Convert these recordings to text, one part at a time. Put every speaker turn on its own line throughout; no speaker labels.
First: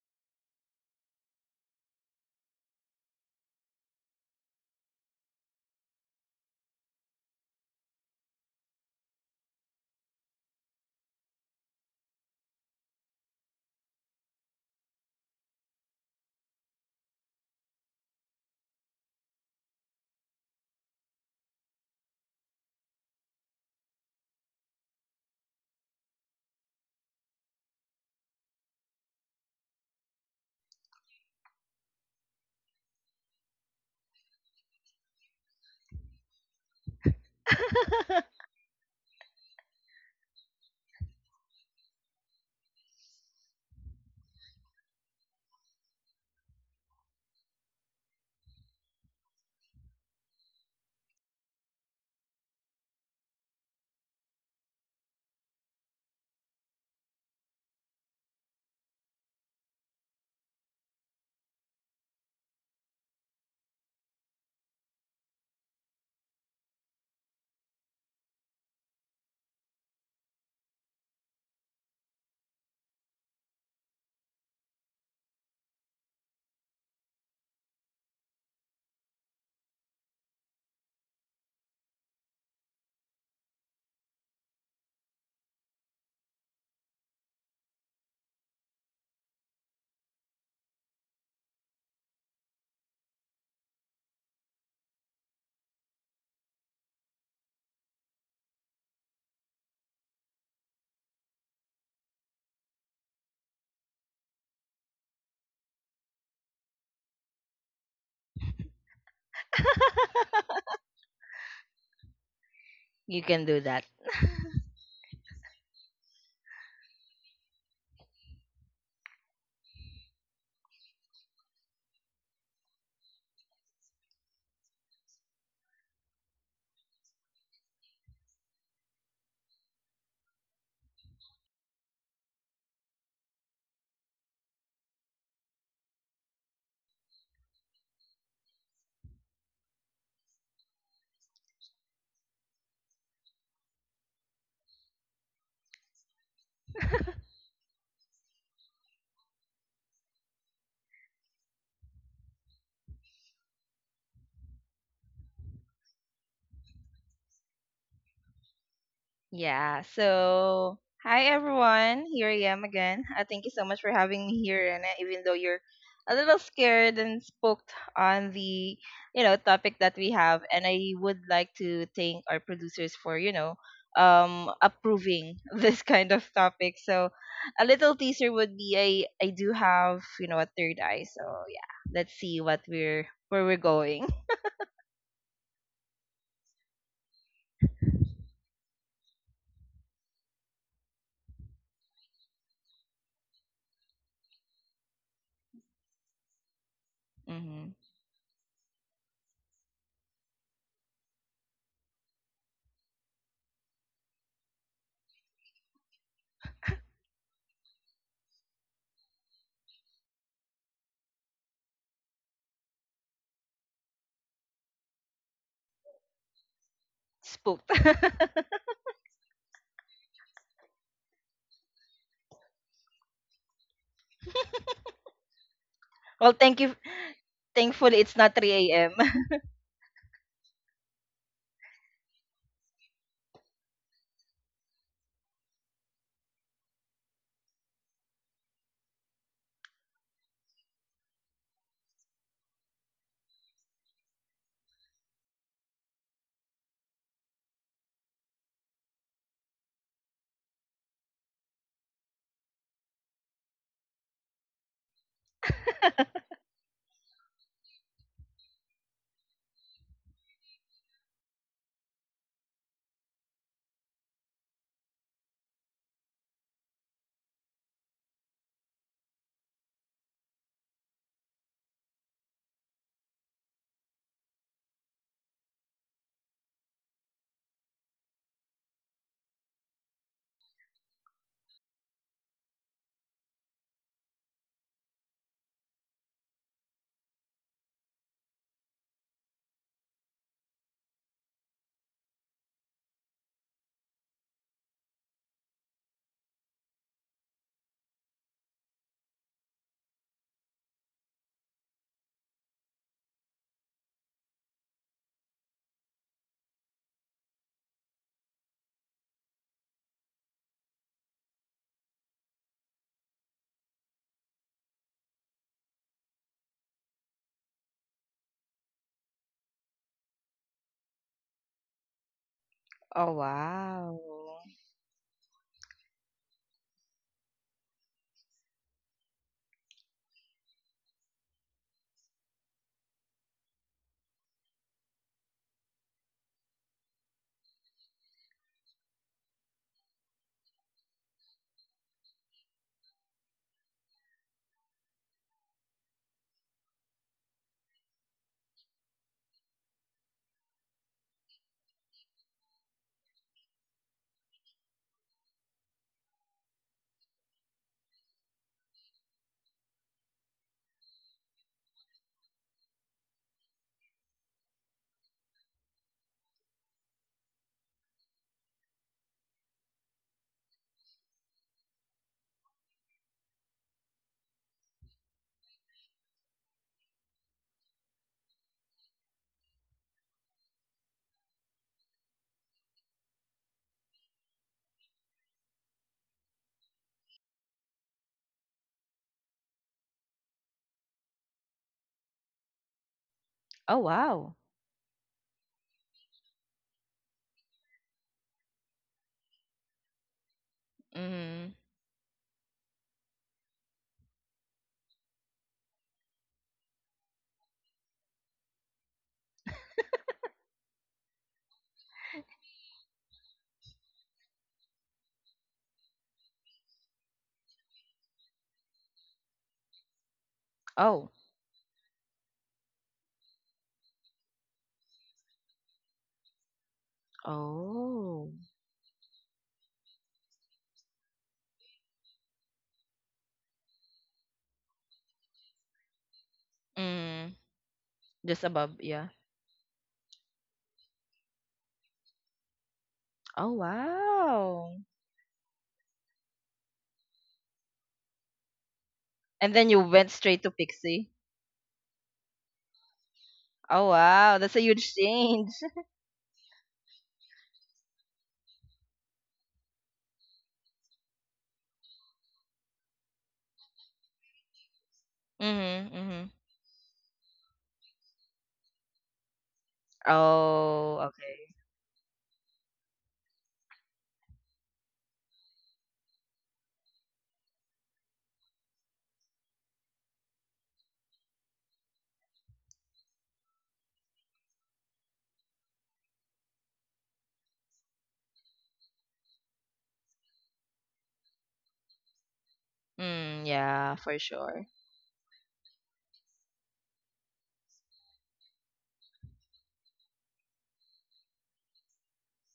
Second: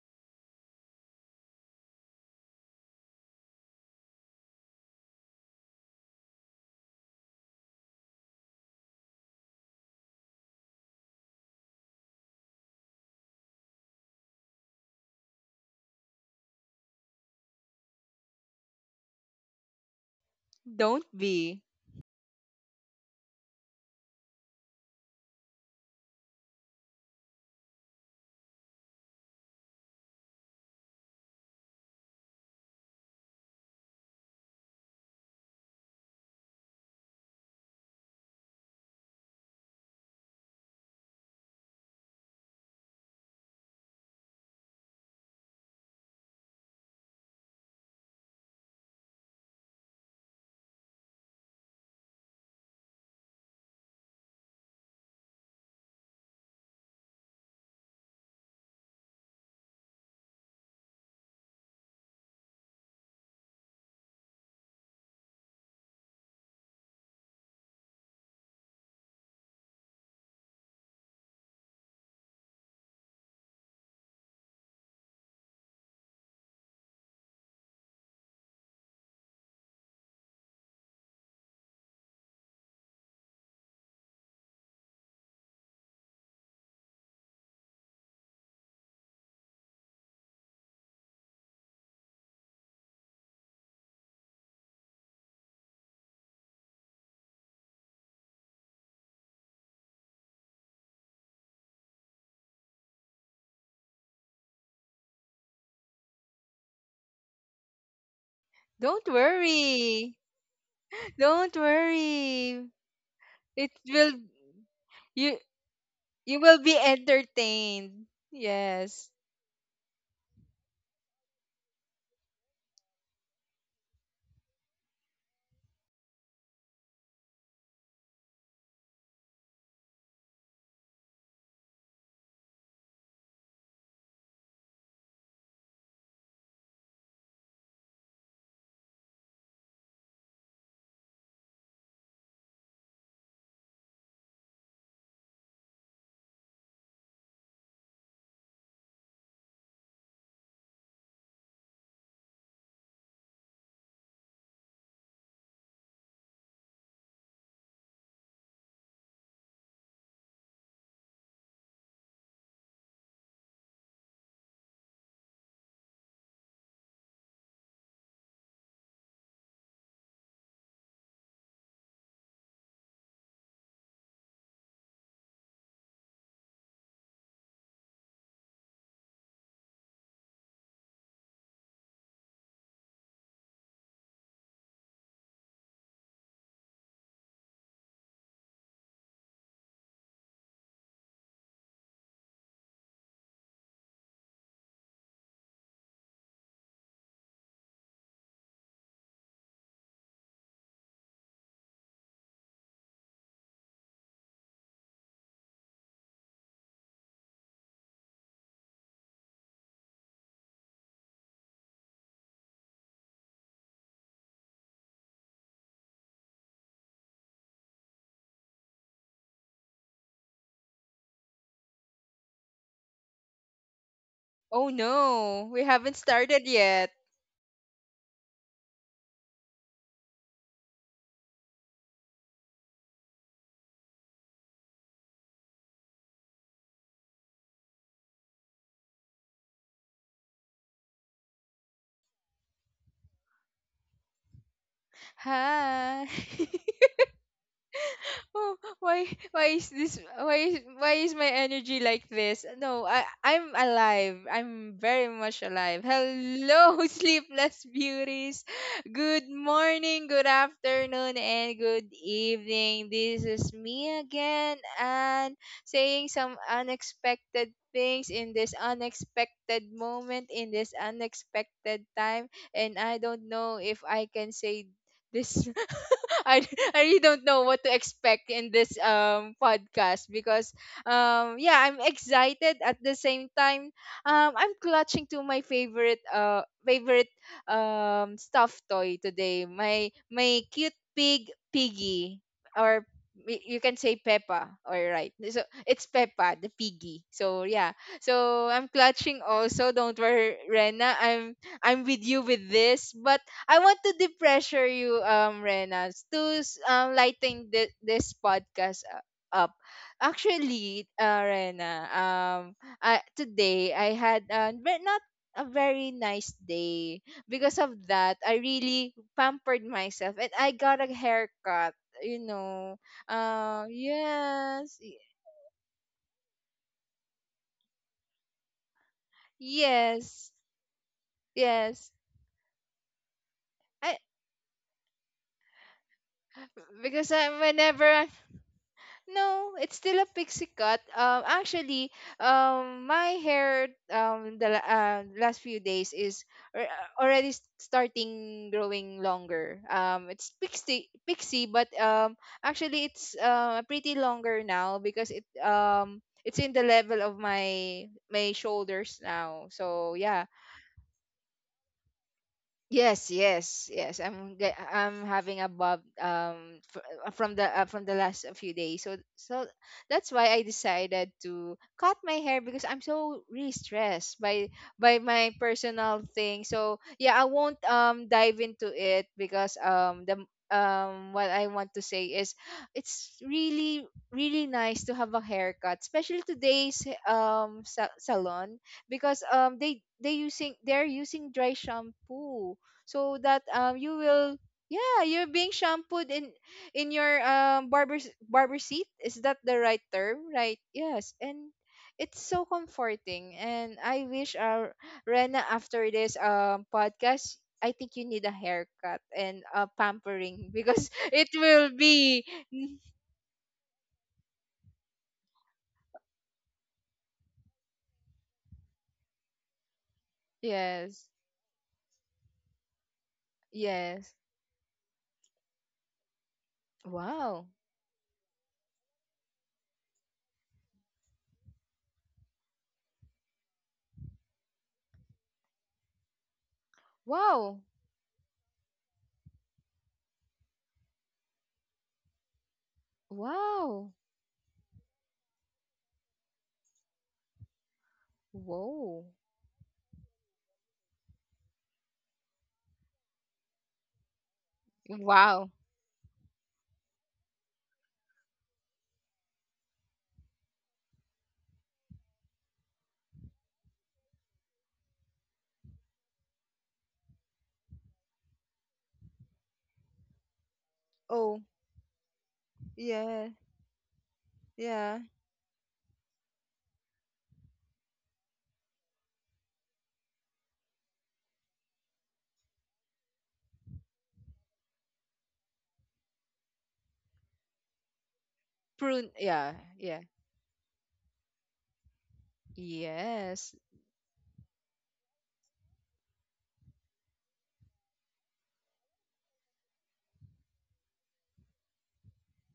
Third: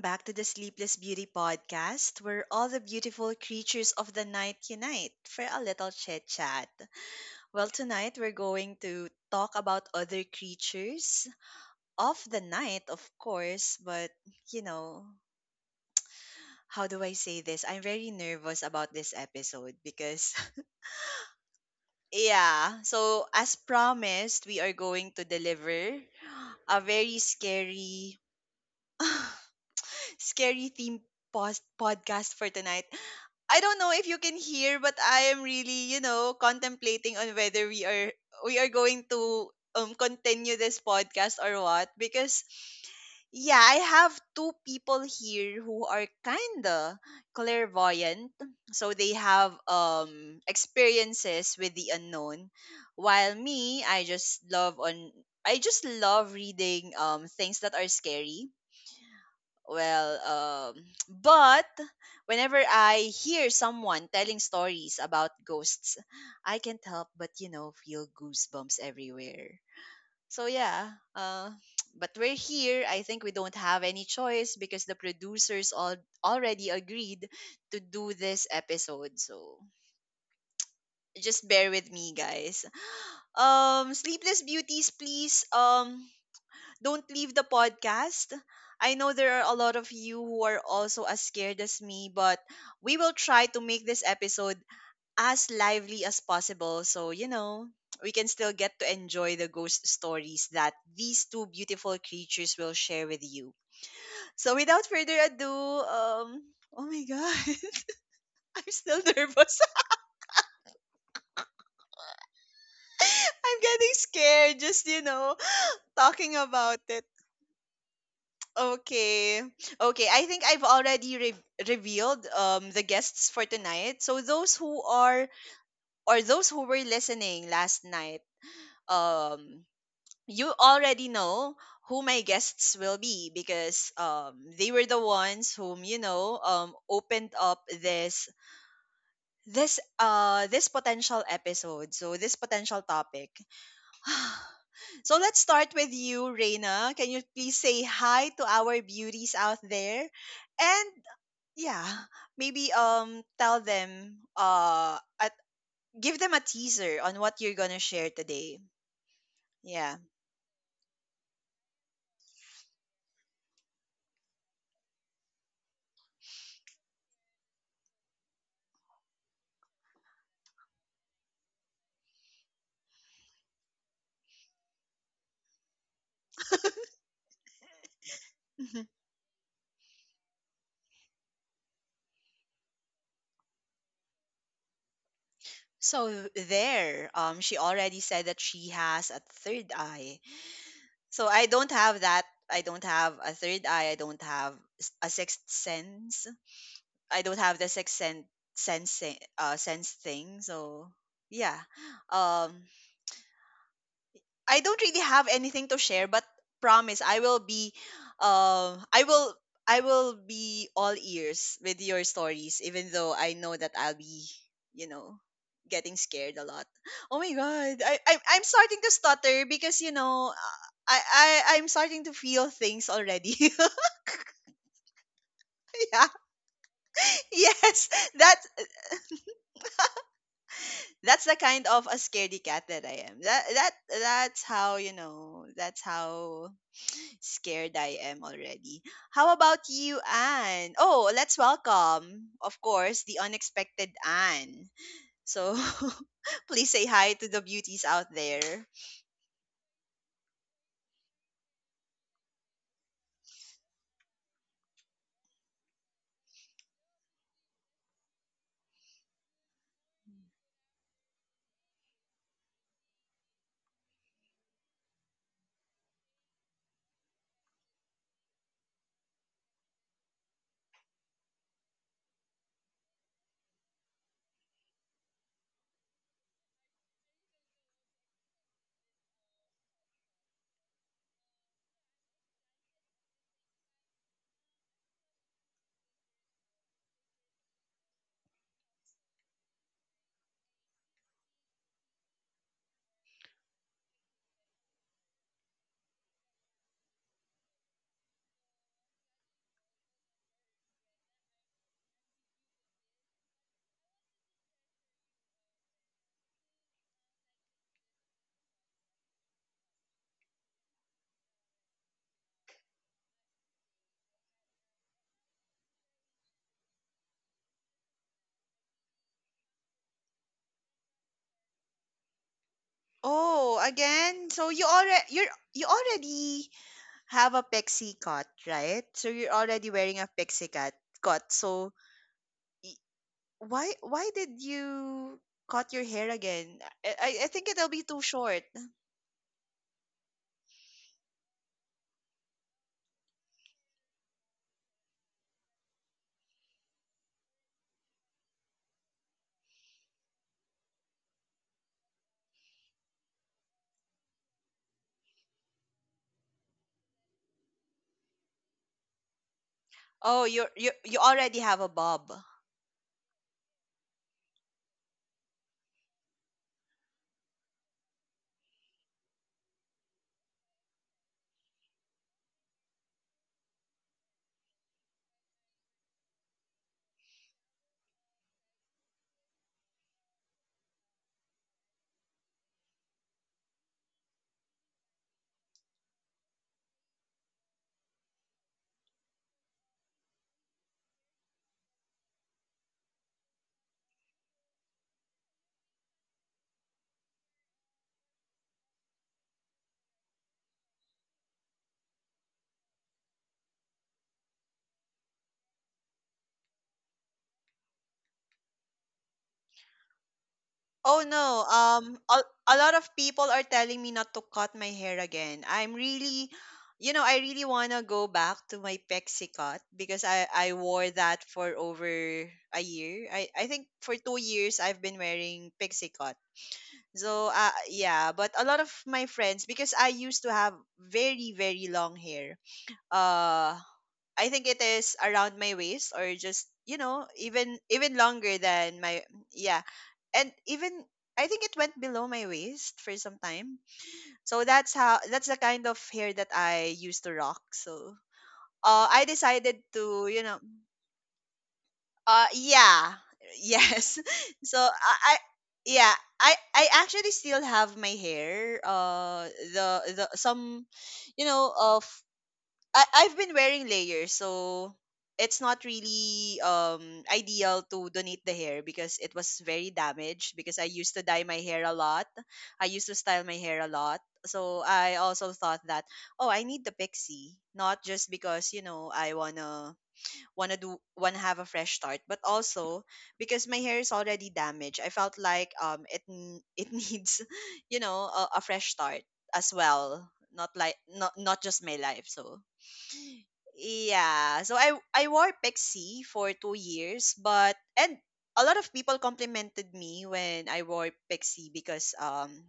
back to the Sleepless Beauty Podcast, where all the beautiful creatures of the night unite for a little chit chat. Well, tonight we're going to talk about other creatures of the night, of course, but you know, how do I say this? I'm very nervous about this episode because,
Don't be.
yeah, so as promised, we are going to deliver a very scary. scary theme post podcast for tonight. I don't know if you can hear, but I am really, you know, contemplating on whether we are we are going to continue this podcast or what. Because yeah, I have two people here who are kinda clairvoyant. So they have experiences with the unknown. While me, I just love reading things that are scary. well um but whenever I hear someone telling stories about ghosts, I can't help but, you know, feel goosebumps everywhere. So yeah. But we're here. I think we don't have any choice because the producers all already agreed to do this episode. So just bear with me, guys. Sleepless beauties, please, don't leave the podcast. I know there are a lot of you who are also as scared as me, but we will try to make this episode as lively as possible, so, you know, we can still get to enjoy the ghost stories that these two beautiful creatures will share with you. So, without further ado, oh my god, I'm still
Don't
nervous.
worry. Don't worry.
You can do
I'm
It
that.
getting
will
scared just, you
you
know, talking
you will be
about it.
entertained. Yes.
Okay. Okay. I think I've already revealed the guests for tonight. So those who are, or those who were listening last night, um you already know who my guests will be, because they were the ones whom, you know, opened up this potential episode. So this potential topic. So let's start with you, Reina. Can you please say hi to our beauties out there? And yeah, maybe tell them give them a teaser on what you're gonna share today.
Yeah,
Yeah.
so hi everyone. Here I am again. Thank you so much for having me here, and even though you're a little scared and spooked on the topic that we have, and I would like to thank our producers for approving this kind of topic. So a little teaser would be
Mhm.
I do have a third eye. So yeah, let's see what we're where we're going.
So there, she already said that she has a third eye. So I don't have that. I don't have a third eye. I don't have s- a sixth sense I don't have the sixth sense. Sense thing. So yeah. um I don't really have anything to share, but promise I will be, I will, I will be all ears with your stories, even though I know that I'll be, you know, getting scared a lot. Oh my
Spooked.
god. I'm starting to stutter because, you know, I, I I'm starting to feel things already.
Oh no, we haven't
Yeah.
Well,
started
thank you.
yet.
Yes.
Thankfully, it's not
That's
3 a.m.
that's the kind of a scaredy cat that I am. That's how, you know, that's how scared I am already. How about you, Anne? Oh, let's welcome, of course, the unexpected Anne. So
Hi.
please say hi to the beauties out there.
oh why is this why is my energy like this? No, I'm alive. I'm very much alive. Hello. Sleepless beauties, good morning, good afternoon, and good evening. This is me again, and saying some unexpected things in this unexpected moment in this unexpected time. And I don't know if I can say this. I, I really don't know what to expect in this podcast because yeah, I'm excited. At the same time, I'm clutching to my favorite favorite stuffed toy today, my cute pig piggy, or you can say Peppa. All right, so it's Peppa the piggy. So yeah, so I'm clutching also. Don't worry, Rena, I'm with you with this. But I want to depressure you, Renas, to lighten this podcast up. Actually, Rena, today I had not a very nice day. Because of that, I really pampered myself and I got a haircut. You know,
Oh,
Oh,
wow.
again, so you
yes,
already you're you already have a pixie cut, right? So you're already wearing a
yes,
pixie cut. Cut. So
yes.
y- why
I
did you cut your hair again? I think it'll be
whenever.
too short.
No, it's still a pixie cut. Actually, my hair the last few days is already starting growing longer. It's pixie, but actually it's pretty longer now because it's in the level of my my shoulders now. So yeah,
Oh, you already have a bob.
yes, yes, yes. I'm having a bob from the last few days. So that's why I decided to cut my hair because I'm so really stressed by my personal thing. So yeah, I won't dive into it because the what I want to say is it's really really nice to have a haircut, especially today's salon because they're using dry shampoo so that
Oh,
you
wow.
will, yeah, you're being shampooed in your barber seat. Is that the right term? Right, yes. And
Mm.
it's so comforting, and I wish our Rena after this podcast, I think you need a haircut and a pampering because
Oh
it
no,
will be
a lot of people are telling me not to cut my hair again. I'm really, you know, I really want to go back to my pexi cut because I wore
yes,
Oh.
that for over a year. I think for
yes,
2 years I've been wearing pixie cut. So
wow,
yeah,
Oh.
but a lot of my friends, because I used to have very very long hair. Uh I think it is around my waist or just, you know,
Mm.
wow,
even even longer
Just above,
than
yeah.
my. Yeah. And even I think it went below my waist for some
Oh,
time.
wow,
So
wow.
that's how, that's the kind of hair that I used to rock. So
whoa,
I
And
decided
then you went
to, you
straight
know,
to Pixie.
yeah,
Oh,
yes.
wow. That's a
so
huge
I
wow,
change.
Yeah. I actually still have my hair, the the some you know of I I've been wearing layers, so it's not
Mm-hmm, mm-hmm.
really ideal to donate the hair because it was very damaged, because I
Oh,
used to dye
oh,
my
okay.
hair a lot. I used to style
yeah,
my hair a lot. So
yeah,
I also thought that, oh, I need the pixie, not just because, you know, I wanna have a fresh start, but also because my hair is already damaged. I felt like it needs, you know, a fresh start
prune, yeah,
as
yeah,
well. Not like not Not just my life. So
Mm,
yes,
yeah, for
yeah. So
sure.
I wore Pixie for 2 years, but, and a lot of people complimented me when I wore Pixie because,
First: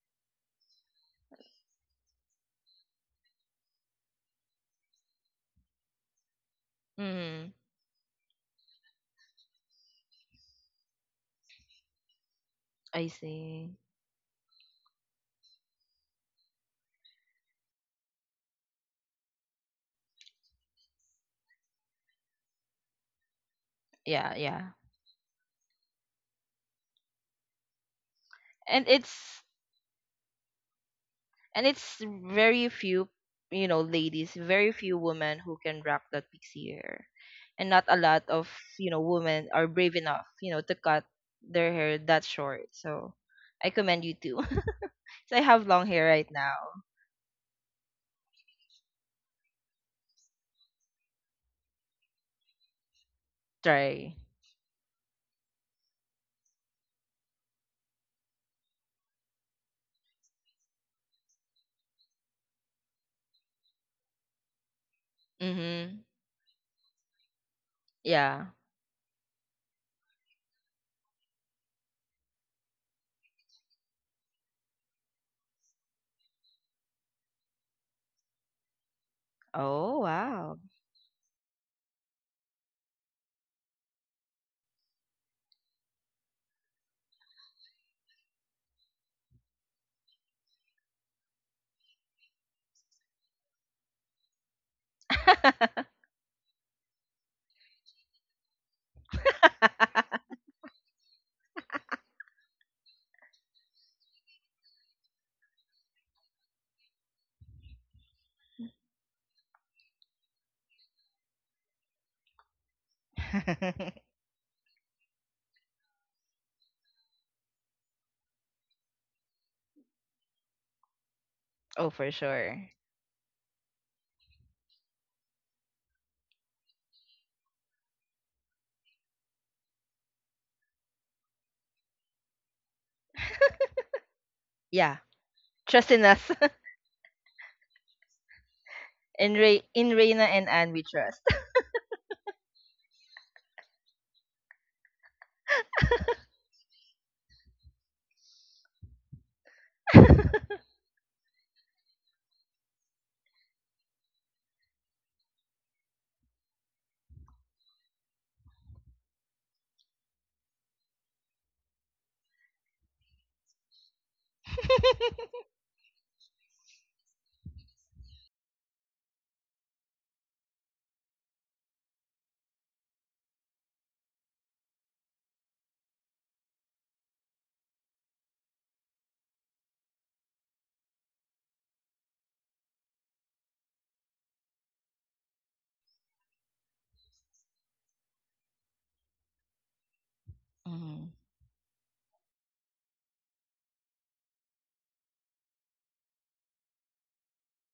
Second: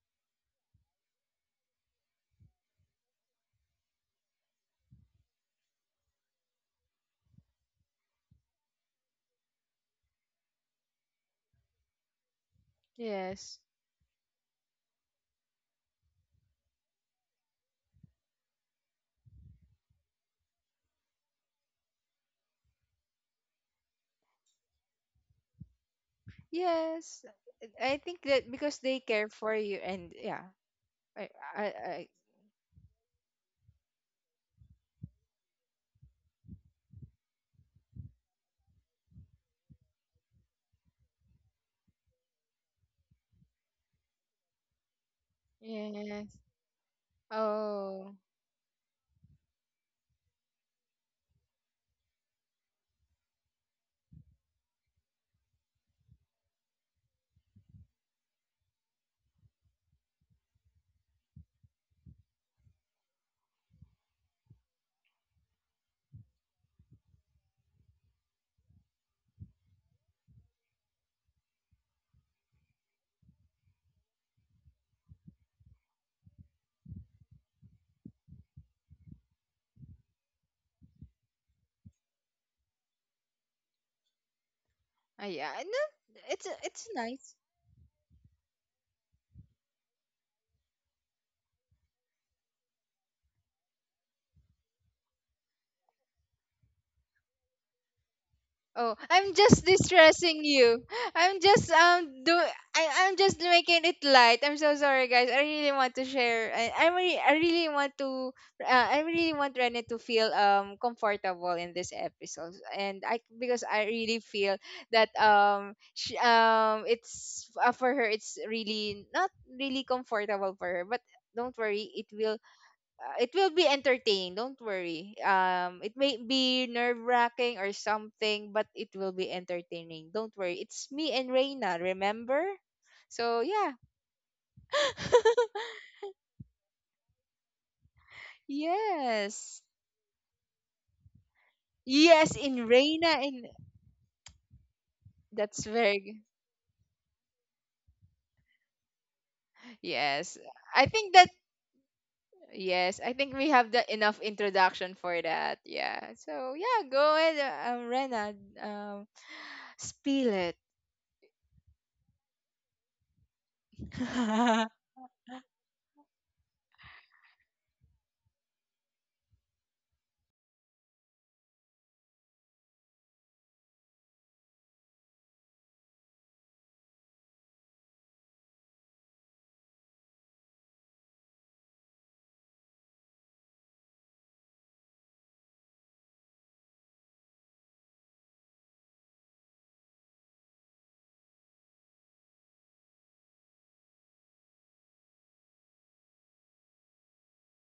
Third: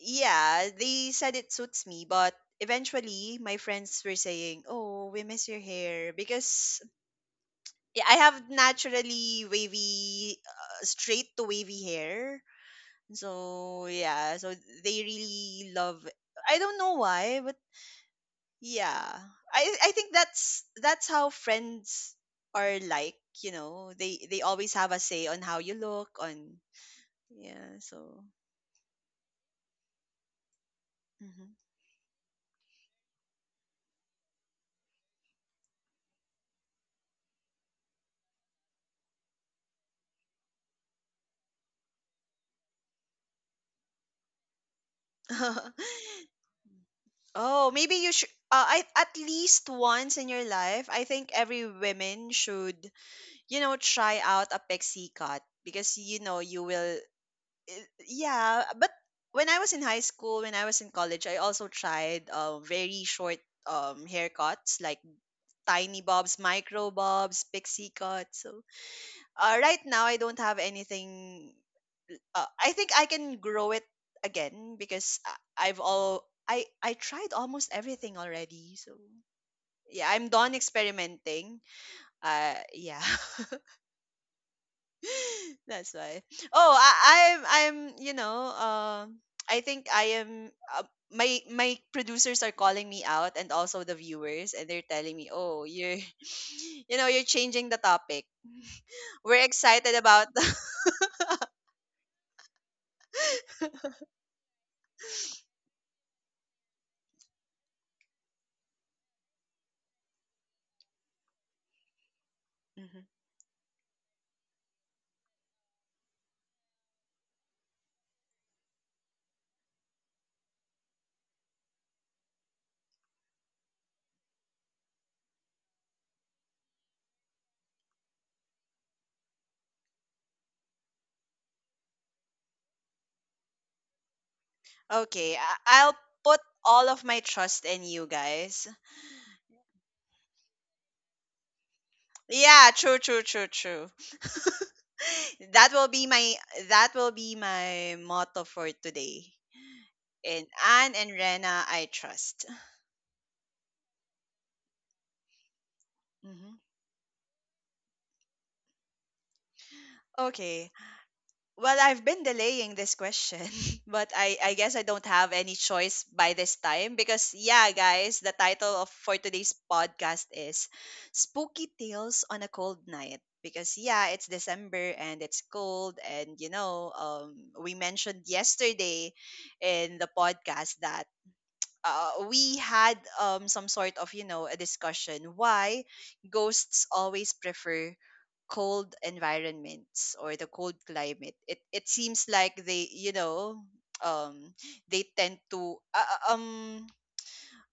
yeah, they said it suits me, but eventually my friends were saying, "Oh, we miss your hair," because
Mm,
yeah, I have naturally wavy, straight to wavy hair.
I
yes,
see.
So yeah, so they really love, I don't know why, but yeah. I think that's how friends are, like, you know.
Yeah,
They
yeah.
always have a say on how you look, on
yes.
yeah,
I think
so
that because
And
they care
it's
for you. And yeah, i
mhm.
and it's
I
very few ladies, very few women who can rock that pixie hair, and not a lot of women are brave enough to cut their hair that short, so I commend you too. So I have long hair right
yes.
now.
Oh, maybe
Oh,
you should, I, at least once in your life, I think every woman should, you know,
Try.
try out a pixie cut because, you know, you will, yeah, but when I was in high school, when I was in college, I also tried very short haircuts like tiny
Mm-hmm.
bobs, micro bobs, pixie cuts.
Yeah.
So right now I don't have anything. I think I can grow it again because I tried almost everything already. So
Oh,
yeah, I'm done
wow.
experimenting. Yeah,
yeah,
that's
no,
why. Oh,
it's
I,
nice.
I'm, you know, I think I am. Uh, my my producers are calling me out, and also the viewers, and they're telling me, oh, you're, you know, you're changing the topic.
Oh, I'm
We're
just
excited about
distressing you. I'm just um do I'm just making it light. I'm so sorry, guys. I really want to share. I really want to, I really want Rene to feel comfortable in this episode, and
Mhm.
I because I really feel that it's for her it's really not really comfortable for her. But don't
Oh,
worry,
for
it will,
sure.
it will be entertaining. Don't worry. It may be nerve wracking or something, but it will be entertaining. Don't worry. It's me and Reina. Remember? So yeah.
Yeah.
Okay,
Trust
I'll
in us.
put all of my trust in you guys.
in Re-
yes.
in reina and Anne we trust.
Yes, in
Yeah, true,
Reina,
true,
and
true, true.
that's
That will
very
be
g-
my that will be my motto for today.
yes.
In
I
Anne and
think that
Rena, I trust.
yes, I think we have the enough introduction for that. Yeah. So
Mhm.
yeah, go ahead, Rena. Um, spill it.
Okay. Well, I've been delaying this question, but I guess I don't have any choice by this time because, yeah, guys, the title of for today's podcast is Spooky Tales on a Cold Night. Because, yeah, it's December and it's cold. And, you know, we mentioned yesterday in the podcast that we had some sort of, you know, a discussion why ghosts always prefer cold environments, or the cold
Mm,
climate. It seems like they, you know, um they tend to,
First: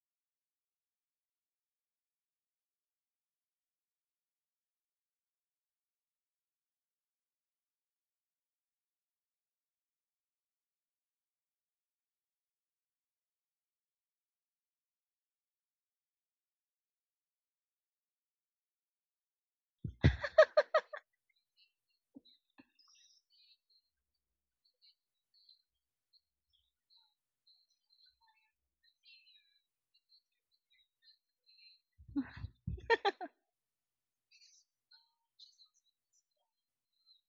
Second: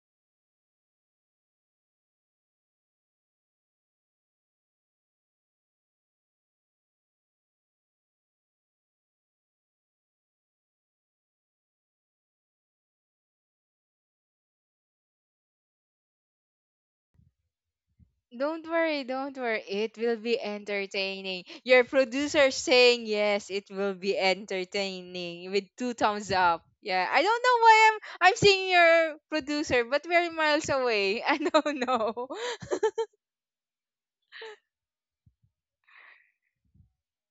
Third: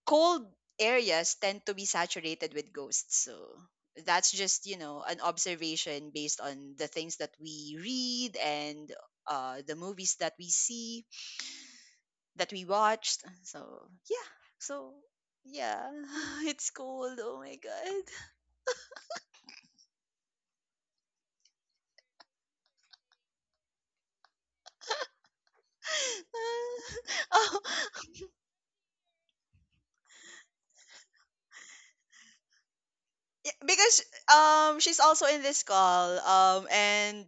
cold areas tend to be saturated with ghosts. So that's just, you know, an observation based on the things that we read, and the movies that we see that we watched. So yeah, so yeah, it's cold. Oh my god.
Don't worry, don't worry. It will be entertaining. Your producer saying yes, it will be entertaining with two thumbs up. Yeah, I don't know
Oh,
why I'm seeing your producer, but we're miles away. I don't know.
yeah, because she's also in this call, and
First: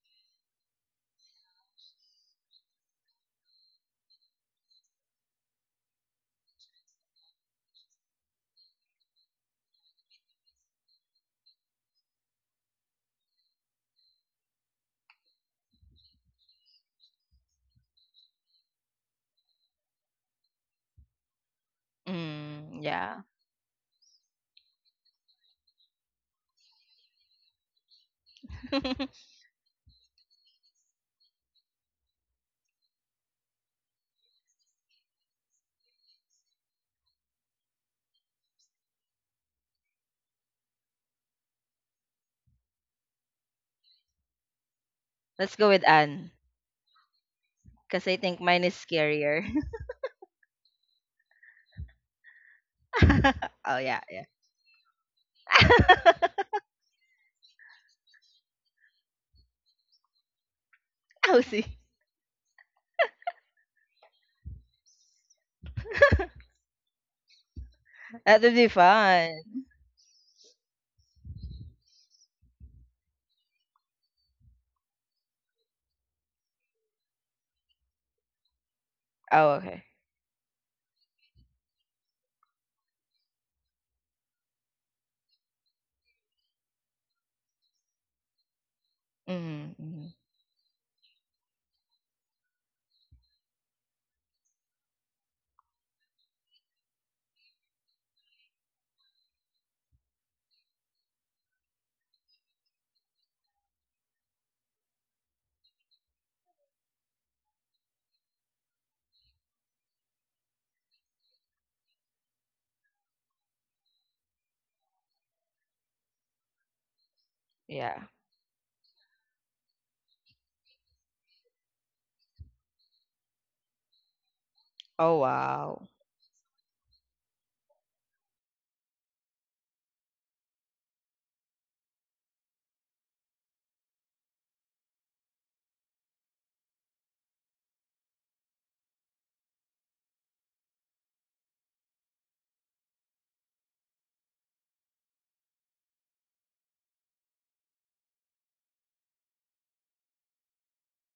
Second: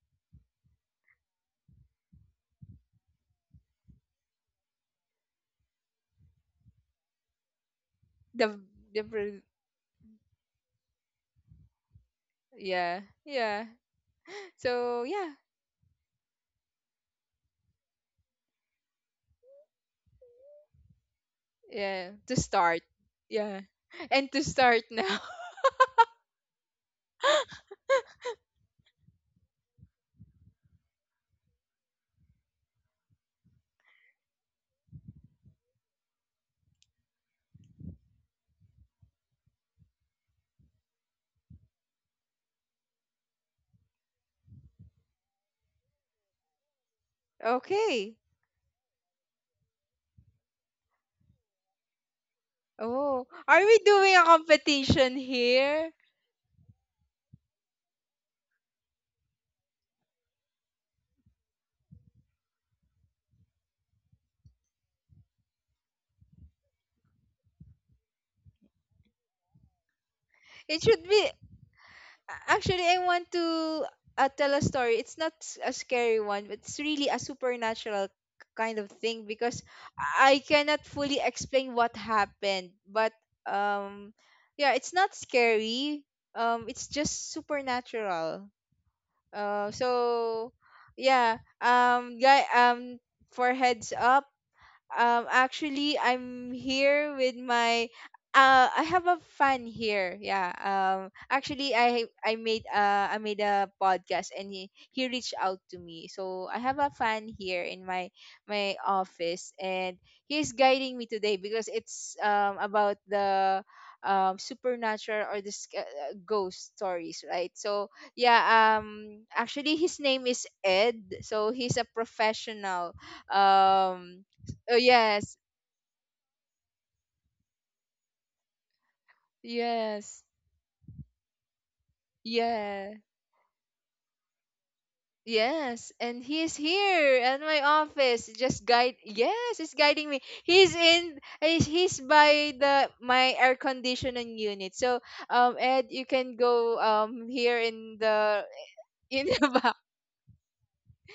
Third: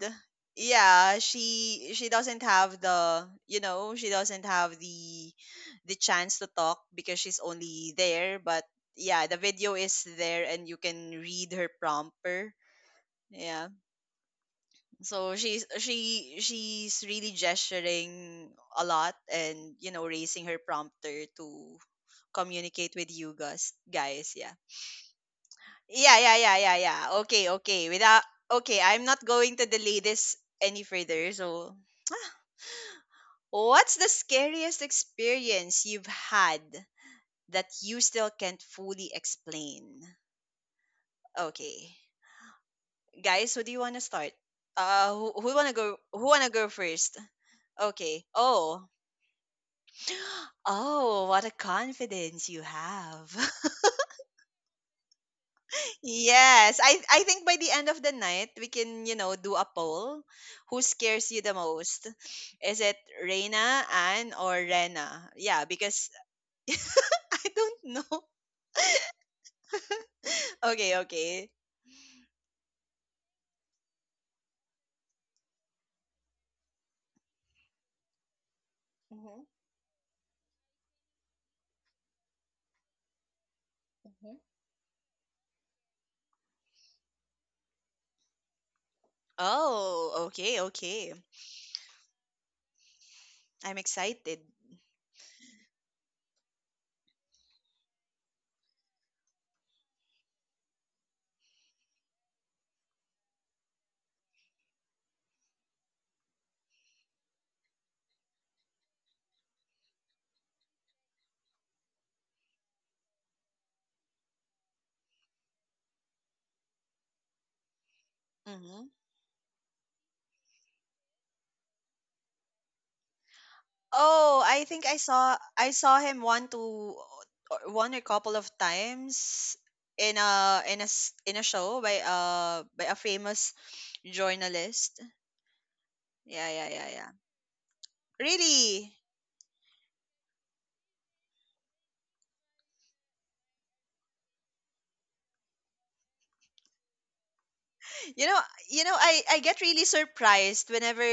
yeah, she doesn't have the, you know, she doesn't have the chance to talk because she's only there.
The
But
the
yeah, the
pro-
video is there and you can read her prompter.
yeah, yeah.
Yeah,
So yeah,
so she's really gesturing a lot, and, you know, raising her prompter to
yeah, to
mm,
start,
communicate with
yeah.
you
yeah.
guys. Guys,
And to
yeah,
start now.
yeah, yeah, yeah, yeah, yeah. Okay, okay, without okay, I'm not going to delay this any further. So, what's the scariest experience you've had that you still can't fully explain? Okay, guys, who do you want to start?
Let's go with
Who
Anne,
want to go first?
because I
Okay.
Okay.
think mine is
Oh.
scarier.
Oh, what a confidence you
Oh,
have.
are
Oh,
we
yeah,
doing a competition here?
yeah.
Yes, I think by the end of the night we can, you know, do a poll. Who scares
Oh,
you the
see,
most? Is it Reina, Anne, or Rena? Yeah, because I don't know.
that would be fun.
It
Okay,
should be
okay.
Actually, I want to tell a story. It's not a scary one, but it's really a supernatural kind of thing
Hmm.
Oh,
because
okay.
I cannot fully explain what happened. But um,
Hmm.
yeah, it's not scary. It's just supernatural.
Mm-hmm, mm-hmm.
Oh, okay,
So
okay.
yeah. Guy. For
I'm
heads up.
excited.
Actually, I'm here with my, I have a fan here. Yeah. Um, actually, I made a podcast and he reached out to me. So I have a fan here in my my office, and he's guiding me today because it's about the supernatural or the ghost stories, right? So
Yeah.
yeah.
Mm-hmm.
Um, actually, his name is Ed. So he's a professional. Um,
Oh, I
oh
think
Oh,
yes,
I
wow.
saw him one to, or one or couple of times, in
yes,
a in a show by
yeah,
a famous journalist.
yes. And
Yeah,
he's
yeah, yeah, yeah.
here at my office, just
Really?
guide. Yes, he's guiding me. He's in. He's he's by the my air conditioning unit. So Ed, you can go here
You know, you know,
in
I
the
get
back.
really surprised whenever,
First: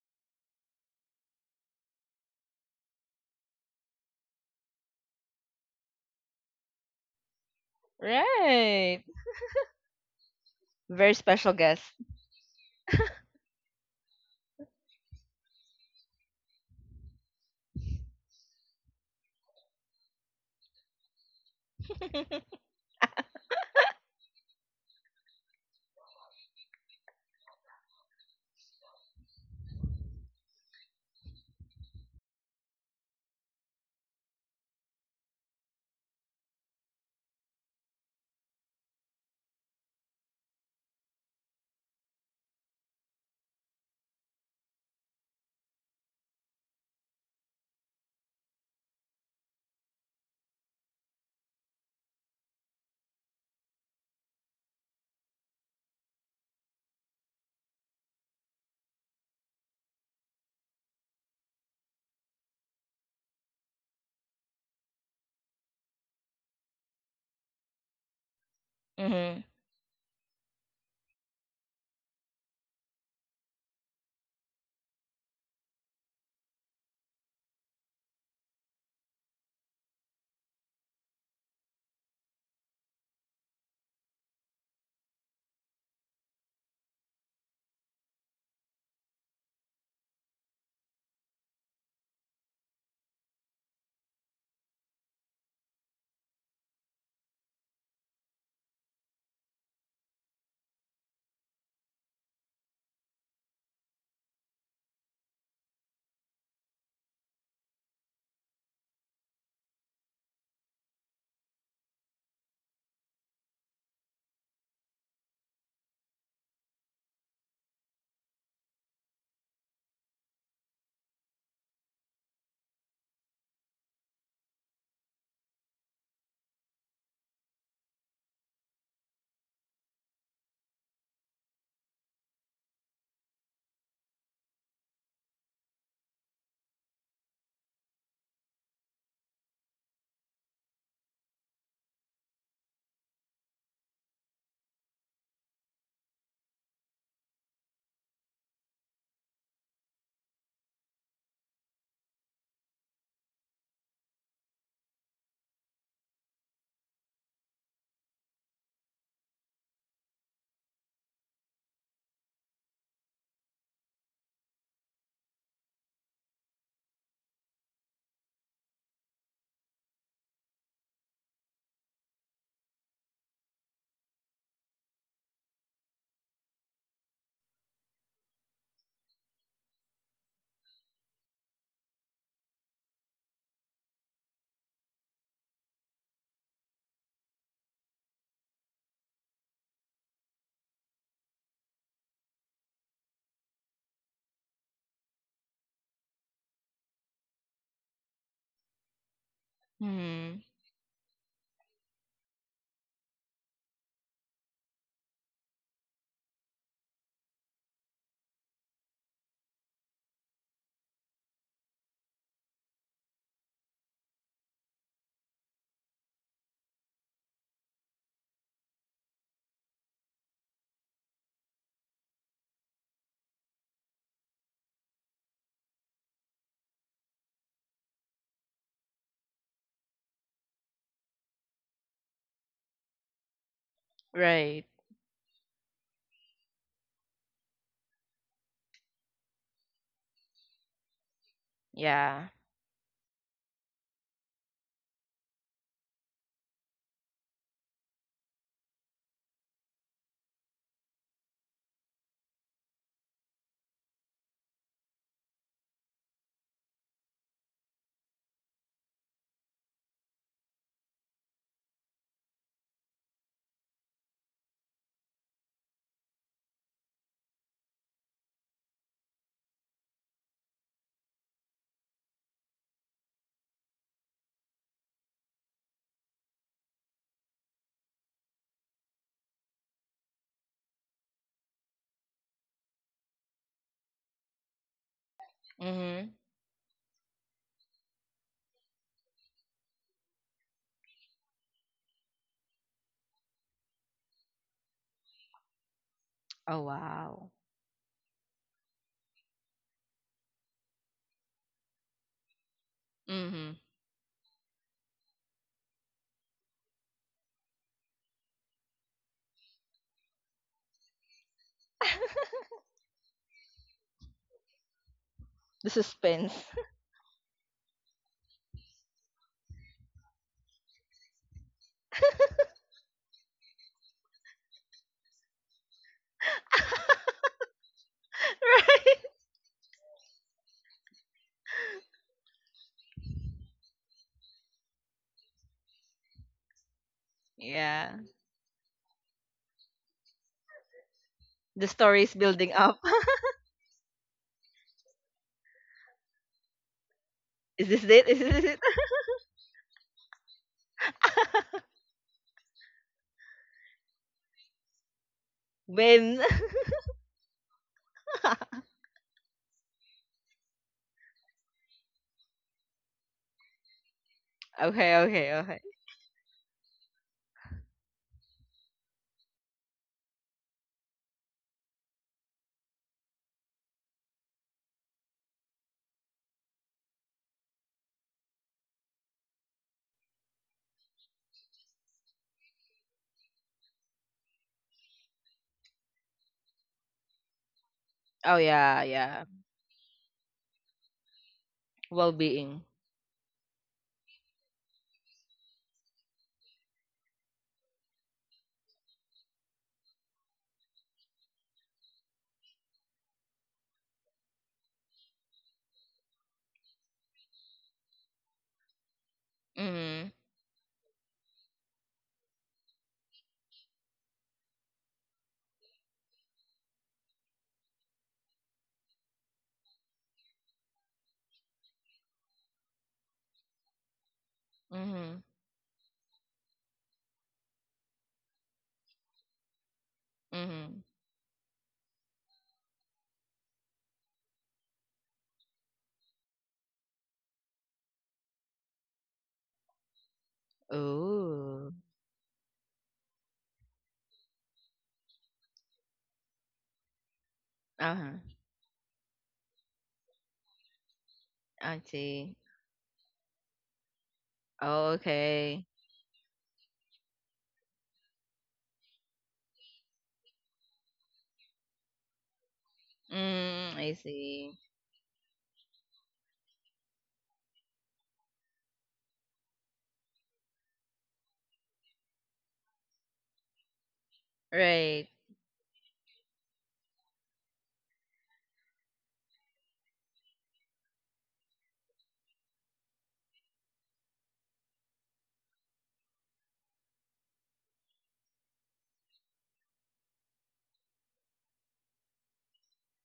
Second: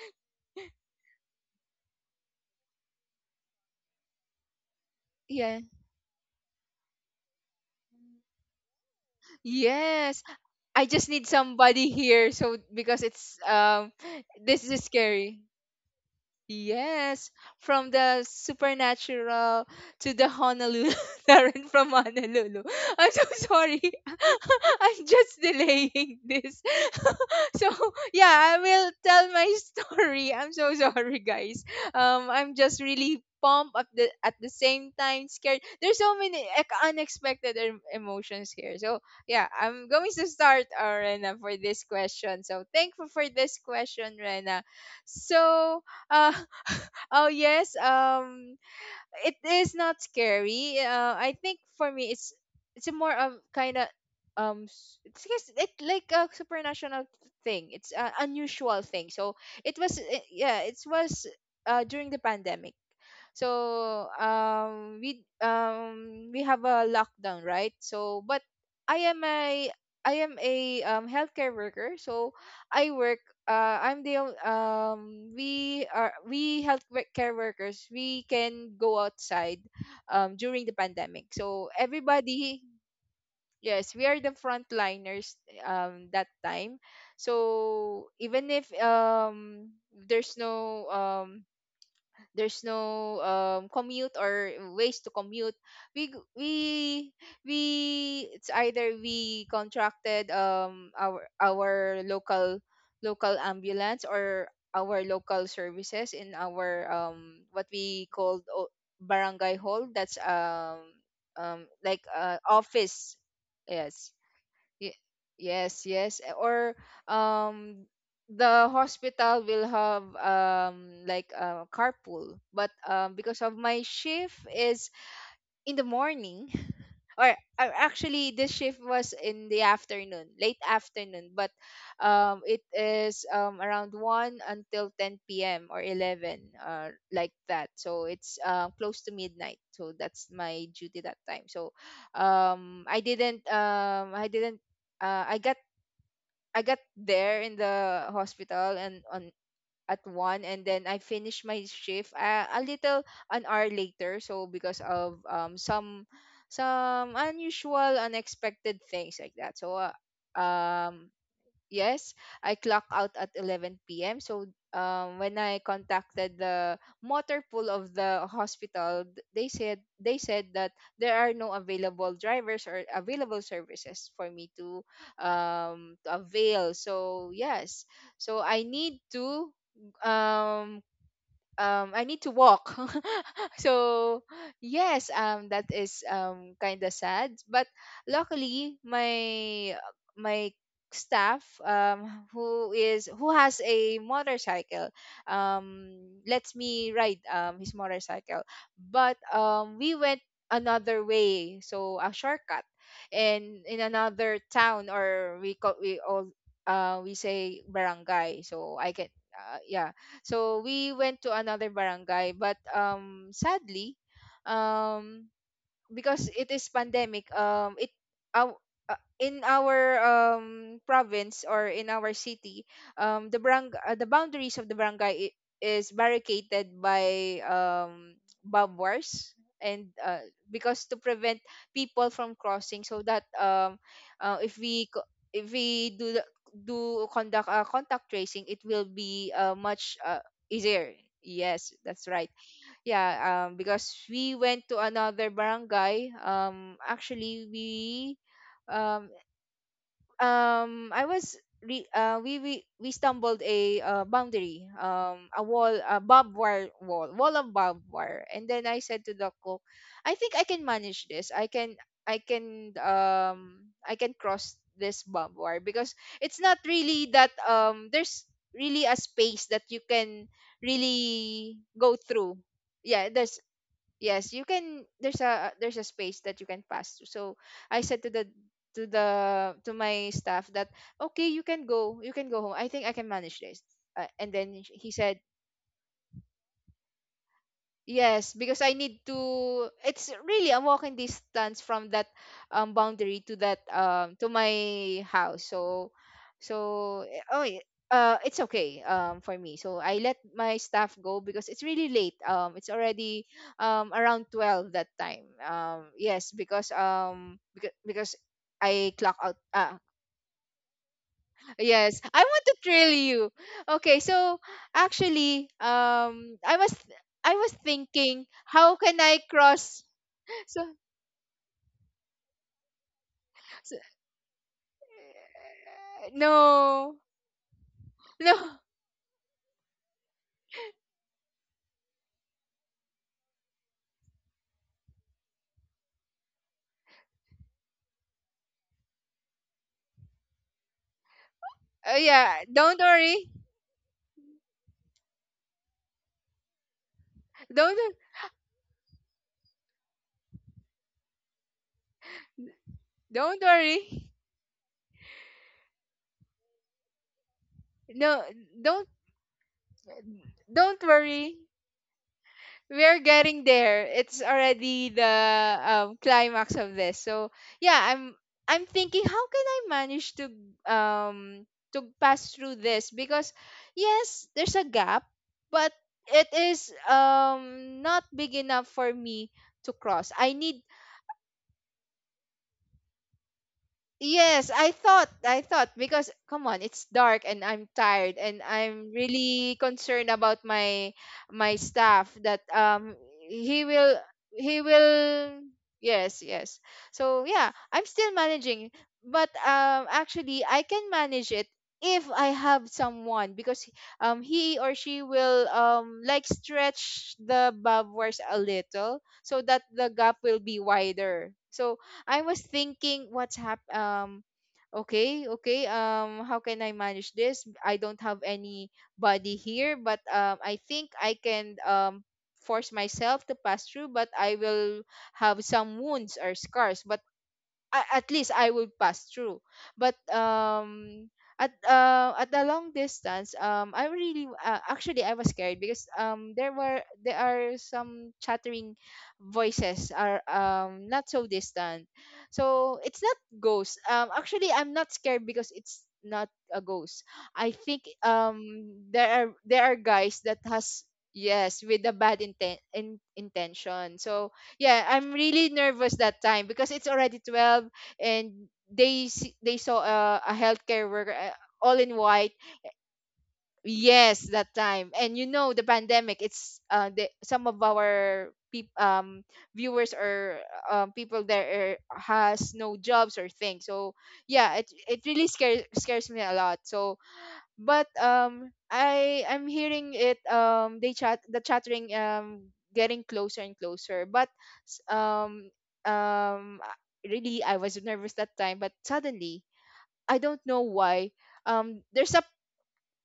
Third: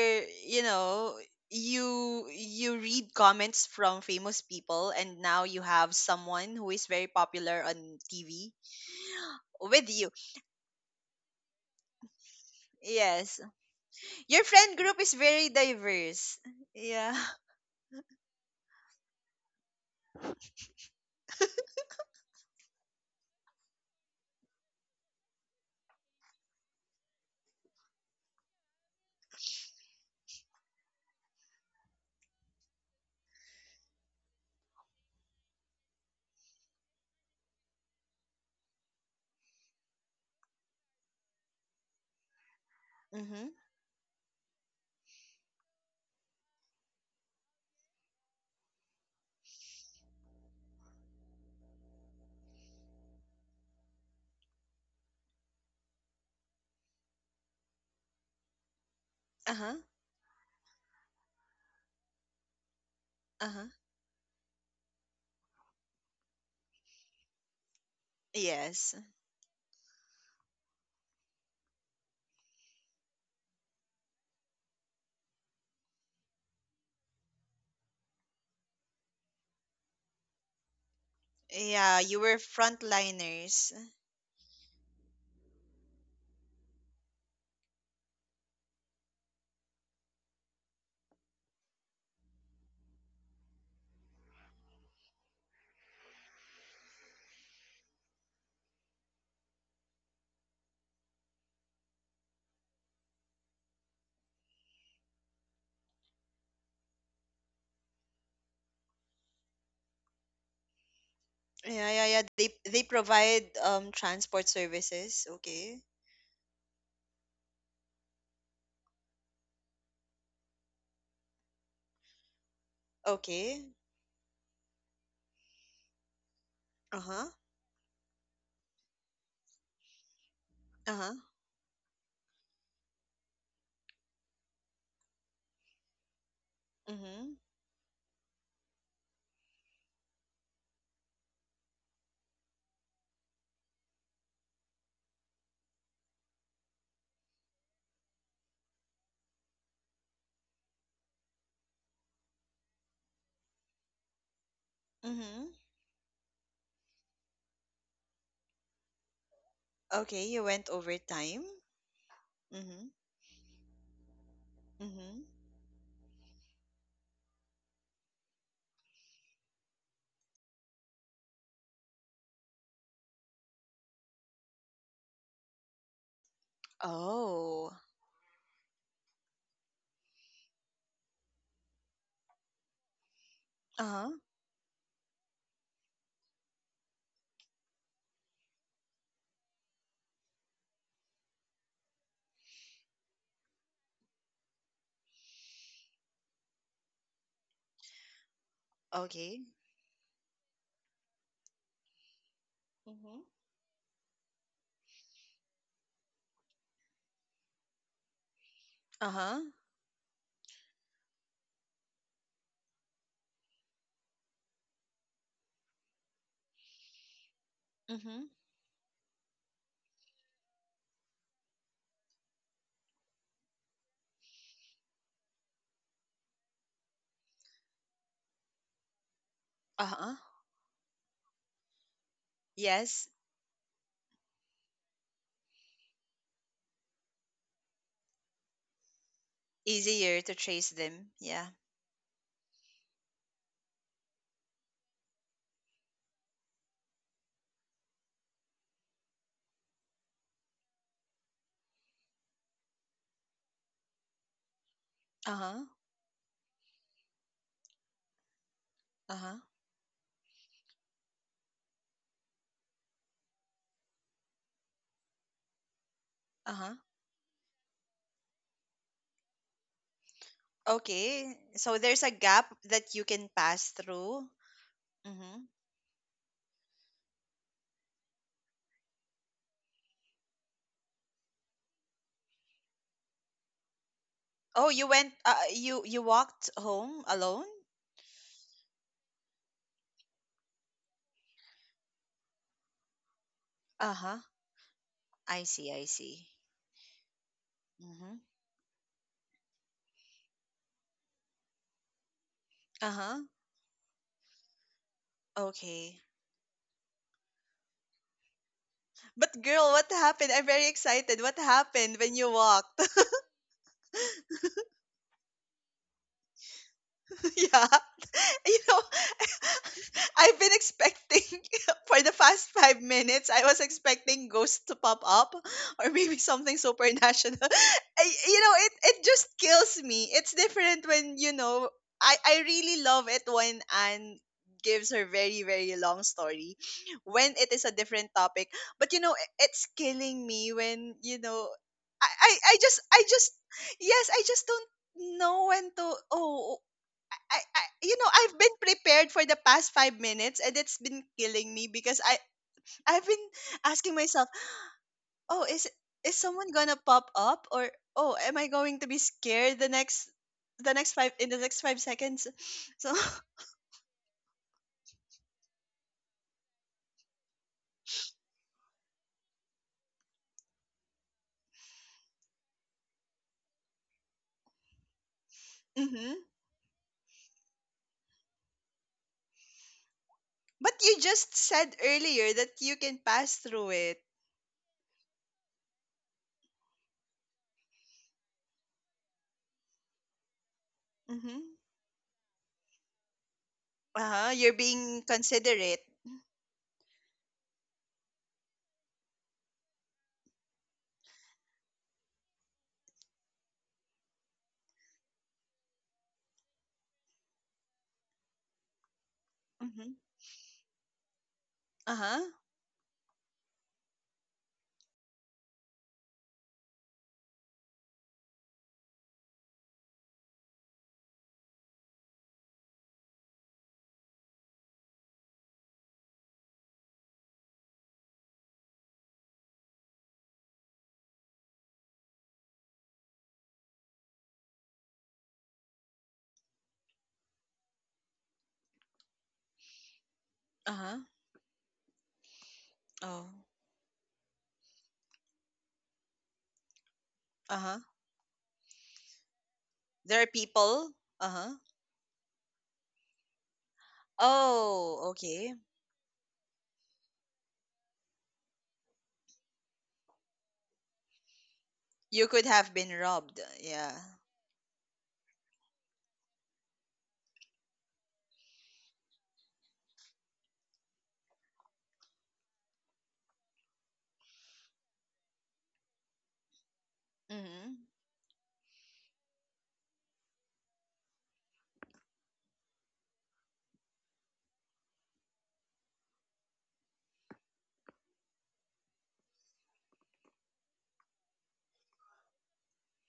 you know, you read comments from famous people, and now
Yeah.
you have someone who is very popular on TV
Right.
with you.
Yes. I just
Very
need
special guest.
somebody here. So because it's
Yes. Your
this
friend
is
group is
scary.
very diverse. Yeah.
Yes, from the supernatural to the Honolulu, Darren from Honolulu. I'm so sorry. I'm just delaying this. So yeah, I will tell my story. I'm so sorry, guys. I'm just really pumped at the same time scared. There's so many like unexpected emotions here. So yeah, I'm going to start, Rena, for this question. So thankful for
Mhm.
this question, Rena. So. uh. Oh yes, it is not scary. I think for me it's a more of kind of it's just- it like a supernatural thing. It's an unusual thing. So
Uh-huh.
it was yeah, it was during the pandemic.
Uh-huh.
So we have a lockdown, right? So but
Yes.
i am
Hmm.
a I am a healthcare worker. So I work, we are, we healthcare workers, we can go outside during the pandemic. So
Yeah, you were
everybody,
frontliners.
yes, we are the frontliners that time. So even if there's no um there's no commute or ways to commute, we g- we it's either we contracted our local local ambulance or our local services in our what we called barangay hall. That's
Yeah,
like
yeah, yeah. They
office,
provide
yes.
transport
Ye-
services. Okay.
Yes, yes. Or um the hospital will have like a carpool. But because of
Okay.
my shift is in the morning,
Uh-huh.
or actually this shift was in the afternoon, late
Uh-huh.
afternoon, but it is around 1 until 10 p.m. or 11 like
Mhm.
that. So it's, close to midnight. So that's my duty that time. So I didn't, uh, I got I got there in the hospital and on at one, and then I finished my shift a little an hour later. So because of
Mhm.
some unusual, unexpected things like that. So
Okay, you went
um,
overtime.
yes, I clock
Mhm.
out at 11 p.m. So
Mhm.
when I contacted the motor pool of the hospital, they said that there are no available drivers or available services for me to avail. So
Oh.
yes, so um I need to walk.
Uh-huh.
So yes, that is kind of sad. But luckily my my staff who has a motorcycle um lets me ride his motorcycle. But
Okay.
we went
Hmm.
another way, so a shortcut,
Mhm.
and in another town, or we call we all we say barangay, so I can,
Uh-huh.
yeah. So we went to another barangay. But sadly, um because it is pandemic, it
Mhm.
our in our province or in our city, the boundaries of the barangay is barricaded by barbed wires. And
Uh-huh.
because to prevent people from crossing, so
Yes.
that if
Right.
we if we do conduct, contact tracing, it will be, much,
Easier to trace
easier.
them. Yeah.
Yes, that's
Yeah.
right. Yeah, because we went to another barangay, actually we um um i was we stumbled a, boundary,
Uh-huh.
a barbed wire wall, wall of barbed wire. And then I said to the
Uh-huh.
cook, I think I can manage this. I can cross this barbed wire because it's not
Uh-huh.
really that there's really a space that you can
Okay.
really
So there's
go
a
through.
gap that you
Yeah
can
there's
pass through.
Yes, you can, there's
Mm-hmm.
a, there's a space that you can pass to. So I said to the to the to my staff that okay, you can go, you can go home, I think I can manage this. Uh, and then
Oh, you
he
went,
said
you you
Hmm.
walked home alone?
yes, because I need to. It's really a walking distance from that boundary to that
Uh-huh.
to my
I
house.
see, I
So,
see.
Oh,
so
wow.
Mm-hmm.
it's okay for me. So I let my staff go because it's really late. It's
Uh-huh.
already
Hmm.
around 12 that time.
Okay.
Yes, because because I clock
But
out.
girl, what happened? I'm very excited. What happened
Yes,
when you
I want to
walked?
thrill you. Okay, so actually,
The suspense.
I was
Yeah.
thinking,
You know,
how can I cross?
I've been
So,
expecting for the past 5 minutes. I was
so
expecting ghosts to pop up, or maybe something
no,
supernatural. I, you
no,
know, it,
Right.
it just kills me. It's different when I really love it when Anne gives her very, very long story when it is a
Yeah.
different topic. But, it's killing me when, you know,
The story
I,
is
I,
yeah,
I
building
just,
up.
don't
I just,
worry,
yes, I just don't know when to. Oh, I, I
Is this
you know
don't
it? Is
I've
this
been
it?
prepared for the past 5 minutes, and it's been killing me because I've been
don't
asking myself,
worry,
oh, is
When?
someone gonna pop up? Or oh,
no,
am I going to
don't
be scared the
don't
next five in the
worry.
next 5 seconds? So
We're getting there. It's already
Okay.
the
Okay.
climax of this. So yeah, I'm thinking how can I manage um to pass through this, because yes, there's a gap, but
hmm.
it is not big enough for me to cross. I need.
But you just said earlier that you can pass through it.
Yes, I thought because come on, it's dark and I'm tired
Oh,
and
yeah,
I'm
yeah.
really concerned about my
Mm-hmm.
my staff, that
Well-being.
he will
Uh-huh, you're
he
being
will
considerate.
yes, yes. So yeah, I'm still managing, but actually I can manage it if I have someone, because he or she will like stretch the barbed wires a little so that the
Mm-hmm.
Mm-hmm.
gap will be wider. So I
Uh-huh.
was thinking, what's hap okay, okay, how can I manage this? I don't have anybody here, but I think I can force myself to pass through, but I will
Mm-hmm.
have some wounds or scars. But at least I will pass through. But
Mm-hmm.
at the long distance, I really actually I was scared because there are some chattering voices are
Uh-huh.
not so
Oh.
distant. So it's not
Oh.
ghost. Actually I'm not scared because it's not a ghost. I
Uh-huh.
think
Uh-huh.
there are
There are
guys that
people.
has,
Uh-huh.
yes,
I
with a bad
see.
intention. So yeah,
Oh,
I'm really
okay.
Okay.
nervous that time because it's already 12 and they saw a healthcare worker, all in
You
white.
could have been robbed.
Mm, I
Yeah.
Yes,
see.
that time. And you know the pandemic, it's some of our viewers or people there are, has no jobs or things. So yeah, it
Right.
really scares me a lot. So
Mm-hmm.
but I'm hearing it, they chat the chattering getting closer and closer, but s- um um I- really I was nervous that time, but suddenly I don't know why there's a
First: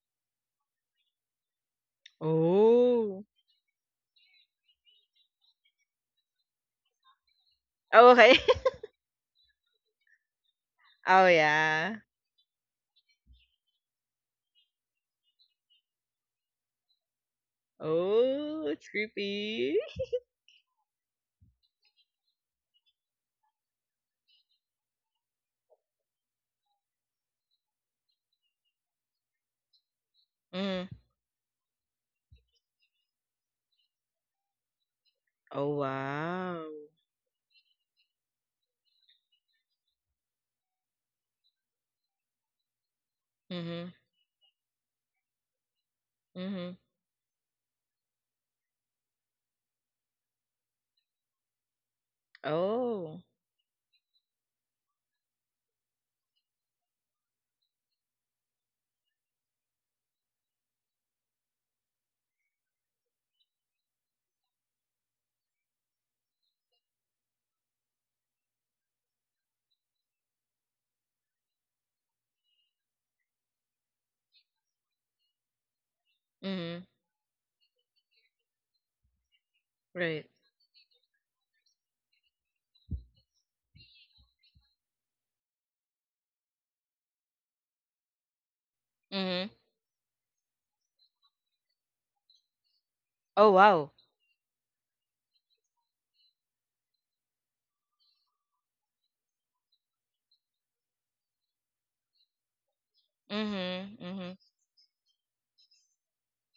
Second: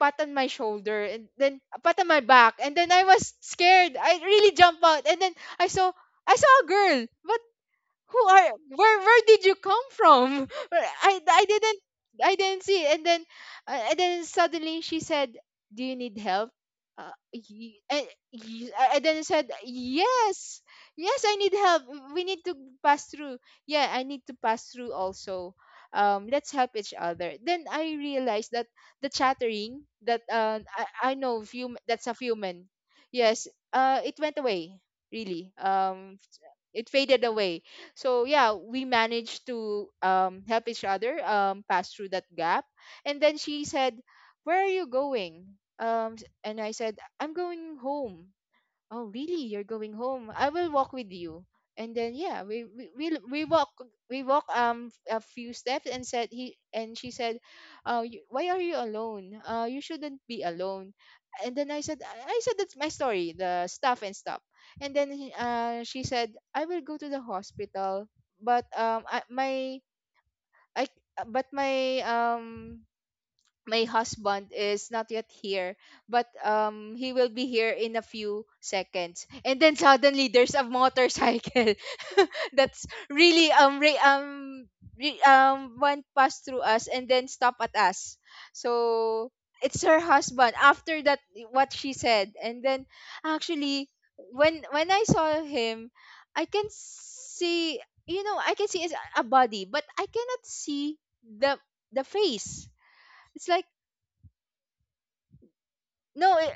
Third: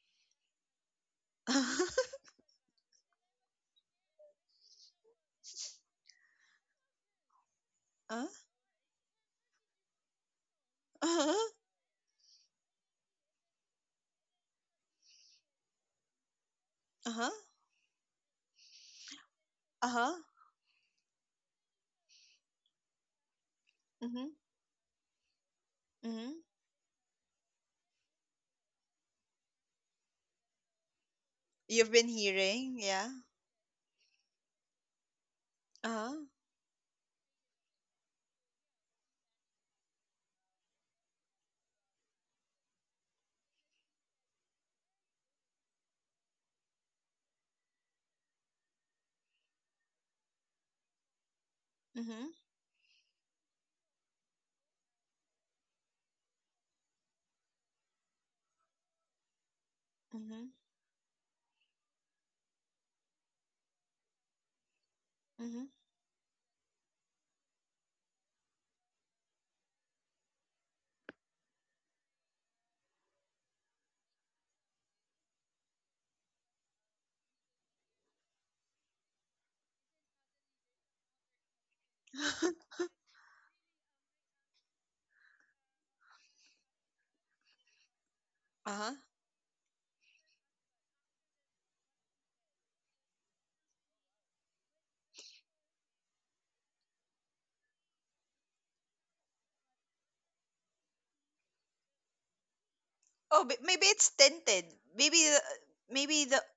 pat on my shoulder and then a pat on my back, and then I
Oh.
was scared, I really jumped out. And then I saw, I saw a girl. But
Oh,
who
uh,
okay.
are, where did you come from? i
Oh,
uh-huh.
i didn't
yeah.
I didn't see. And then and then suddenly she said, "Do you need help?" uh,
Uh-huh.
y- and,
Oh,
y-
it's
and then I said,
creepy.
Uh-huh.
"Yes, yes I need help, we need to pass through, yeah I need
Mm-hmm.
to pass through also,
Mm-hmm.
let's help each other." Then I realized that the chattering that
Mm.
I know few
You've
that's
been
a few men,
hearing, yeah.
yes, it went away, really,
Oh,
Uh-huh.
wow.
it faded away. So yeah, we managed to, help each other, pass through that gap. And then she
Mm-hmm.
said, "Where are you going?" And I
Mm-hmm.
said, "I'm going home." "Oh really, you're going home, I will walk with you." And then
Mm-hmm.
yeah, we we we,
Oh.
we walk we walk a few steps and said he and she said, "You, why are you alone, you shouldn't be
Mm-hmm.
alone?" And then I said, I said, "That's my story, the stuff and stuff." And then she said, "I will go to the hospital, but I, my I but my my husband is not yet here, but
Mm-hmm.
he will be here in a few seconds." And then
Right.
suddenly there's a motorcycle.
Mm-hmm.
That's really, went past through us and then stop at us.
uh-huh.
So
Mm-hmm.
it's her husband, after that what she said. And then
Oh,
actually,
wow.
when I saw him, I can see, you know, I can see a body, but I cannot see the the face.
Oh,
It's
but
like,
maybe
Mm-hmm.
it's
Mm-hmm.
tinted. Maybe the, maybe
no,
the
it,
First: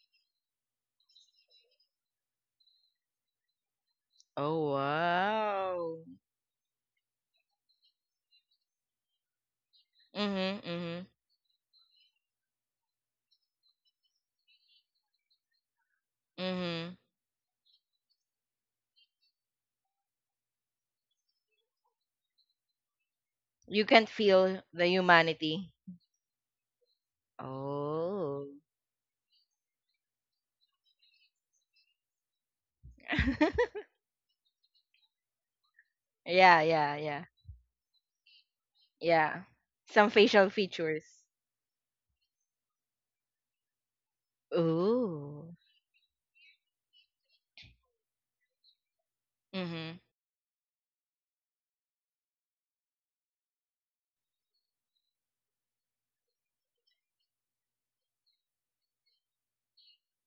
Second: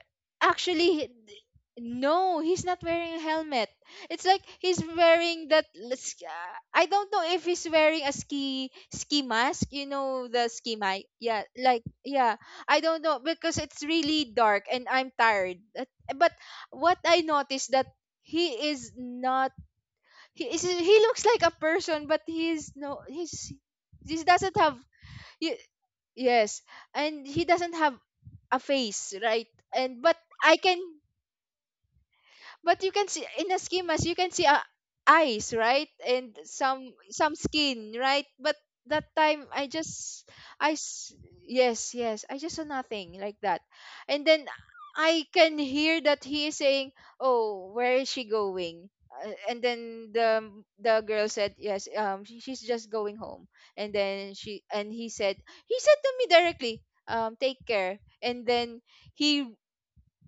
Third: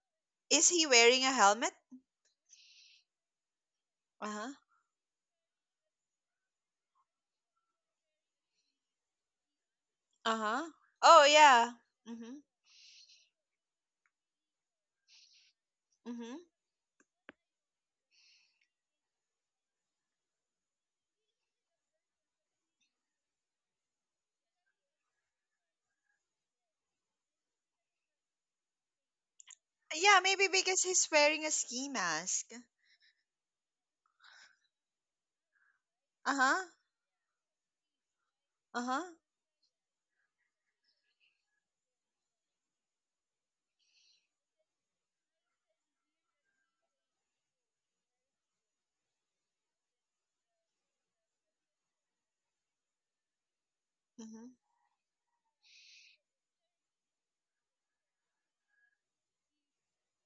is he
actually, he-
wearing a
d-
helmet?
no, he's not wearing a helmet. It's like
Uh-huh.
Oh,
he's wearing that.
wow.
I don't know if he's wearing a ski mask. You know the
Uh-huh.
ski
Mm-hmm.
mask.
Oh,
Yeah,
yeah.
like,
Mm-hmm.
yeah. I don't know because it's really dark and I'm tired. But
Mm-hmm.
Mm-hmm.
what I noticed, that he is not. He is. He looks like a person, but he's no. He's.
You can
He doesn't
feel
have.
the
You,
humanity.
Yes, and he doesn't have
Oh.
a face, right? And But
Yeah, maybe
I can
because he's wearing a ski mask.
but you can see, in a schemas you can see, eyes right, and
Uh-huh.
Yeah,
some
yeah, yeah.
some skin right. But
Uh-huh.
that time
Yeah.
I
Some
just
facial
I
features.
s- yes, yes, I just saw nothing like that. And then I
Ooh.
can hear that he is saying, "Oh, where is she going?" And
Mm-hmm.
then the girl said, "Yes, she's just going home." And then
Mm-hmm.
she and he said, he said to me directly, "Take care." And then he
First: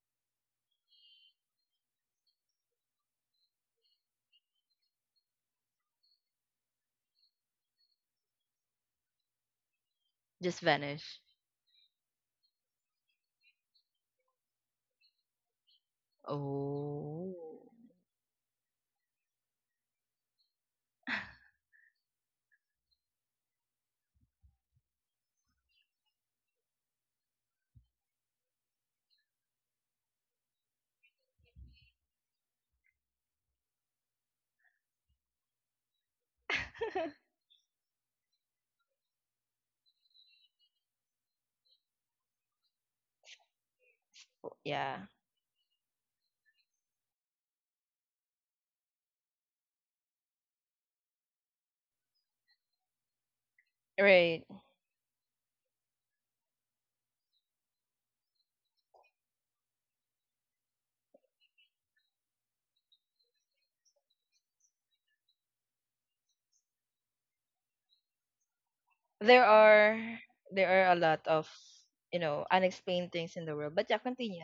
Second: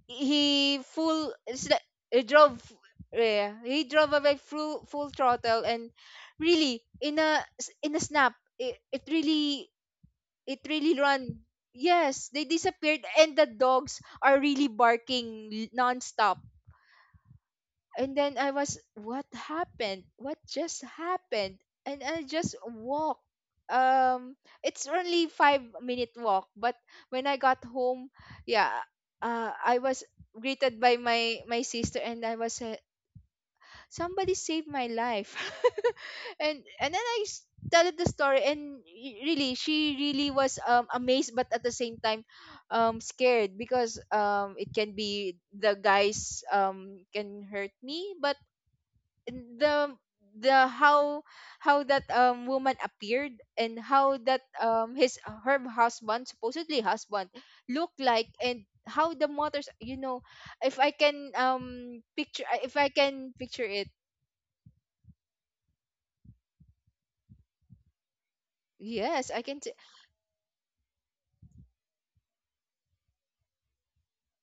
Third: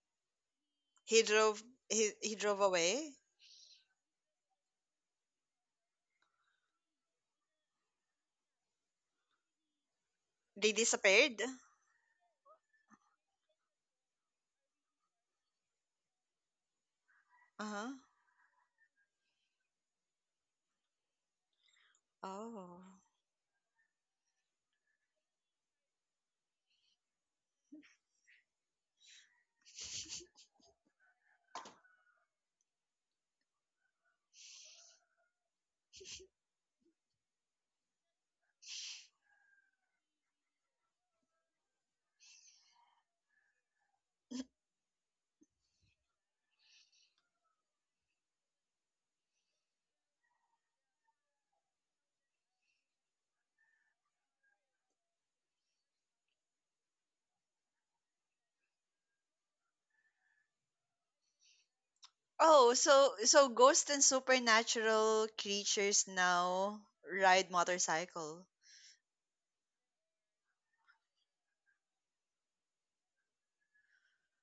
he
He
full
drove
sli-
he,
he
he
drove,
drove away.
yeah, he drove away full full throttle. And really in in a snap, it, it really it
Just
They
really
vanish.
disappeared.
run. Yes they disappeared, and the dogs are really barking nonstop.
Oh.
Uh-huh.
And then I was, what happened? What just happened? And I just
Oh.
walk. Um, it's only 5-minute walk. But when I got home, yeah, I was greeted by my sister, and I was, somebody saved my life, and then tell it the story. And really, she really was amazed, but at the same time, scared because it can
Yeah.
be the guys can hurt me. But the the how, that woman appeared, and how
Right.
that his her husband, supposedly husband, looked like, and how the mothers, you know, if I can picture,
Oh,
if I
so
can
so
picture it.
ghosts and supernatural creatures now ride motorcycle.
Yes I
There
can,
are there are a lot of unexplained things in the world. But yeah, continue.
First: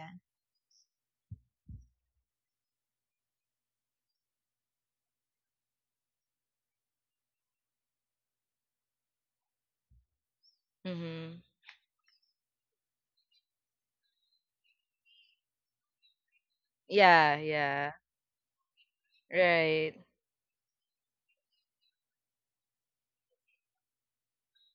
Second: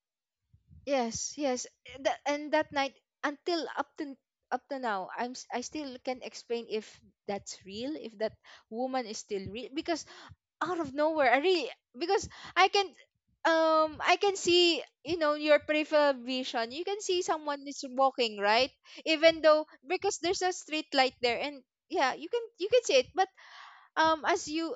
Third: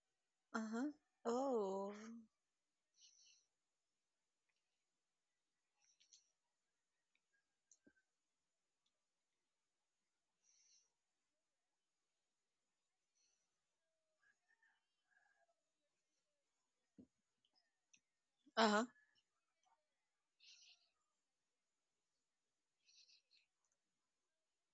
Uh-huh.
yes, yes,
Oh.
that, and that night, until up to now I still can explain if that's real, if that woman is still real, because out of nowhere.
Mm-hmm.
I really, because I can, I can see, you know, your peripheral vision. You can see
Yeah,
someone is
yeah.
walking, right,
Uh-huh.
even though
Right.
because there's a street light there. And yeah, you can see it. But as you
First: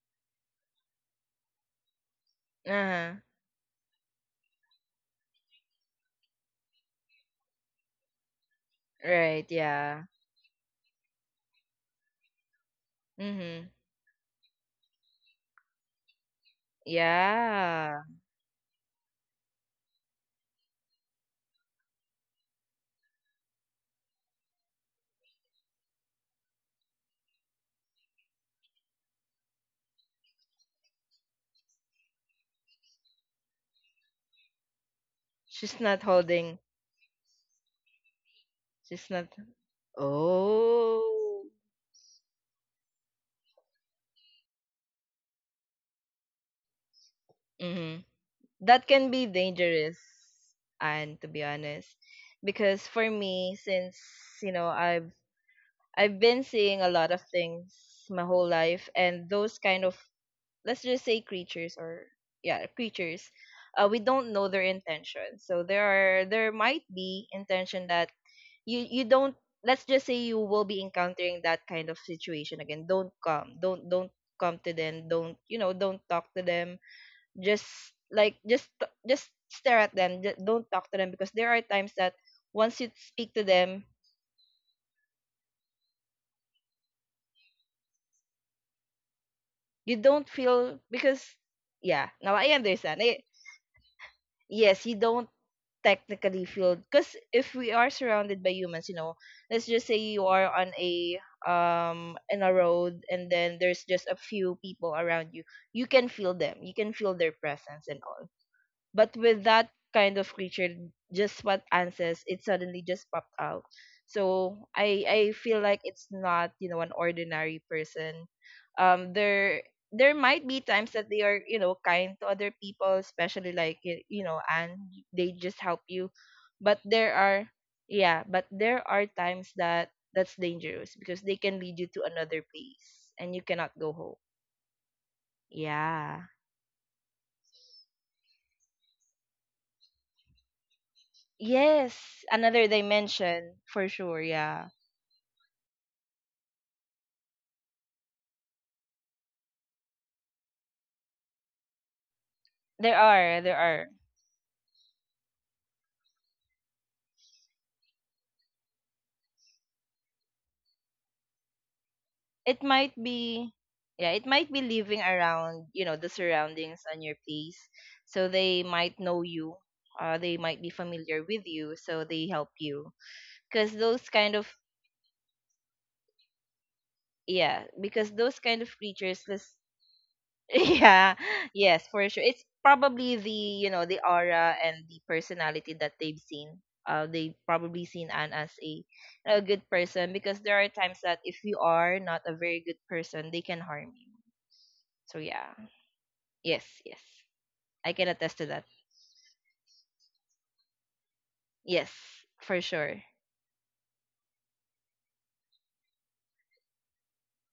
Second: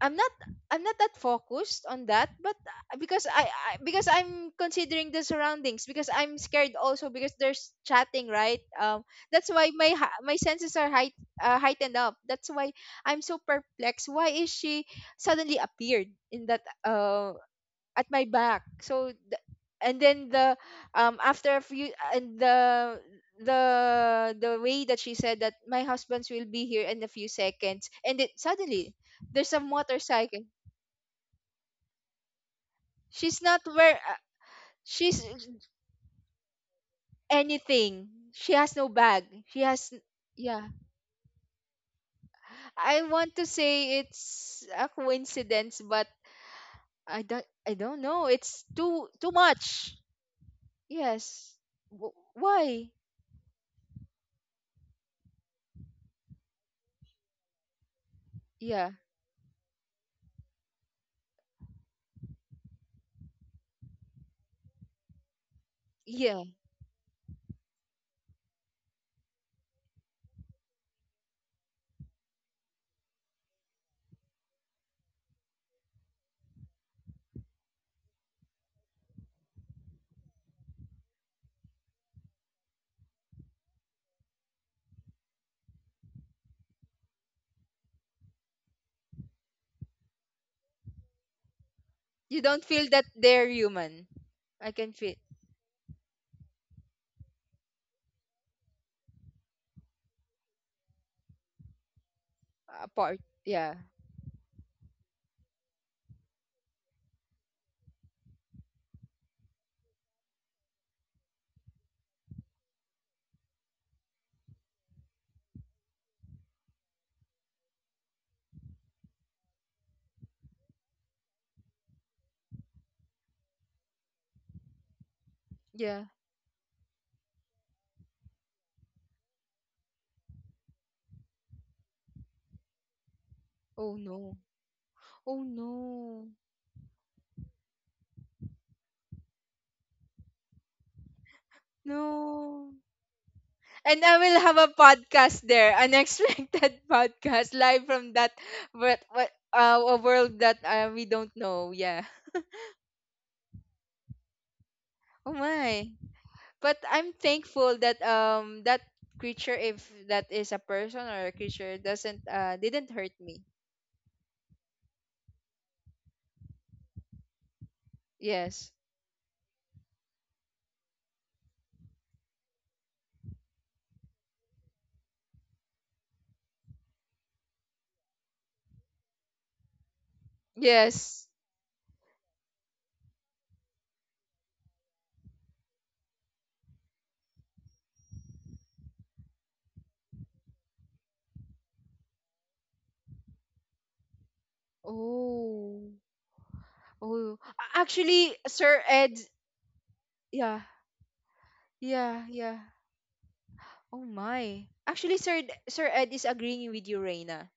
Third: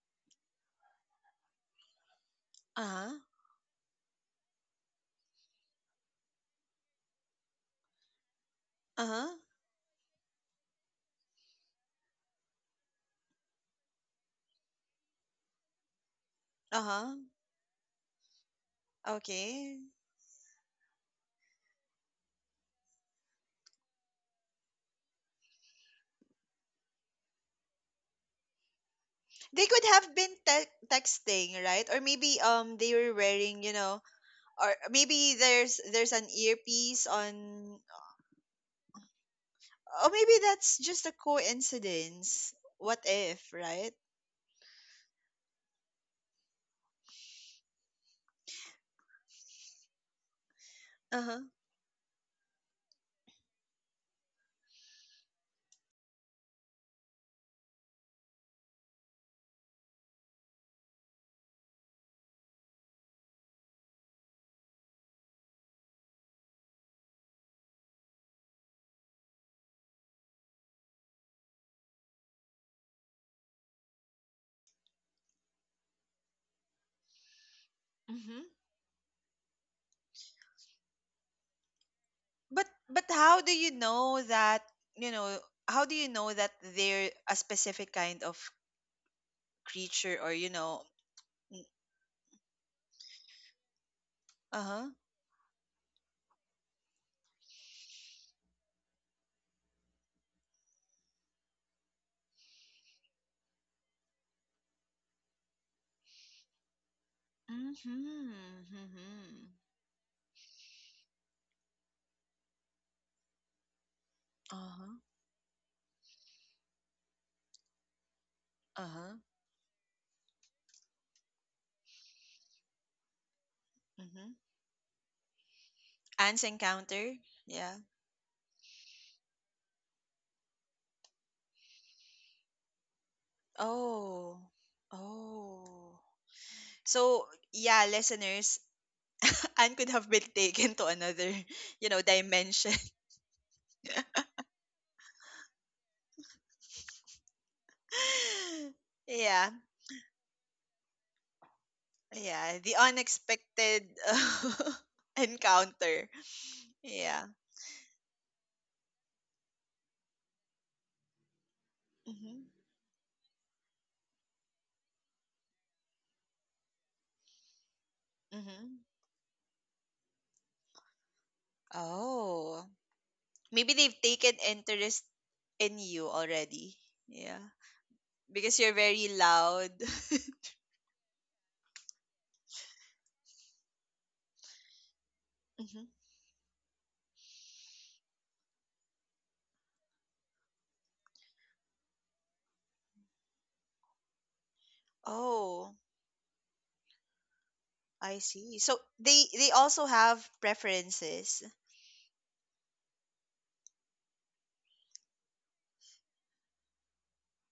I'm not I'm not that focused on that. But
Uh-huh.
Uh-huh.
because I because I'm considering the surroundings, because I'm scared also because there's chatting, right.
Uh-huh.
Right,
That's why
yeah.
my senses are heightened up. That's why I'm so
Mm-hmm.
perplexed. Why is she suddenly appeared in that?
Uh-huh.
Yeah.
At my back.
Okay.
And then the after a few, and the way that she said that my husband's will be here in a few seconds and then suddenly there's a
They could have been
motorcycle.
texting, right? Or maybe they were
She's not
wearing, you
where
know, or
she's
maybe there's
She's not
an
holding.
earpiece on.
anything. She has no
She's
bag.
not.
She has n-
Or maybe
yeah.
that's just a
Oh.
coincidence. What
I want
if,
to
right?
say it's a coincidence, but I don't
Mhm.
know. It's
That
too
can be
too much.
dangerous. And to be
Uh-huh.
Yes.
honest, because
Why?
for me, since you know, I've I've been seeing a lot of things my whole life,
Yeah.
and those kind of, let's just say creatures, or yeah, creatures, we don't know their intention. So
Yeah.
there might be intention that you don't. Let's just say you will be encountering that kind of situation again, don't come to them, don't you know don't talk to them. Just, like, just stare at them. Don't talk to them, because there are times that
But
once you
but
speak
how
to
do you
them,
know that, you know how do you know that they're a specific kind of
you
creature,
don't
or you
feel
know.
because yeah, now
You
I
don't feel
understand.
that they're human.
Uh
I
Yes,
huh
can
you
feel
don't technically feel, because if we are surrounded by humans, you know, let's just say you are on a in a road
apart.
and then
Yeah.
there's just a few people around you, you can feel them, you can feel their presence and all.
mm-hmm.
But with
Mm-hmm.
that kind of creature, just what Anne says, it suddenly just popped out.
uh
So
huh
I feel like it's not an ordinary person.
uh huh
Um, there there might be times that they are kind to other people, especially like
mm-hmm.
and they just help
Yeah.
you.
Ants
But
encounter.
there are
Yeah.
Yeah, but there are times that that's dangerous, because they can lead you to another place and you cannot
Oh
go home.
Oh.
no. Oh
Oh.
Yeah.
no.
So yeah, listeners, Anne could have been taken to another you know
Yes, another
No.
dimension.
dimension for
And I
sure.
will have a
Yeah.
podcast there, an unexpected podcast live from that, what
Yeah.
a world that we don't know. Yeah.
Yeah, the
There are, there
unexpected
are.
Oh my.
encounter.
But I'm
Yeah.
thankful that creature, if that is a person or a creature, doesn't
Mhm.
It
didn't
might
hurt me.
be, yeah, it might be living around, you know, the surroundings on your place. So they
Yes.
Mhm.
might know you. They might be familiar with you, so they help
Oh,
you. Because
maybe they've
those kind
taken
of,
interest in you already. Yeah,
Yeah, because those
because
kind of
you're very
creatures, this,
loud.
yeah,
Yes.
yes, for sure. It's probably the aura and the personality
Hmm.
that they've seen. They probably seen Anne as a good person, because there are times that if you are not a very good person, they can harm you. So yeah.
Oh,
Oh.
Yes, yes.
Oh,
I can
I
actually,
attest to
see.
that.
Sir
So
Ed,
they also have
yeah,
preferences.
yeah,
Yes,
yeah.
for sure.
Oh my. Actually, Sir Ed is agreeing with you, Reina.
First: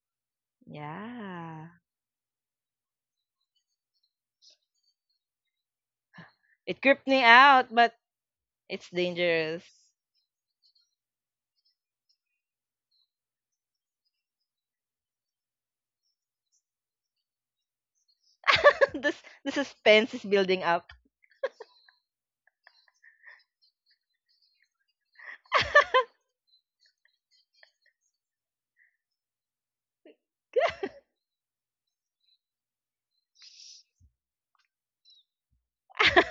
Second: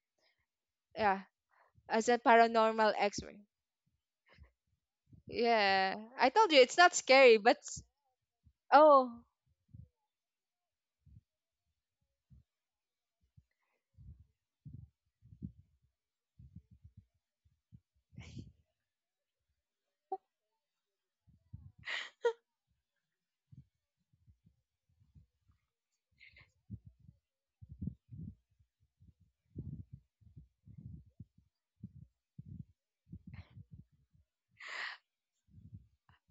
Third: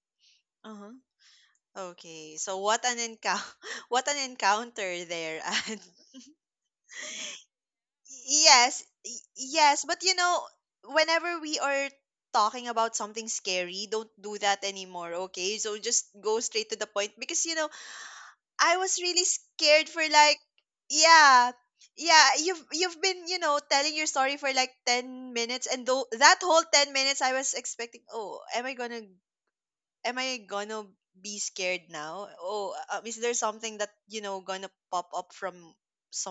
Uh huh.
Yeah,
Yeah.
as a
Okay. So what
paranormal
an
expert.
encounter! What an encounter there. And
Yeah, I told you it's
It
not
creeped me
scary, but
out, but
yes,
it's
oh,
dangerous.
yes. But you know, whenever we are talking about something scary, don't do that anymore. Okay. So just go straight to the point because you know I was
this
really
The
scared for
suspense is
like,
building up.
yeah. Yeah, you've been, you know, telling your story for like 10 minutes, and though that whole 10 minutes I was expecting, "Oh, am I going to am I going to be scared now? Oh, is there something that, you know, going to pop up from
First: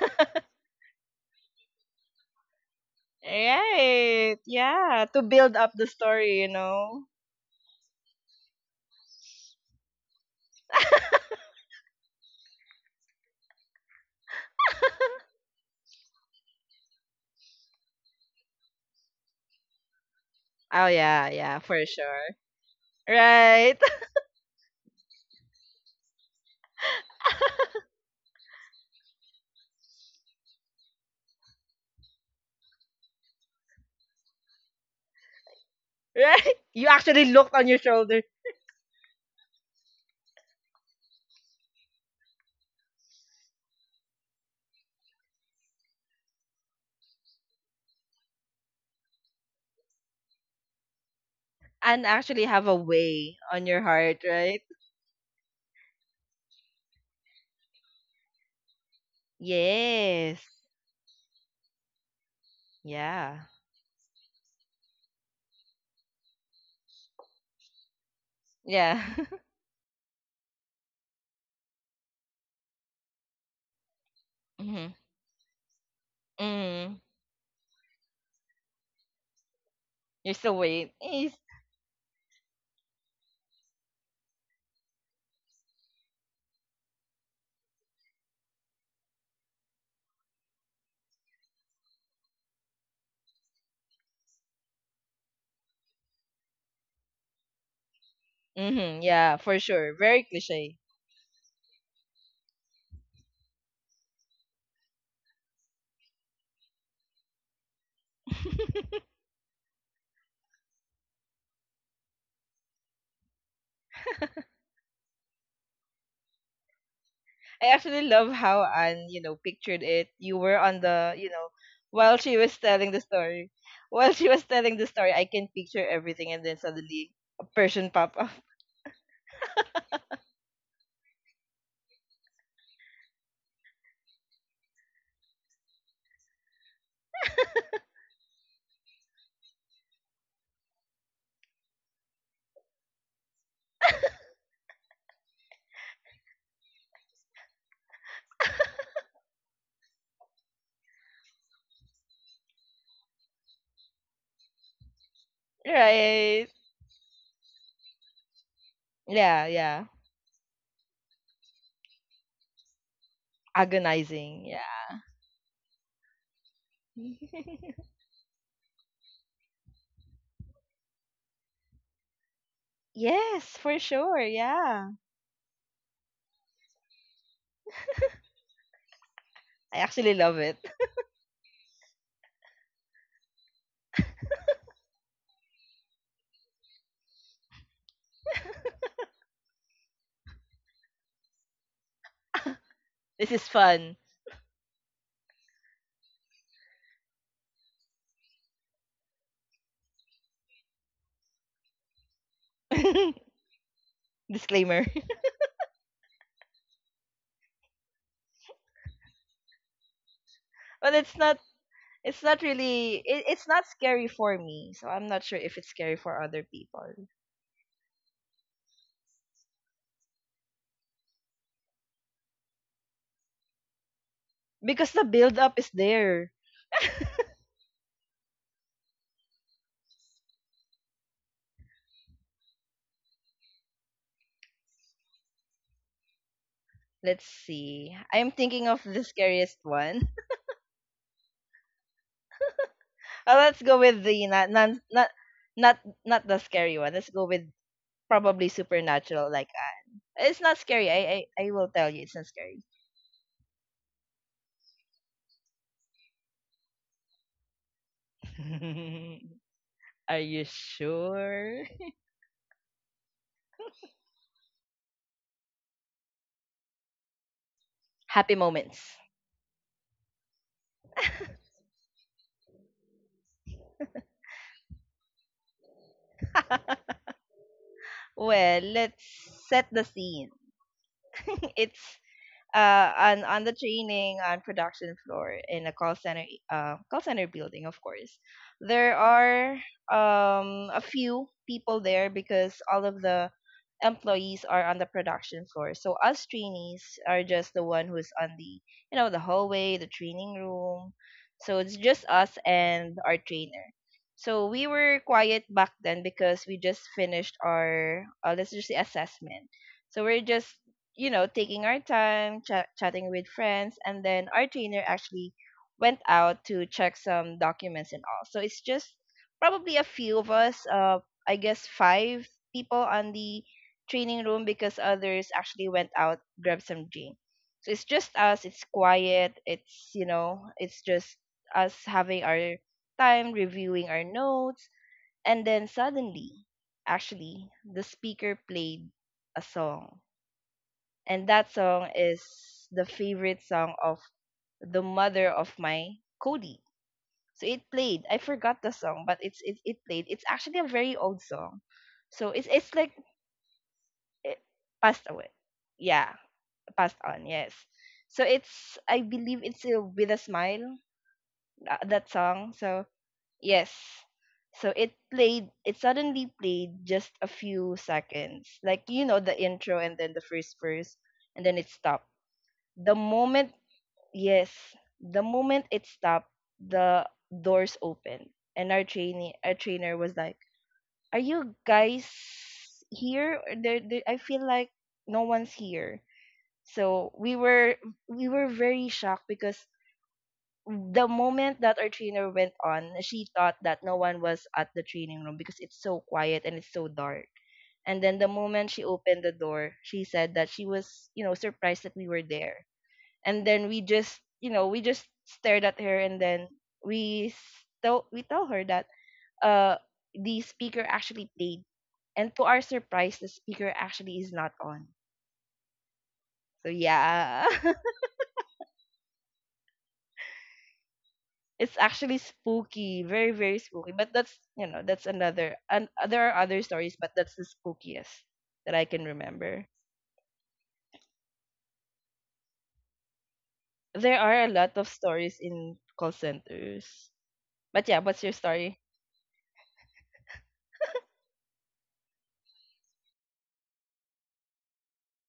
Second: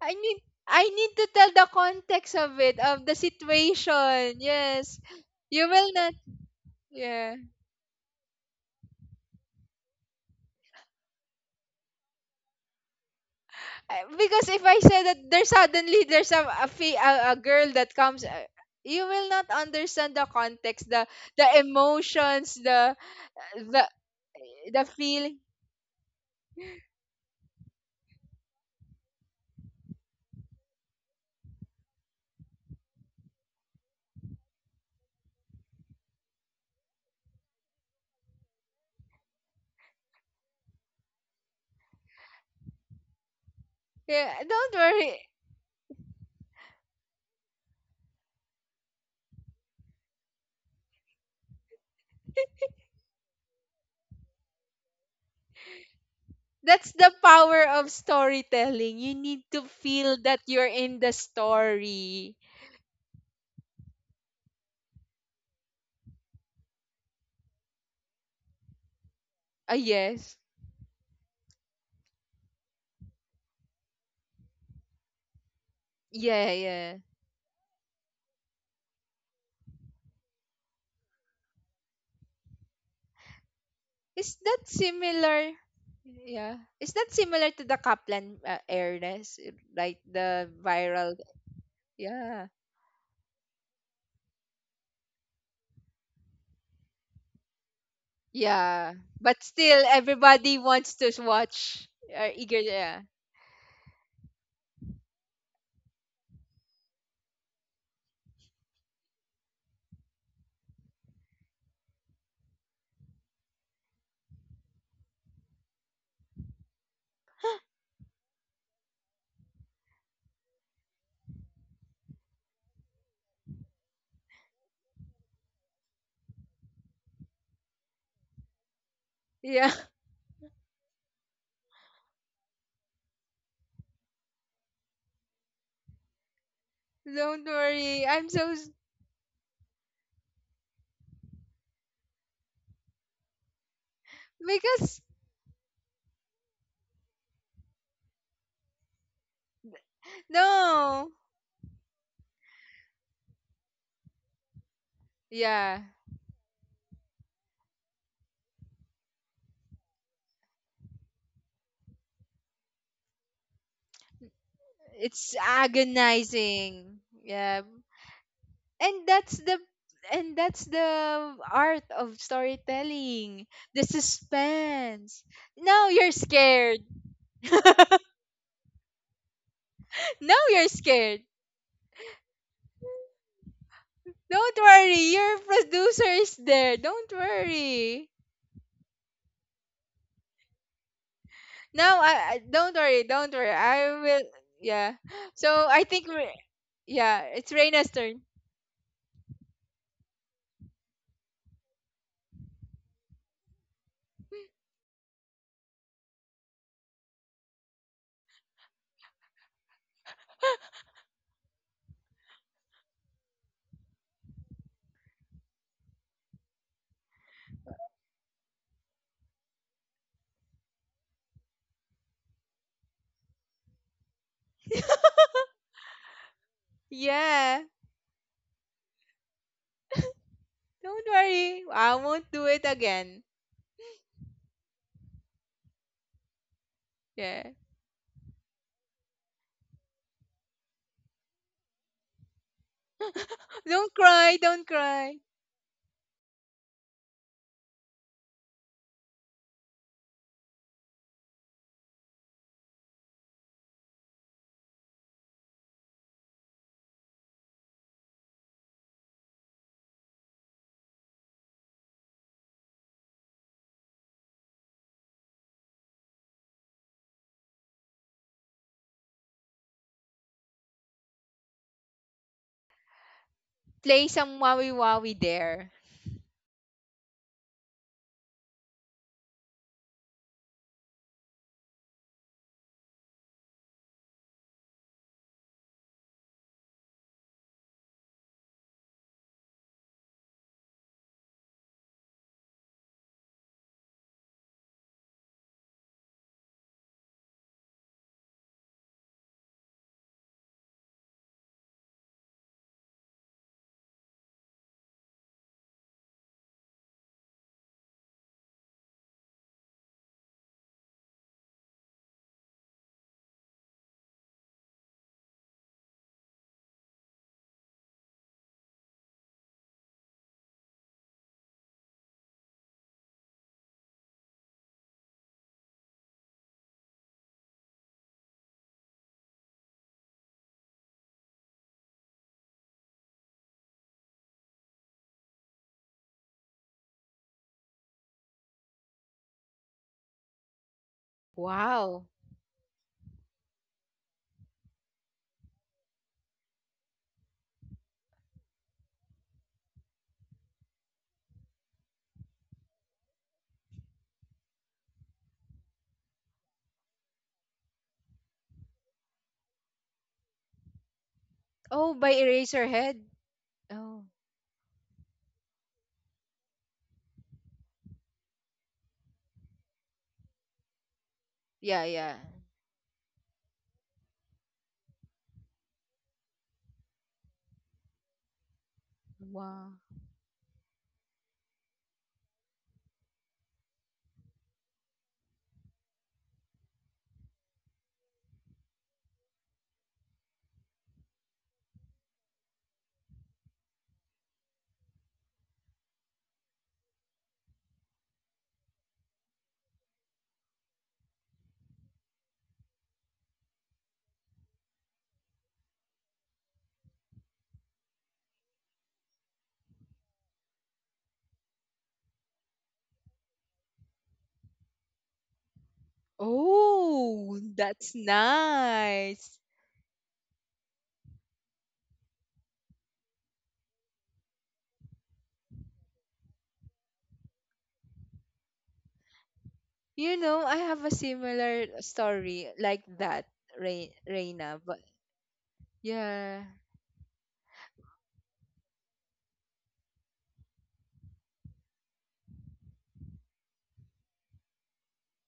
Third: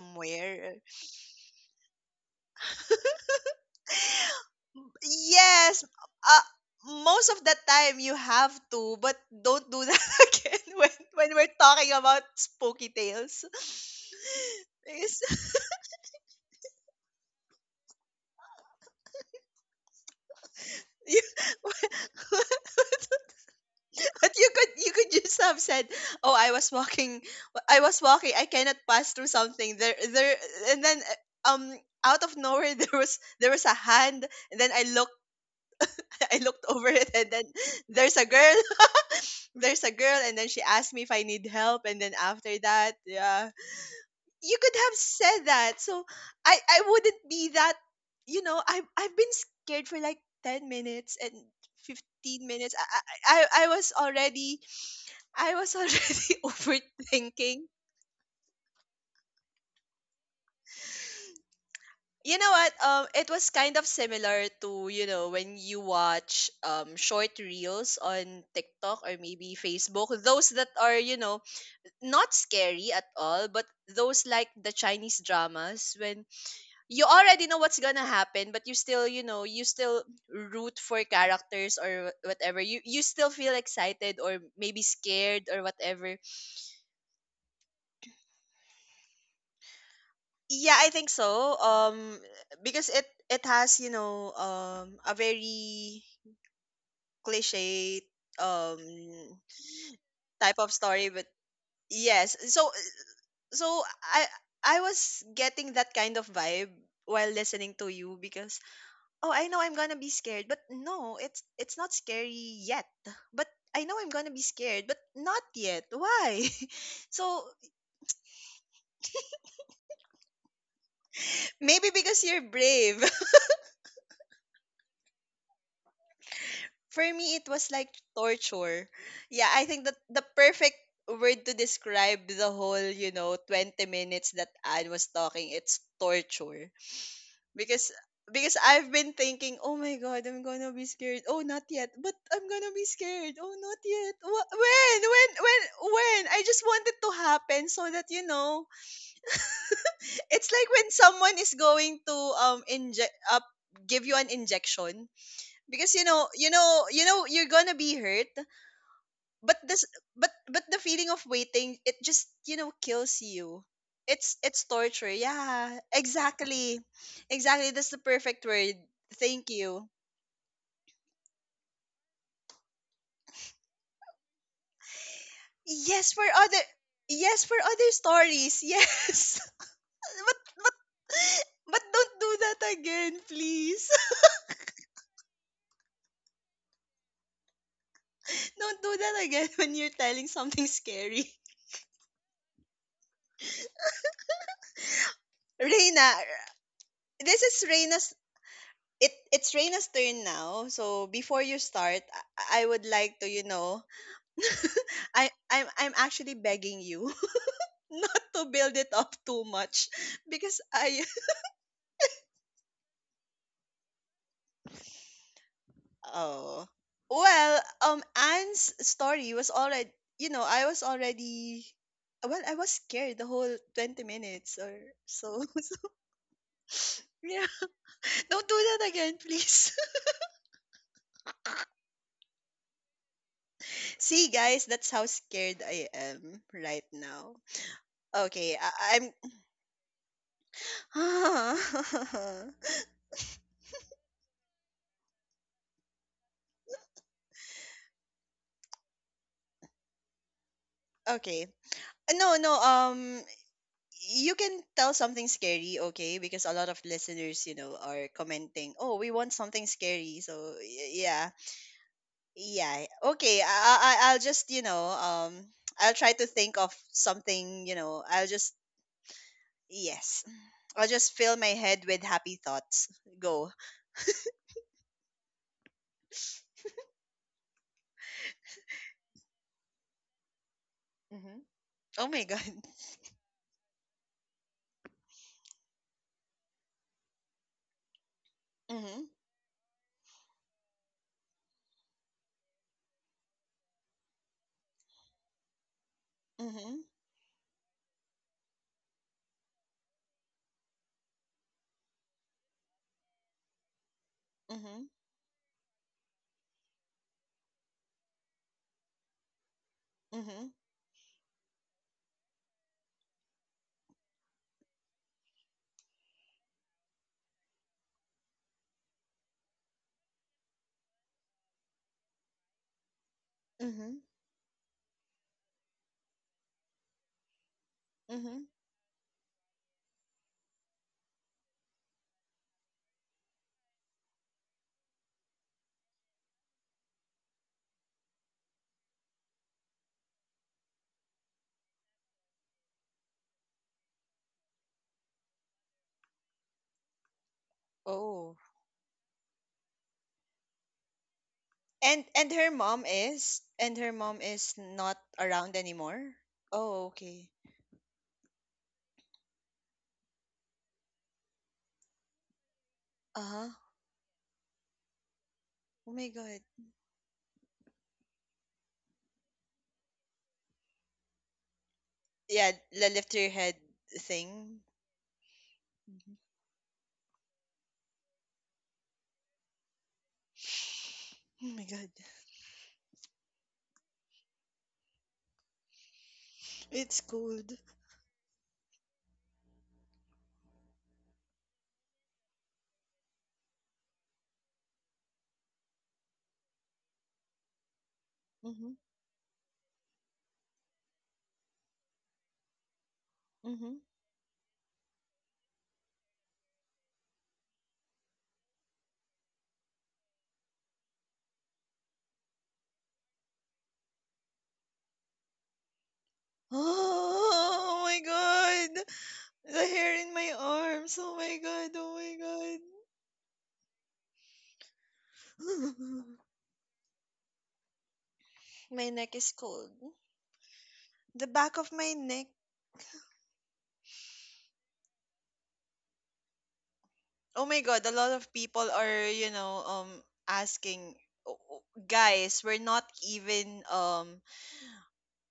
I need I need to tell the context of it, of the
Right.
situation. Yes,
Yeah. To build
you
up
Yes,
the
will not.
story,
uh,
you know.
most
Yeah.
of the time you have to, but don't do that again when we're talking about spooky tales.
Because if I say that
Because
there's suddenly there's a girl that comes, you will not understand the
Oh,
context, the
yeah,
the
yeah, for sure.
emotions,
Right.
the
but you
the
could
feeling.
just have said, "Oh, I was walking, I cannot pass through something." There, and then uh, um, out of nowhere there was a hand, and then I looked I
Right.
looked
You
over it,
actually
and then
looked on your
there's
shoulder,
a girl, and then she asked me if I need help, and then after that, yeah,
Yeah,
you
don't
could have
worry.
said that. So I wouldn't be that, you know, I I've been scared for like 10 minutes. And
and actually
15
have a
minutes I, I
way
i I
on your
was
heart,
already
right?
I was already
That's the power
overthinking.
of storytelling. You need to feel that
Yes.
you're in the story.
You know what? It
Yeah.
was kind of similar to you know when you watch short reels on
Yeah.
TikTok or maybe
Ah,
Facebook.
yes.
Those that are you know not scary at all, but those like the
Mhm.
Chinese dramas when
Yeah,
Mm.
yeah.
you already know what's gonna happen, but you still you know you still
You're still
root
waiting.
for
Is
characters or whatever. You still feel excited or
Is that
maybe scared
similar?
or whatever.
Yeah. Is that similar to the Kaplan, airness? Like the
Yeah, I think
viral?
so.
Yeah.
Because it has you know a very cliche um
Yeah,
Mhm. Yeah,
but
for
still,
sure. Very
everybody
type of
cliche.
wants
story,
to
but
watch. Are
yes.
eager,
So
yeah,
so I was getting that kind of vibe while listening to you, because oh, I know I'm gonna be scared, but no, it's not scary yet. But I know I'm gonna be scared, but not yet. Why? So
I actually love how Anne, pictured it. You were on
maybe
while
because you're
she was telling
brave.
the story. While she was telling the story, I can picture everything, and then
For
suddenly
me
a
it was like
person pop up.
torture. Yeah, I
yeah.
think that the perfect word to describe the whole, you know, 20 minutes that Anne was talking, it's torture.
Don't
Because
worry, I'm so
I've been thinking, oh my god, I'm gonna be scared. Oh, not yet, but I'm gonna be scared. Oh, not yet.
because
When? I just want it to happen so that you know. It's like when
no,
someone is going to give you an injection
yeah,
because
Right?
you know, you're gonna be hurt.
Yeah,
but this
yeah.
but but the feeling of waiting, it just you know kills you. It's
Agonizing. Yeah.
torture,
it's
yeah, exactly.
agonizing. Yeah,
Exactly, that's the perfect word.
and that's
Thank
the
you.
and that's the art of
Yes,
storytelling.
for
The
sure. Yeah.
suspense. Now
yes
you're
for other
scared.
yes, for other stories, yes.
I actually love
Now
but
it.
you're scared.
but don't do that again, please.
Don't worry, your producer is there. Don't worry.
Don't do that again when you're telling something scary.
No, I don't worry,
This
don't
is
worry. I
fun.
will. Yeah. So I
Reina,
think, yeah,
this
it's
is
Reina's
reina's
turn.
it it's Reina's turn now. So before you start, I would like to you know
Disclaimer.
I'm actually begging you not to build it up too much, because
But
I
it's not It's not really it's not scary for me, so I'm not sure if it's scary for other
oh,
people.
well, um, Anne's story was already you know I was scared the whole 20 minutes or
Because the
so.
build up is there.
Yeah,
Yeah.
don't do that again, please.
Don't worry. I won't do it again.
See, guys, that's how scared I am right
Let's
now.
Yeah.
see. I'm
Okay
thinking of
I,
the
I'm
scariest one. Let's go
Don't
with the
cry. Don't cry.
not not the scary one. Let's go with probably supernatural, like it's not scary. I
okay,
I, I will tell you it's not
no,
scary.
um, you can tell something scary, okay? Because a lot of listeners, you know, are commenting, "Oh, we want something scary."
Are you
So yeah,
sure?
yeah, okay. I'll just you know I'll try to think of something. You know, I'll
Happy
just
moments.
yes, I'll just fill my head with happy thoughts. Go.
Play some Wowie Wowie there.
Well, let's set the scene.
Mm-hmm.
It's,
Oh my god.
on the training and production floor in a call center, call center building, of course. There
Mm-hmm.
are, a few people there because all of the employees are on the production floor, so us
Mm-hmm.
trainees are just the one who's on the you know the hallway, the training room. So it's just us and our trainer. So we
Mm-hmm.
were quiet back then because we just finished our, let's just say, assessment. So we're
Mm-hmm.
just, taking our time, chatting with friends, and then our trainer actually went out to check some documents and all. So it's just probably a few of us, I guess five people on the
Mm-hmm.
training room because others actually went out grab some drink. So it's just
Mm-hmm.
us. It's quiet. It's just us having our time reviewing our notes, and then suddenly, actually, the speaker played a song, and that song
Wow.
is the favorite song of the mother of my Cody. So it played. I
Oh.
forgot the song, but it played. It's actually a very old song.
And
So
her
it's
mom
like
is
it
not
passed away.
around anymore.
Yeah,
Oh,
passed
okay.
on. Yes. So it's I believe it's, With a Smile,
Oh,
that
by
song. So
Eraserhead.
Uh-huh.
yes.
Oh.
So it played. It
Oh my
suddenly
god.
played just a few seconds, like the intro and then the first verse, and then it
Yeah,
stopped
yeah.
Yeah, the
the
lift your
moment
head
Yes,
thing.
the moment it
Mhm.
stopped, the doors opened, and our
Wow.
trainer was like, "Are
Oh
you
my god.
guys here? Or there, I feel like no one's here."
It's
So we
cold.
were very shocked because the moment that our trainer went on, she thought that no one was at the training room because it's so quiet and it's so dark. And then the
Mm-hmm.
moment she opened the door, she said that she was, you know, surprised that we were there, and then
Mm-hmm.
we just you know we just stared at her, and then we we tell her that uh the speaker actually played, and to our surprise the speaker actually is not on. So
Oh,
yeah.
Oh
that's
my god.
nice.
The hair in my arms. Oh my god.
It's
Oh my
actually
god.
spooky, very very spooky, but that's you know that's another. And there are other stories, but that's the spookiest that I
My
can
neck is
remember.
cold.
You know, I have a
The back of
similar
my neck.
story like that,
There are a
Reina.
lot
But
of stories in call
yeah.
centers,
Oh my god,
but
a
yeah,
lot
what's
of
your
people
story?
are, you know, um, asking, "Oh, oh, guys, we're not even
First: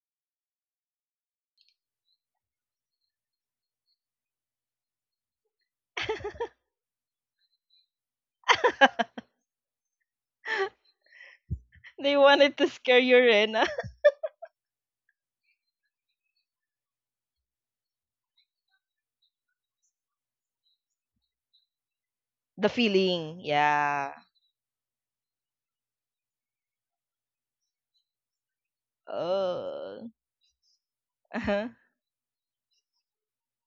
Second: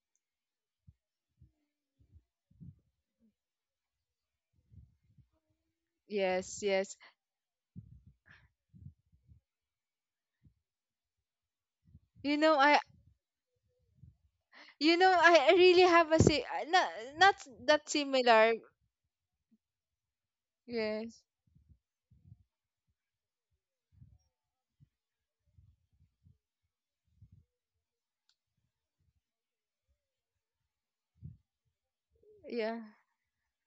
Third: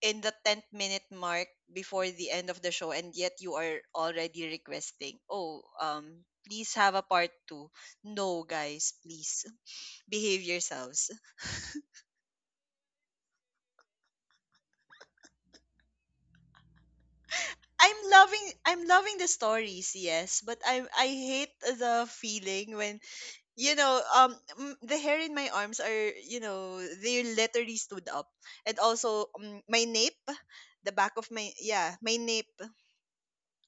in the 10th minute mark before the end of the show and yet you are already requesting, oh, um,
Yes,
please have
yes.
a part 2. No, guys, please, behave yourselves."
They
You
wanted
know,
to
I
scare you, Rena.
you know, I really have a si not not that
I'm loving,
similar.
the stories, yes, but I
Yes.
hate the
The
feeling when
feeling,
you know
yeah.
the hair in my arms are you know they literally stood up, and also my
Oh.
nape, the back of my
Uh-huh.
yeah, my nape,
Yeah.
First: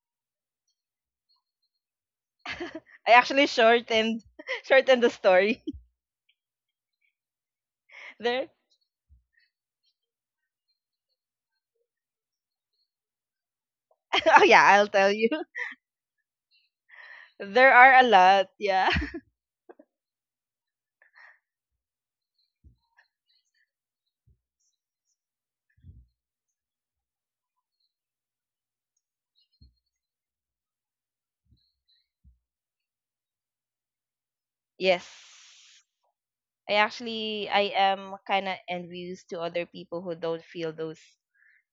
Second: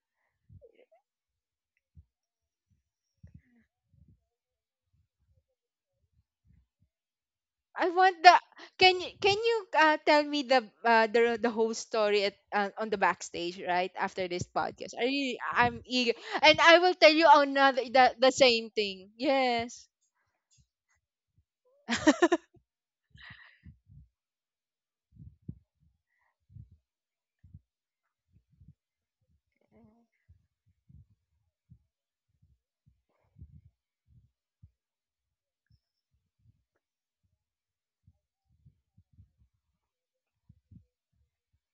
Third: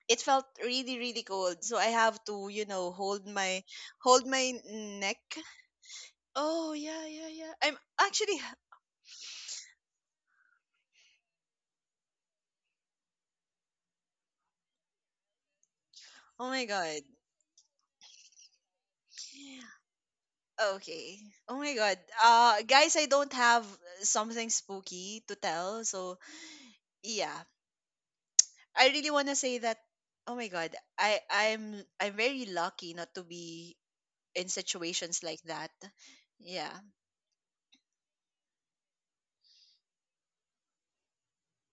it felt really really cold, so I have to you know
I
hold
actually
my
shortened.
hold my
Shortened the
neck.
story.
Oh, yeah I'm
I want the
actually
There.
can you tell me the, the whole story at, on the backstage right after
Oh,
this
yeah, I'll
podcast. I
tell you.
really, I'm eager,
oh
and
my
I will
god.
tell you
There
another
are a
the
lot,
same
yeah.
thing. Yes.
Okay. Oh my god. Uh, guys, I don't have something spooky to tell, so yeah, I really want to say that, oh my god, I'm very lucky not to be in
Yes.
situations like that. Yeah.
I actually I am kind of envious to other people who don't feel those,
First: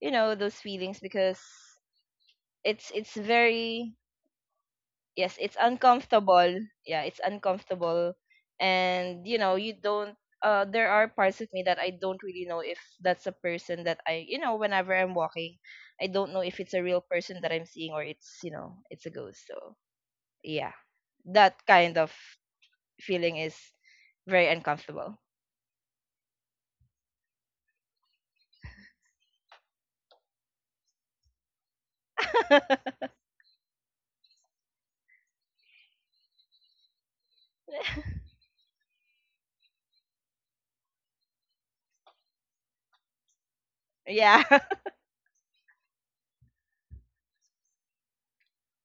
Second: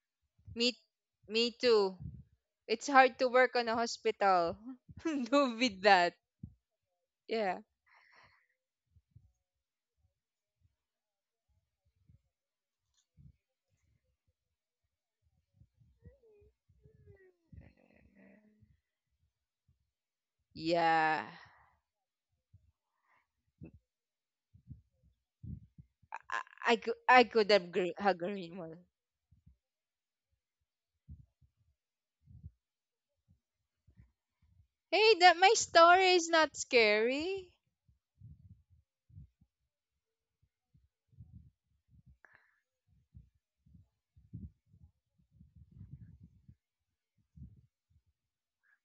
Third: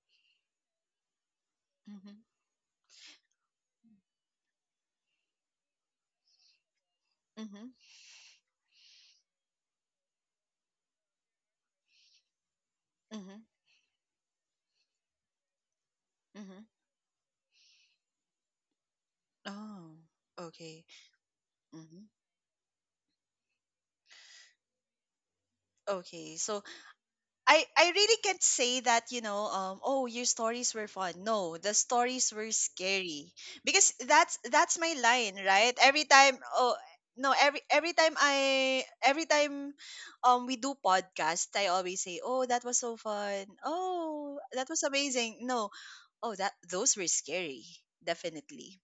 those
Me
feelings, because
me too.
mm-hmm,
It's
it's
hard to work on a
very
hospital.
yes, it's
Do with that.
uncomfortable, yeah, it's
Yeah.
mm-hmm,
uncomfortable. And you don't, there are parts of me that I don't really know if that's a
Mm-hmm.
person that I, whenever I'm walking, I don't know if
Hmm.
it's a real person that I'm seeing or it's you know it's a ghost. So
Oh.
yeah,
Okay.
Yeah.
that kind
Mm-hmm.
of feeling is very uncomfortable.
Okay,
I,
so
I could have
I really
hug her
can't
in
say
one.
that, you know, oh, your stories were fun. No, the stories were scary. Because that's my
Hey,
line,
that my
right? Every
story is
time,
not
oh, no,
scary
every time we do podcast, I always say, "Oh, that was so fun. Oh,
Yeah.
that was amazing." No, oh, that those were scary, definitely.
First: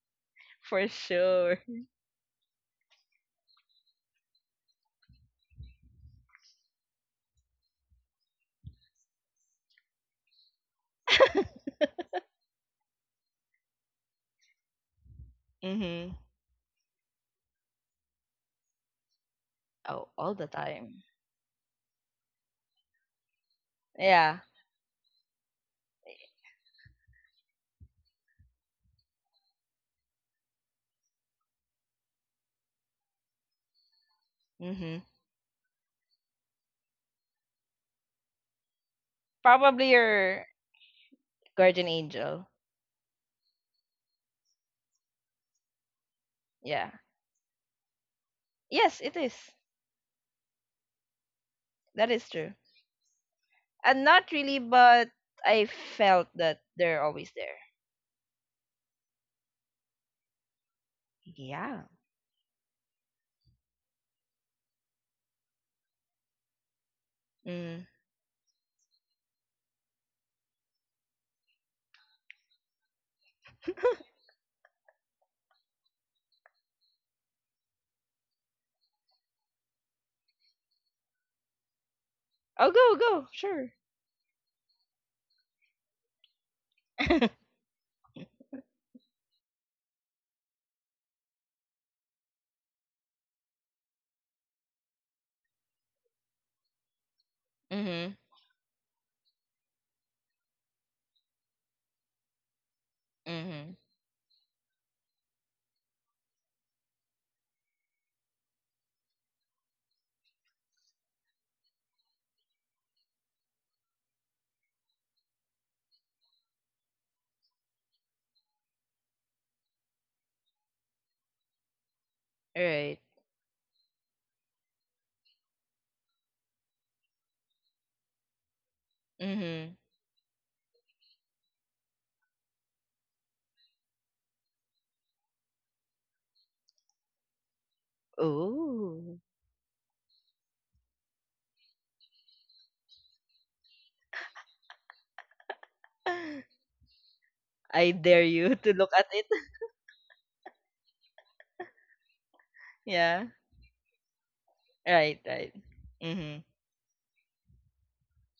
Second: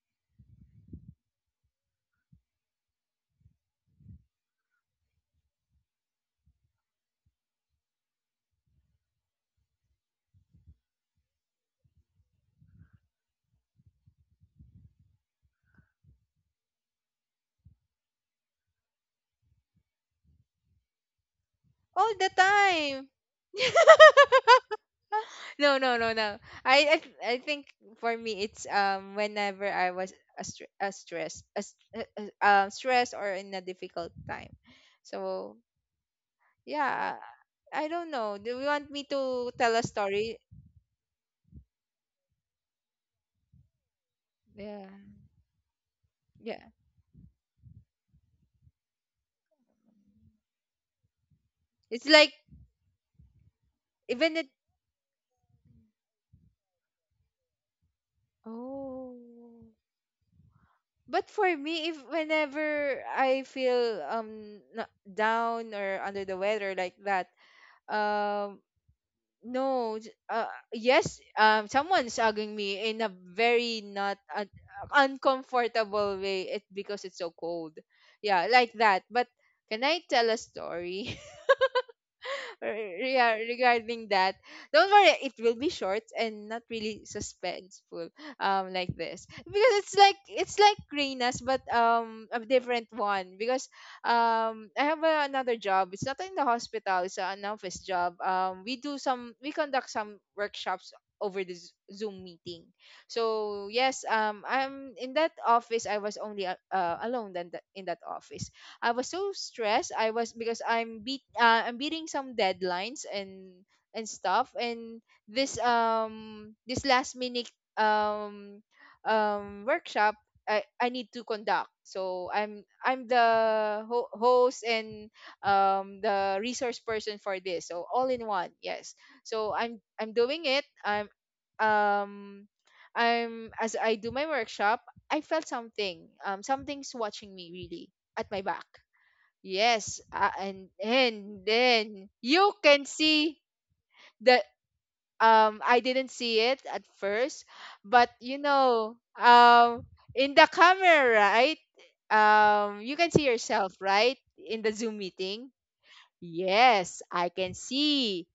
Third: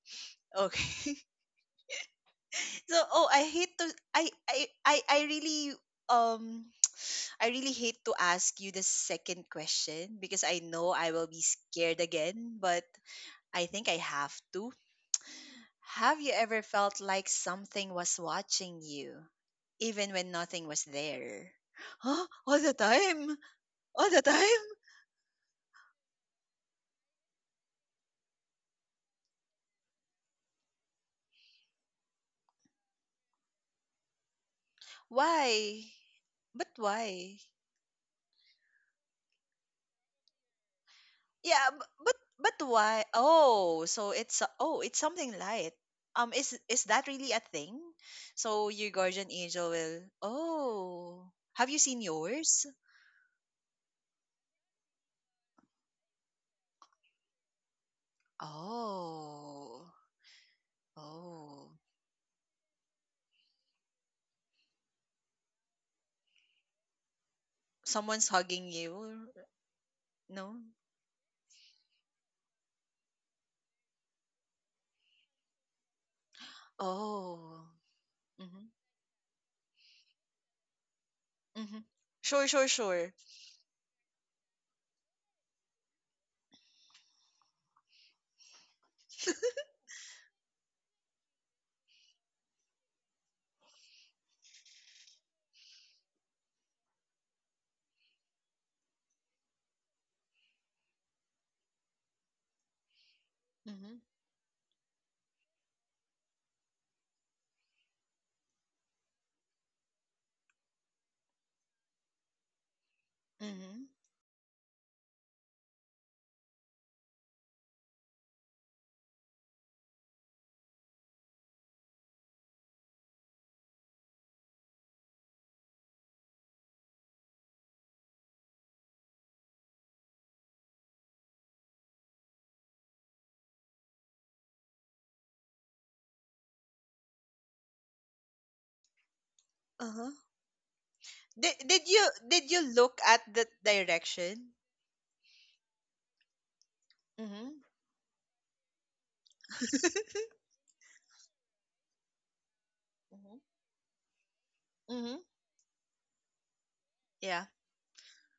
For
Okay.
sure.
So, oh, I hate to I I I, I really um I really hate to ask you the second question because I know I will be scared again, but I think I have to.
Mhm.
Have you ever felt like something was watching you,
Oh,
even when
all the
nothing was
time.
there?
all
Huh?
the
All the
time.
time? All the
Yeah.
time?
no, no, no, no. I, I, I think for me it's whenever I was a stress, a, s- a- stress or in a difficult time.
Mhm.
So
Why? But
yeah,
why?
I don't know. Do you want me to tell a
Probably
story?
your
Yeah,
guardian angel.
but why? Oh, so it's oh,
Yeah,
it's something light. Is
yeah.
Yeah.
that really a thing? So your
Yes, it
guardian
is.
angel will. Oh, have you seen
It's
That is
like
true.
yours?
And not
even it.
really, but I felt that they're always there.
Oh.
Oh.
But for
Oh.
Yeah.
me if whenever I feel down or under the weather like that.
Mm.
Someone's
Um
hugging you?
no j-
No?
Yes, someone's hugging me in a very not un- uncomfortable way it because it's so
Oh.
cold, yeah,
Mhm.
like that. But can I tell a story
Mhm. Sure,
Oh, go,
sure.
go.
yeah,
Sure.
regarding that. Don't worry, it will be short and not really suspenseful, like this because it's like Reina's, but a different one because I have another job. It's not in the hospital. It's an office
Mm-hmm.
job. We do some we conduct some workshops over the Zoom meeting. So
Mm-hmm.
Mhm.
yes, I'm in that office. I was only alone in that office. I was so stressed. I was because I'm beating some deadlines
Mhm.
and stuff and this this last minute um workshop I need to conduct. So
Right.
I'm the host and the resource person for this. So all in one. Yes. So
Mm-hmm.
I'm doing it. Um I'm as I do my workshop, I felt something. Something's watching me really at my back.
Oh.
Yes,
Uh-huh.
and
Did,
then
did
you
you
can
look at
see
the
the
direction?
I didn't see it at first,
Mhm.
I
but
dare
you
you to look
know,
at it.
in the camera, right? You can
Yeah.
see
Mhm.
yourself, right? In the Zoom
Right,
Mhm.
right.
meeting.
Mm-hmm.
Yes, I
Yeah.
can see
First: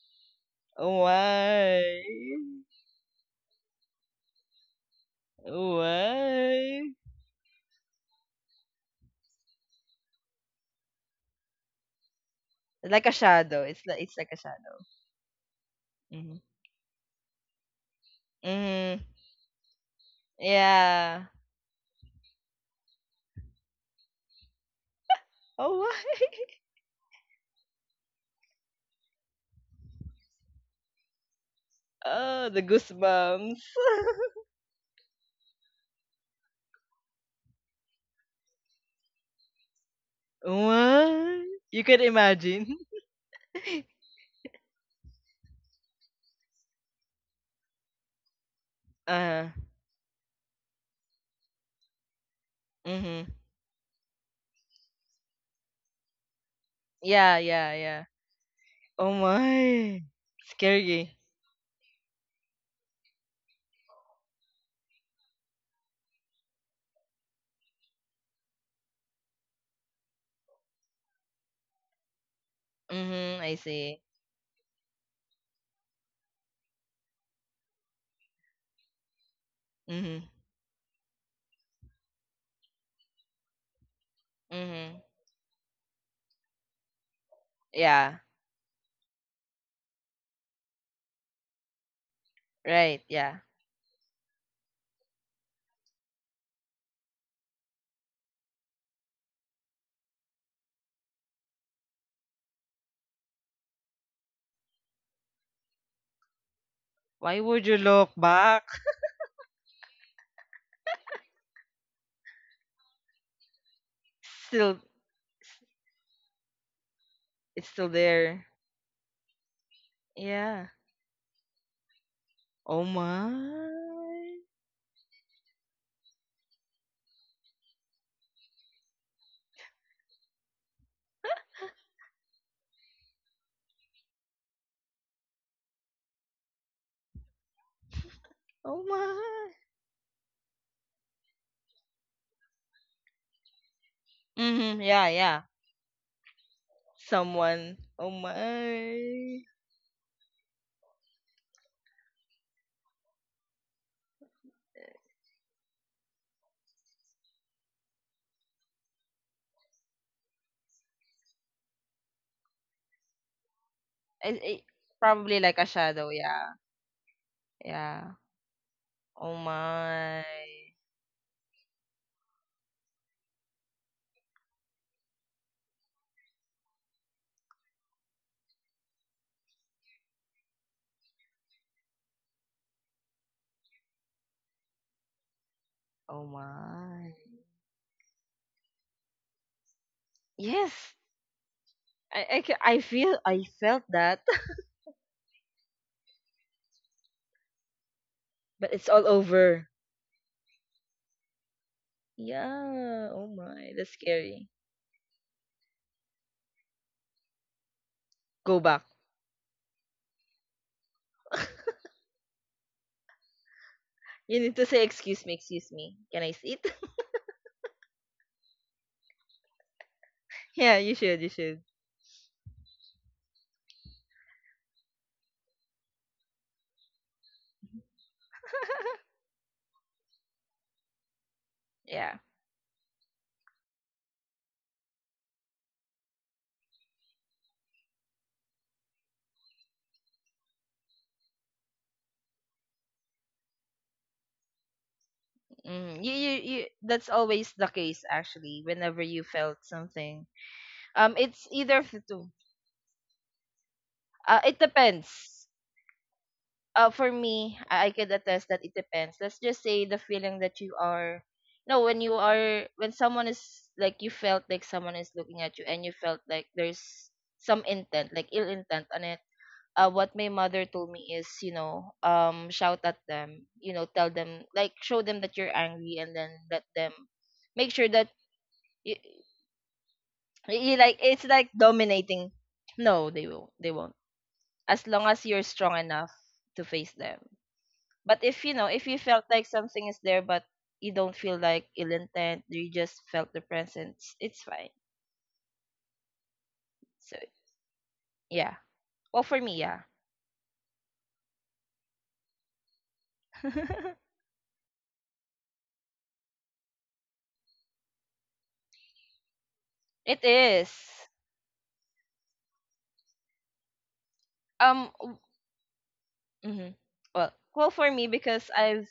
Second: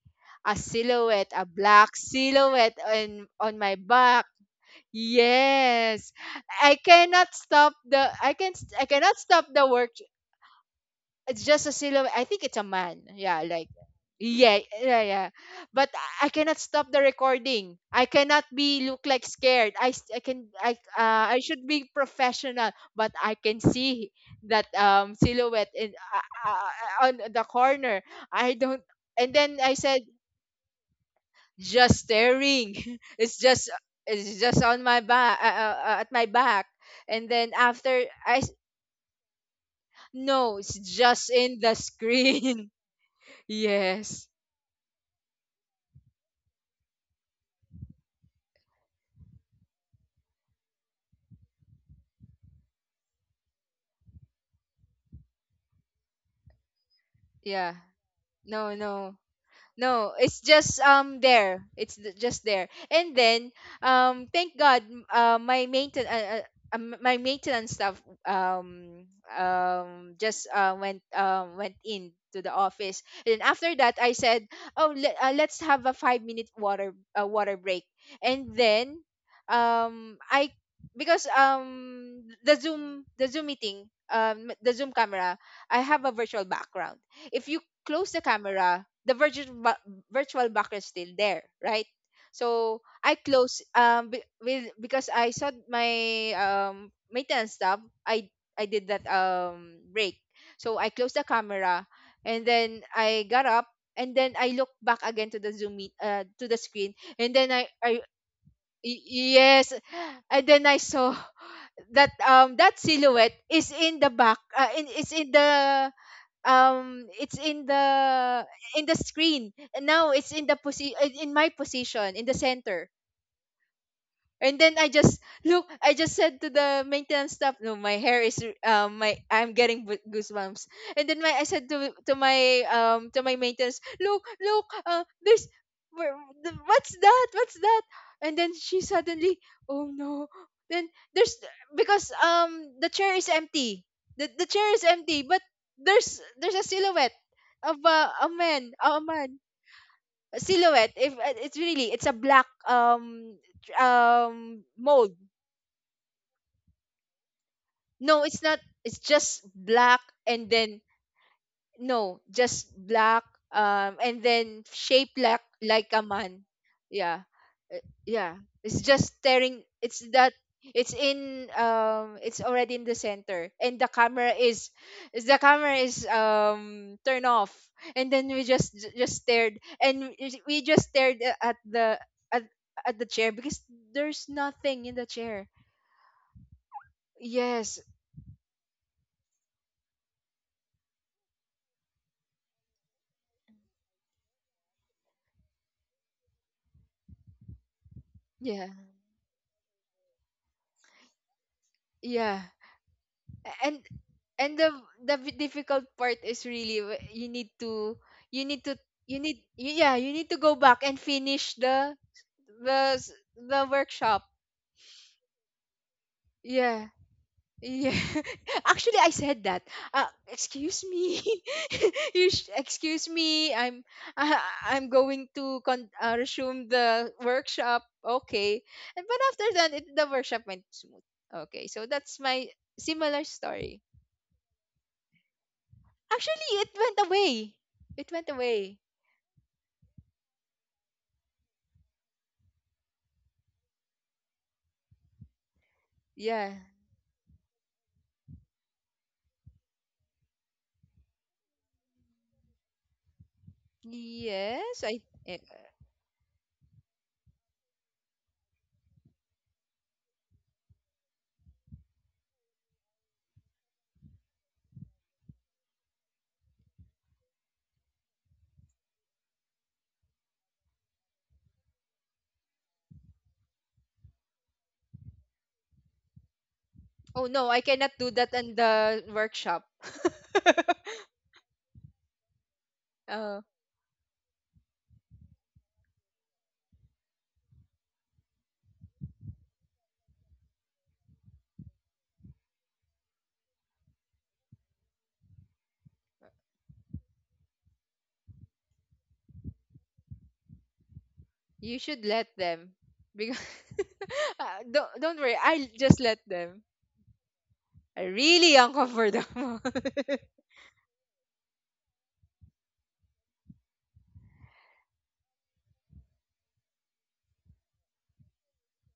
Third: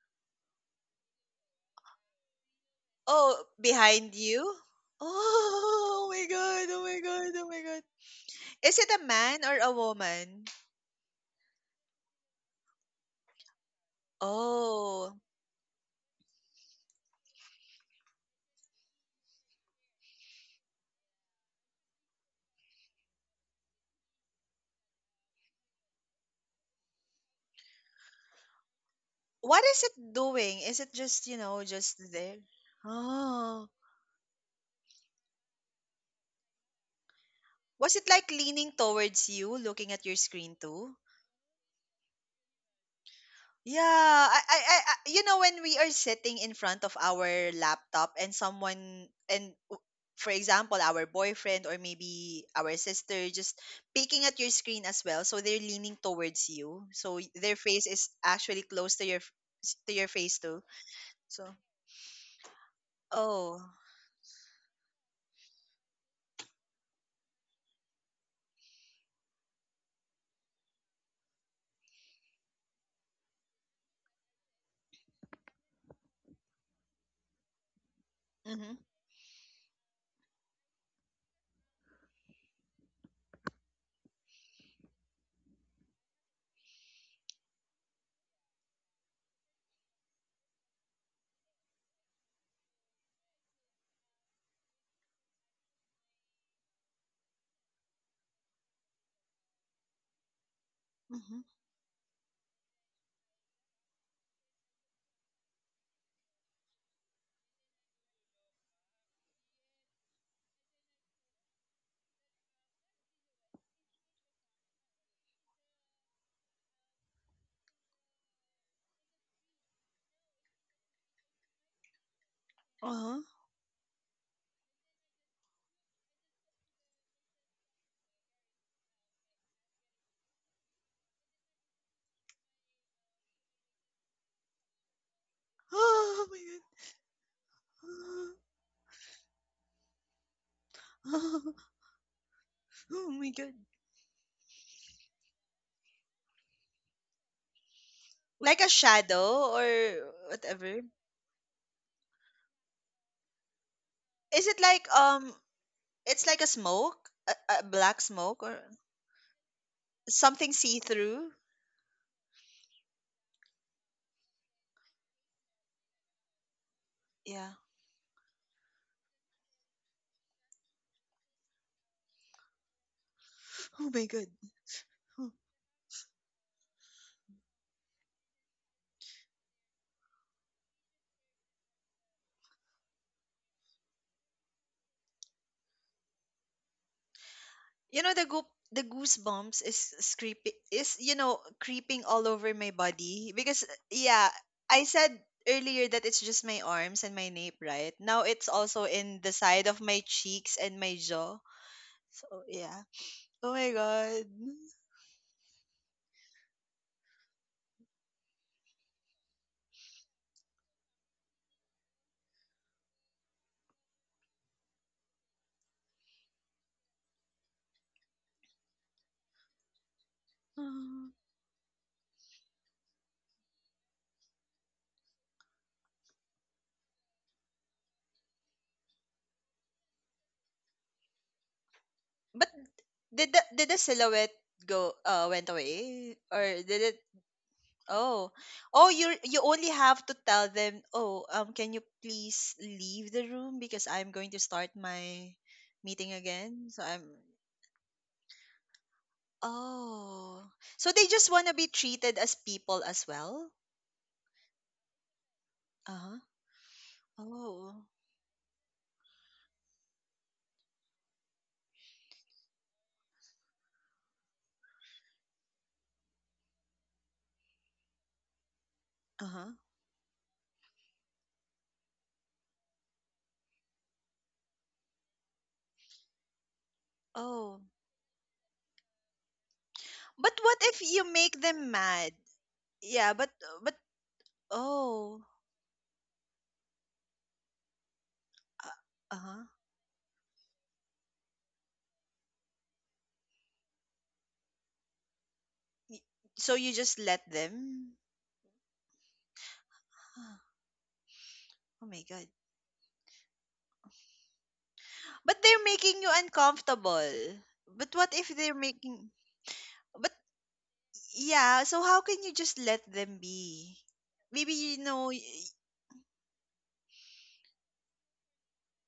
a silhouette, a
Why?
black silhouette on
Oh,
my
behind
back.
you? Oh, oh
Yes.
my god.
I
Why?
Oh my
cannot
god. Oh my
stop
god.
the I can
Is
I
it a
cannot
man
stop
or
the
a
work.
woman?
It's just a silhouette. I think it's a man.
Like a
Yeah,
shadow.
like
It's like a
yeah,
shadow.
yeah,
Oh.
yeah. But I
Mm-hmm.
cannot stop the recording. I cannot be
Mm-hmm.
look like scared.
Yeah.
I should be professional, but I can see that silhouette
Oh
in
why?
on the corner. I don't. And then
What
I
is
said,
it doing? Is it just, you know,
just
just there?
Oh the
staring. it's
goosebumps.
just
Oh.
it's just on my back at my back. And then
Was
after
it like leaning towards you, looking at your
no,
screen
it's
too?
just
What?
in the
You can
screen.
imagine?
Yes.
Yeah, I, when we are sitting in front of our laptop and someone,
Uh,
for example, our boyfriend or maybe our
mm-hmm.
sister just peeking at your screen as well, so they're leaning towards you, so
Yeah,
their
Yeah.
yeah,
face
yeah.
is actually
No,
close to
no.
Oh my.
No,
your
it's
face too.
just
Scary.
So,
there. Just there. And then
oh,
thank God my mainten my maintenance staff um just went in to the office. And then
Mm-hmm, I
after that
see.
I said, "Oh, let's have a 5-minute water water break." And
mm-hmm,
then
Mm-hmm,
I because the Zoom meeting, the Zoom
mm-hmm.
camera, I have a virtual background. If you close the
Yeah,
camera, the virtual backer is still there, right? So
right,
I
yeah.
close be- with because I saw my maintenance tab. I I did that break, so I closed the
mm-hmm,
camera, and then I got up, and then I looked back again to the to the screen, and
Why
then
would you
I
look back?
y- yes, and then I saw that that silhouette is in the back
Still,
is in the um it's in
it's
the
still there.
in the screen, and now it's in the
Yeah.
in my position in the
Oh
center.
uh-huh.
my.
And then I just look. I just said to the maintenance staff, "No, my hair is my I'm getting goosebumps." And then my I said to my to my maintenance, "Look, look, there's where,
Oh my
the,
god.
what's that? What's that?" And then she
Oh
suddenly,
my.
"Oh no!" Then there's because the chair
Oh
is
my god.
empty. The chair is
Mm-hmm, yeah,
empty, but
yeah.
there's a silhouette of
Someone. Oh
a
Like
man,
a
a man.
my.
shadow or whatever.
Silhouette if it's really it's a black
Is it like
mold.
it's like a smoke? A, a black
No, it's
smoke,
not,
or
it's just black. And
something
then
see through?
no, just black and
It,
then
it,
shaped like
probably like a
a
shadow,
man.
yeah.
Yeah.
Yeah.
Uh,
Yeah.
yeah. It's just
Oh
staring. It's
my.
that it's already in the center, and the
Oh my
camera
god.
is turned off. And then we just just stared, and we just stared at, at the chair because there's nothing in the chair.
Oh my.
Yes.
You know the goop the goosebumps is creepy,
Yes.
is creeping all over my
I feel
body,
I
because
felt that,
yeah, I said earlier that it's just my arms and my nape, right? Now it's
Yeah,
but it's
also
all
in the
over.
side of my cheeks and my jaw. So
yeah.
yeah.
Yeah. Oh
Oh
And
my,
my
that's
god.
scary.
the difficult part is really you need
Go
to
back.
you need yeah, you need to go back and finish the the workshop.
You need to say excuse me, excuse me. Can I sit?
Yeah, yeah. Actually I said that,
Yeah,
excuse
you
me.
should. You should.
Excuse me, I'm I, I'm going to resume the workshop, okay? And but after that, it, the workshop went smooth. Okay, so that's
Yeah.
my
But
similar
did the did
story.
the silhouette go went away, or
Actually, it
did
went
it?
away. It went
Oh,
away.
oh, you only have to tell them. Oh, can you please leave the room, because I'm going to start my
Mm,
meeting
Yeah.
you
again. So I'm.
that's always the case actually whenever you felt something.
Oh, so they just
It's
want to be
either
treated
two.
as people as well.
It
Yes, I. Eh,
depends.
Uh huh.
For me,
Oh.
I could attest that it depends. Let's just say the feeling that you are, you know, when you are, when someone is like, you felt like someone is looking at you and you felt like there's some intent, like ill intent on it.
Uh huh.
What my mother told me is, you know, shout at them, you know, tell them, like, show them that you're angry and then let them
oh no, I
Oh.
make
cannot
sure
do
that
that in
you,
the workshop.
But what
you
if
like,
you
it's
make
like
them mad?
dominating. No,
Yeah,
they
Oh,
but
won't. They
but
won't. As long as
oh.
you're strong enough to face them. But if you know, if you
Uh
felt like
huh.
something is there, but you don't feel like ill intent, you just felt the presence, it's fine.
So you just
So
let them.
yeah. Well, for me, yeah,
Ah,
you
oh
should
my
let
god.
them. Because ah, don't worry,
But
I'll
they're
just
making you
let them.
uncomfortable. But
I
what if
really
they're making.
uncomfortable.
But
it is.
yeah, so how can you just let them be? Maybe, you
Um,
know,
w- mhm. Well, for me because I've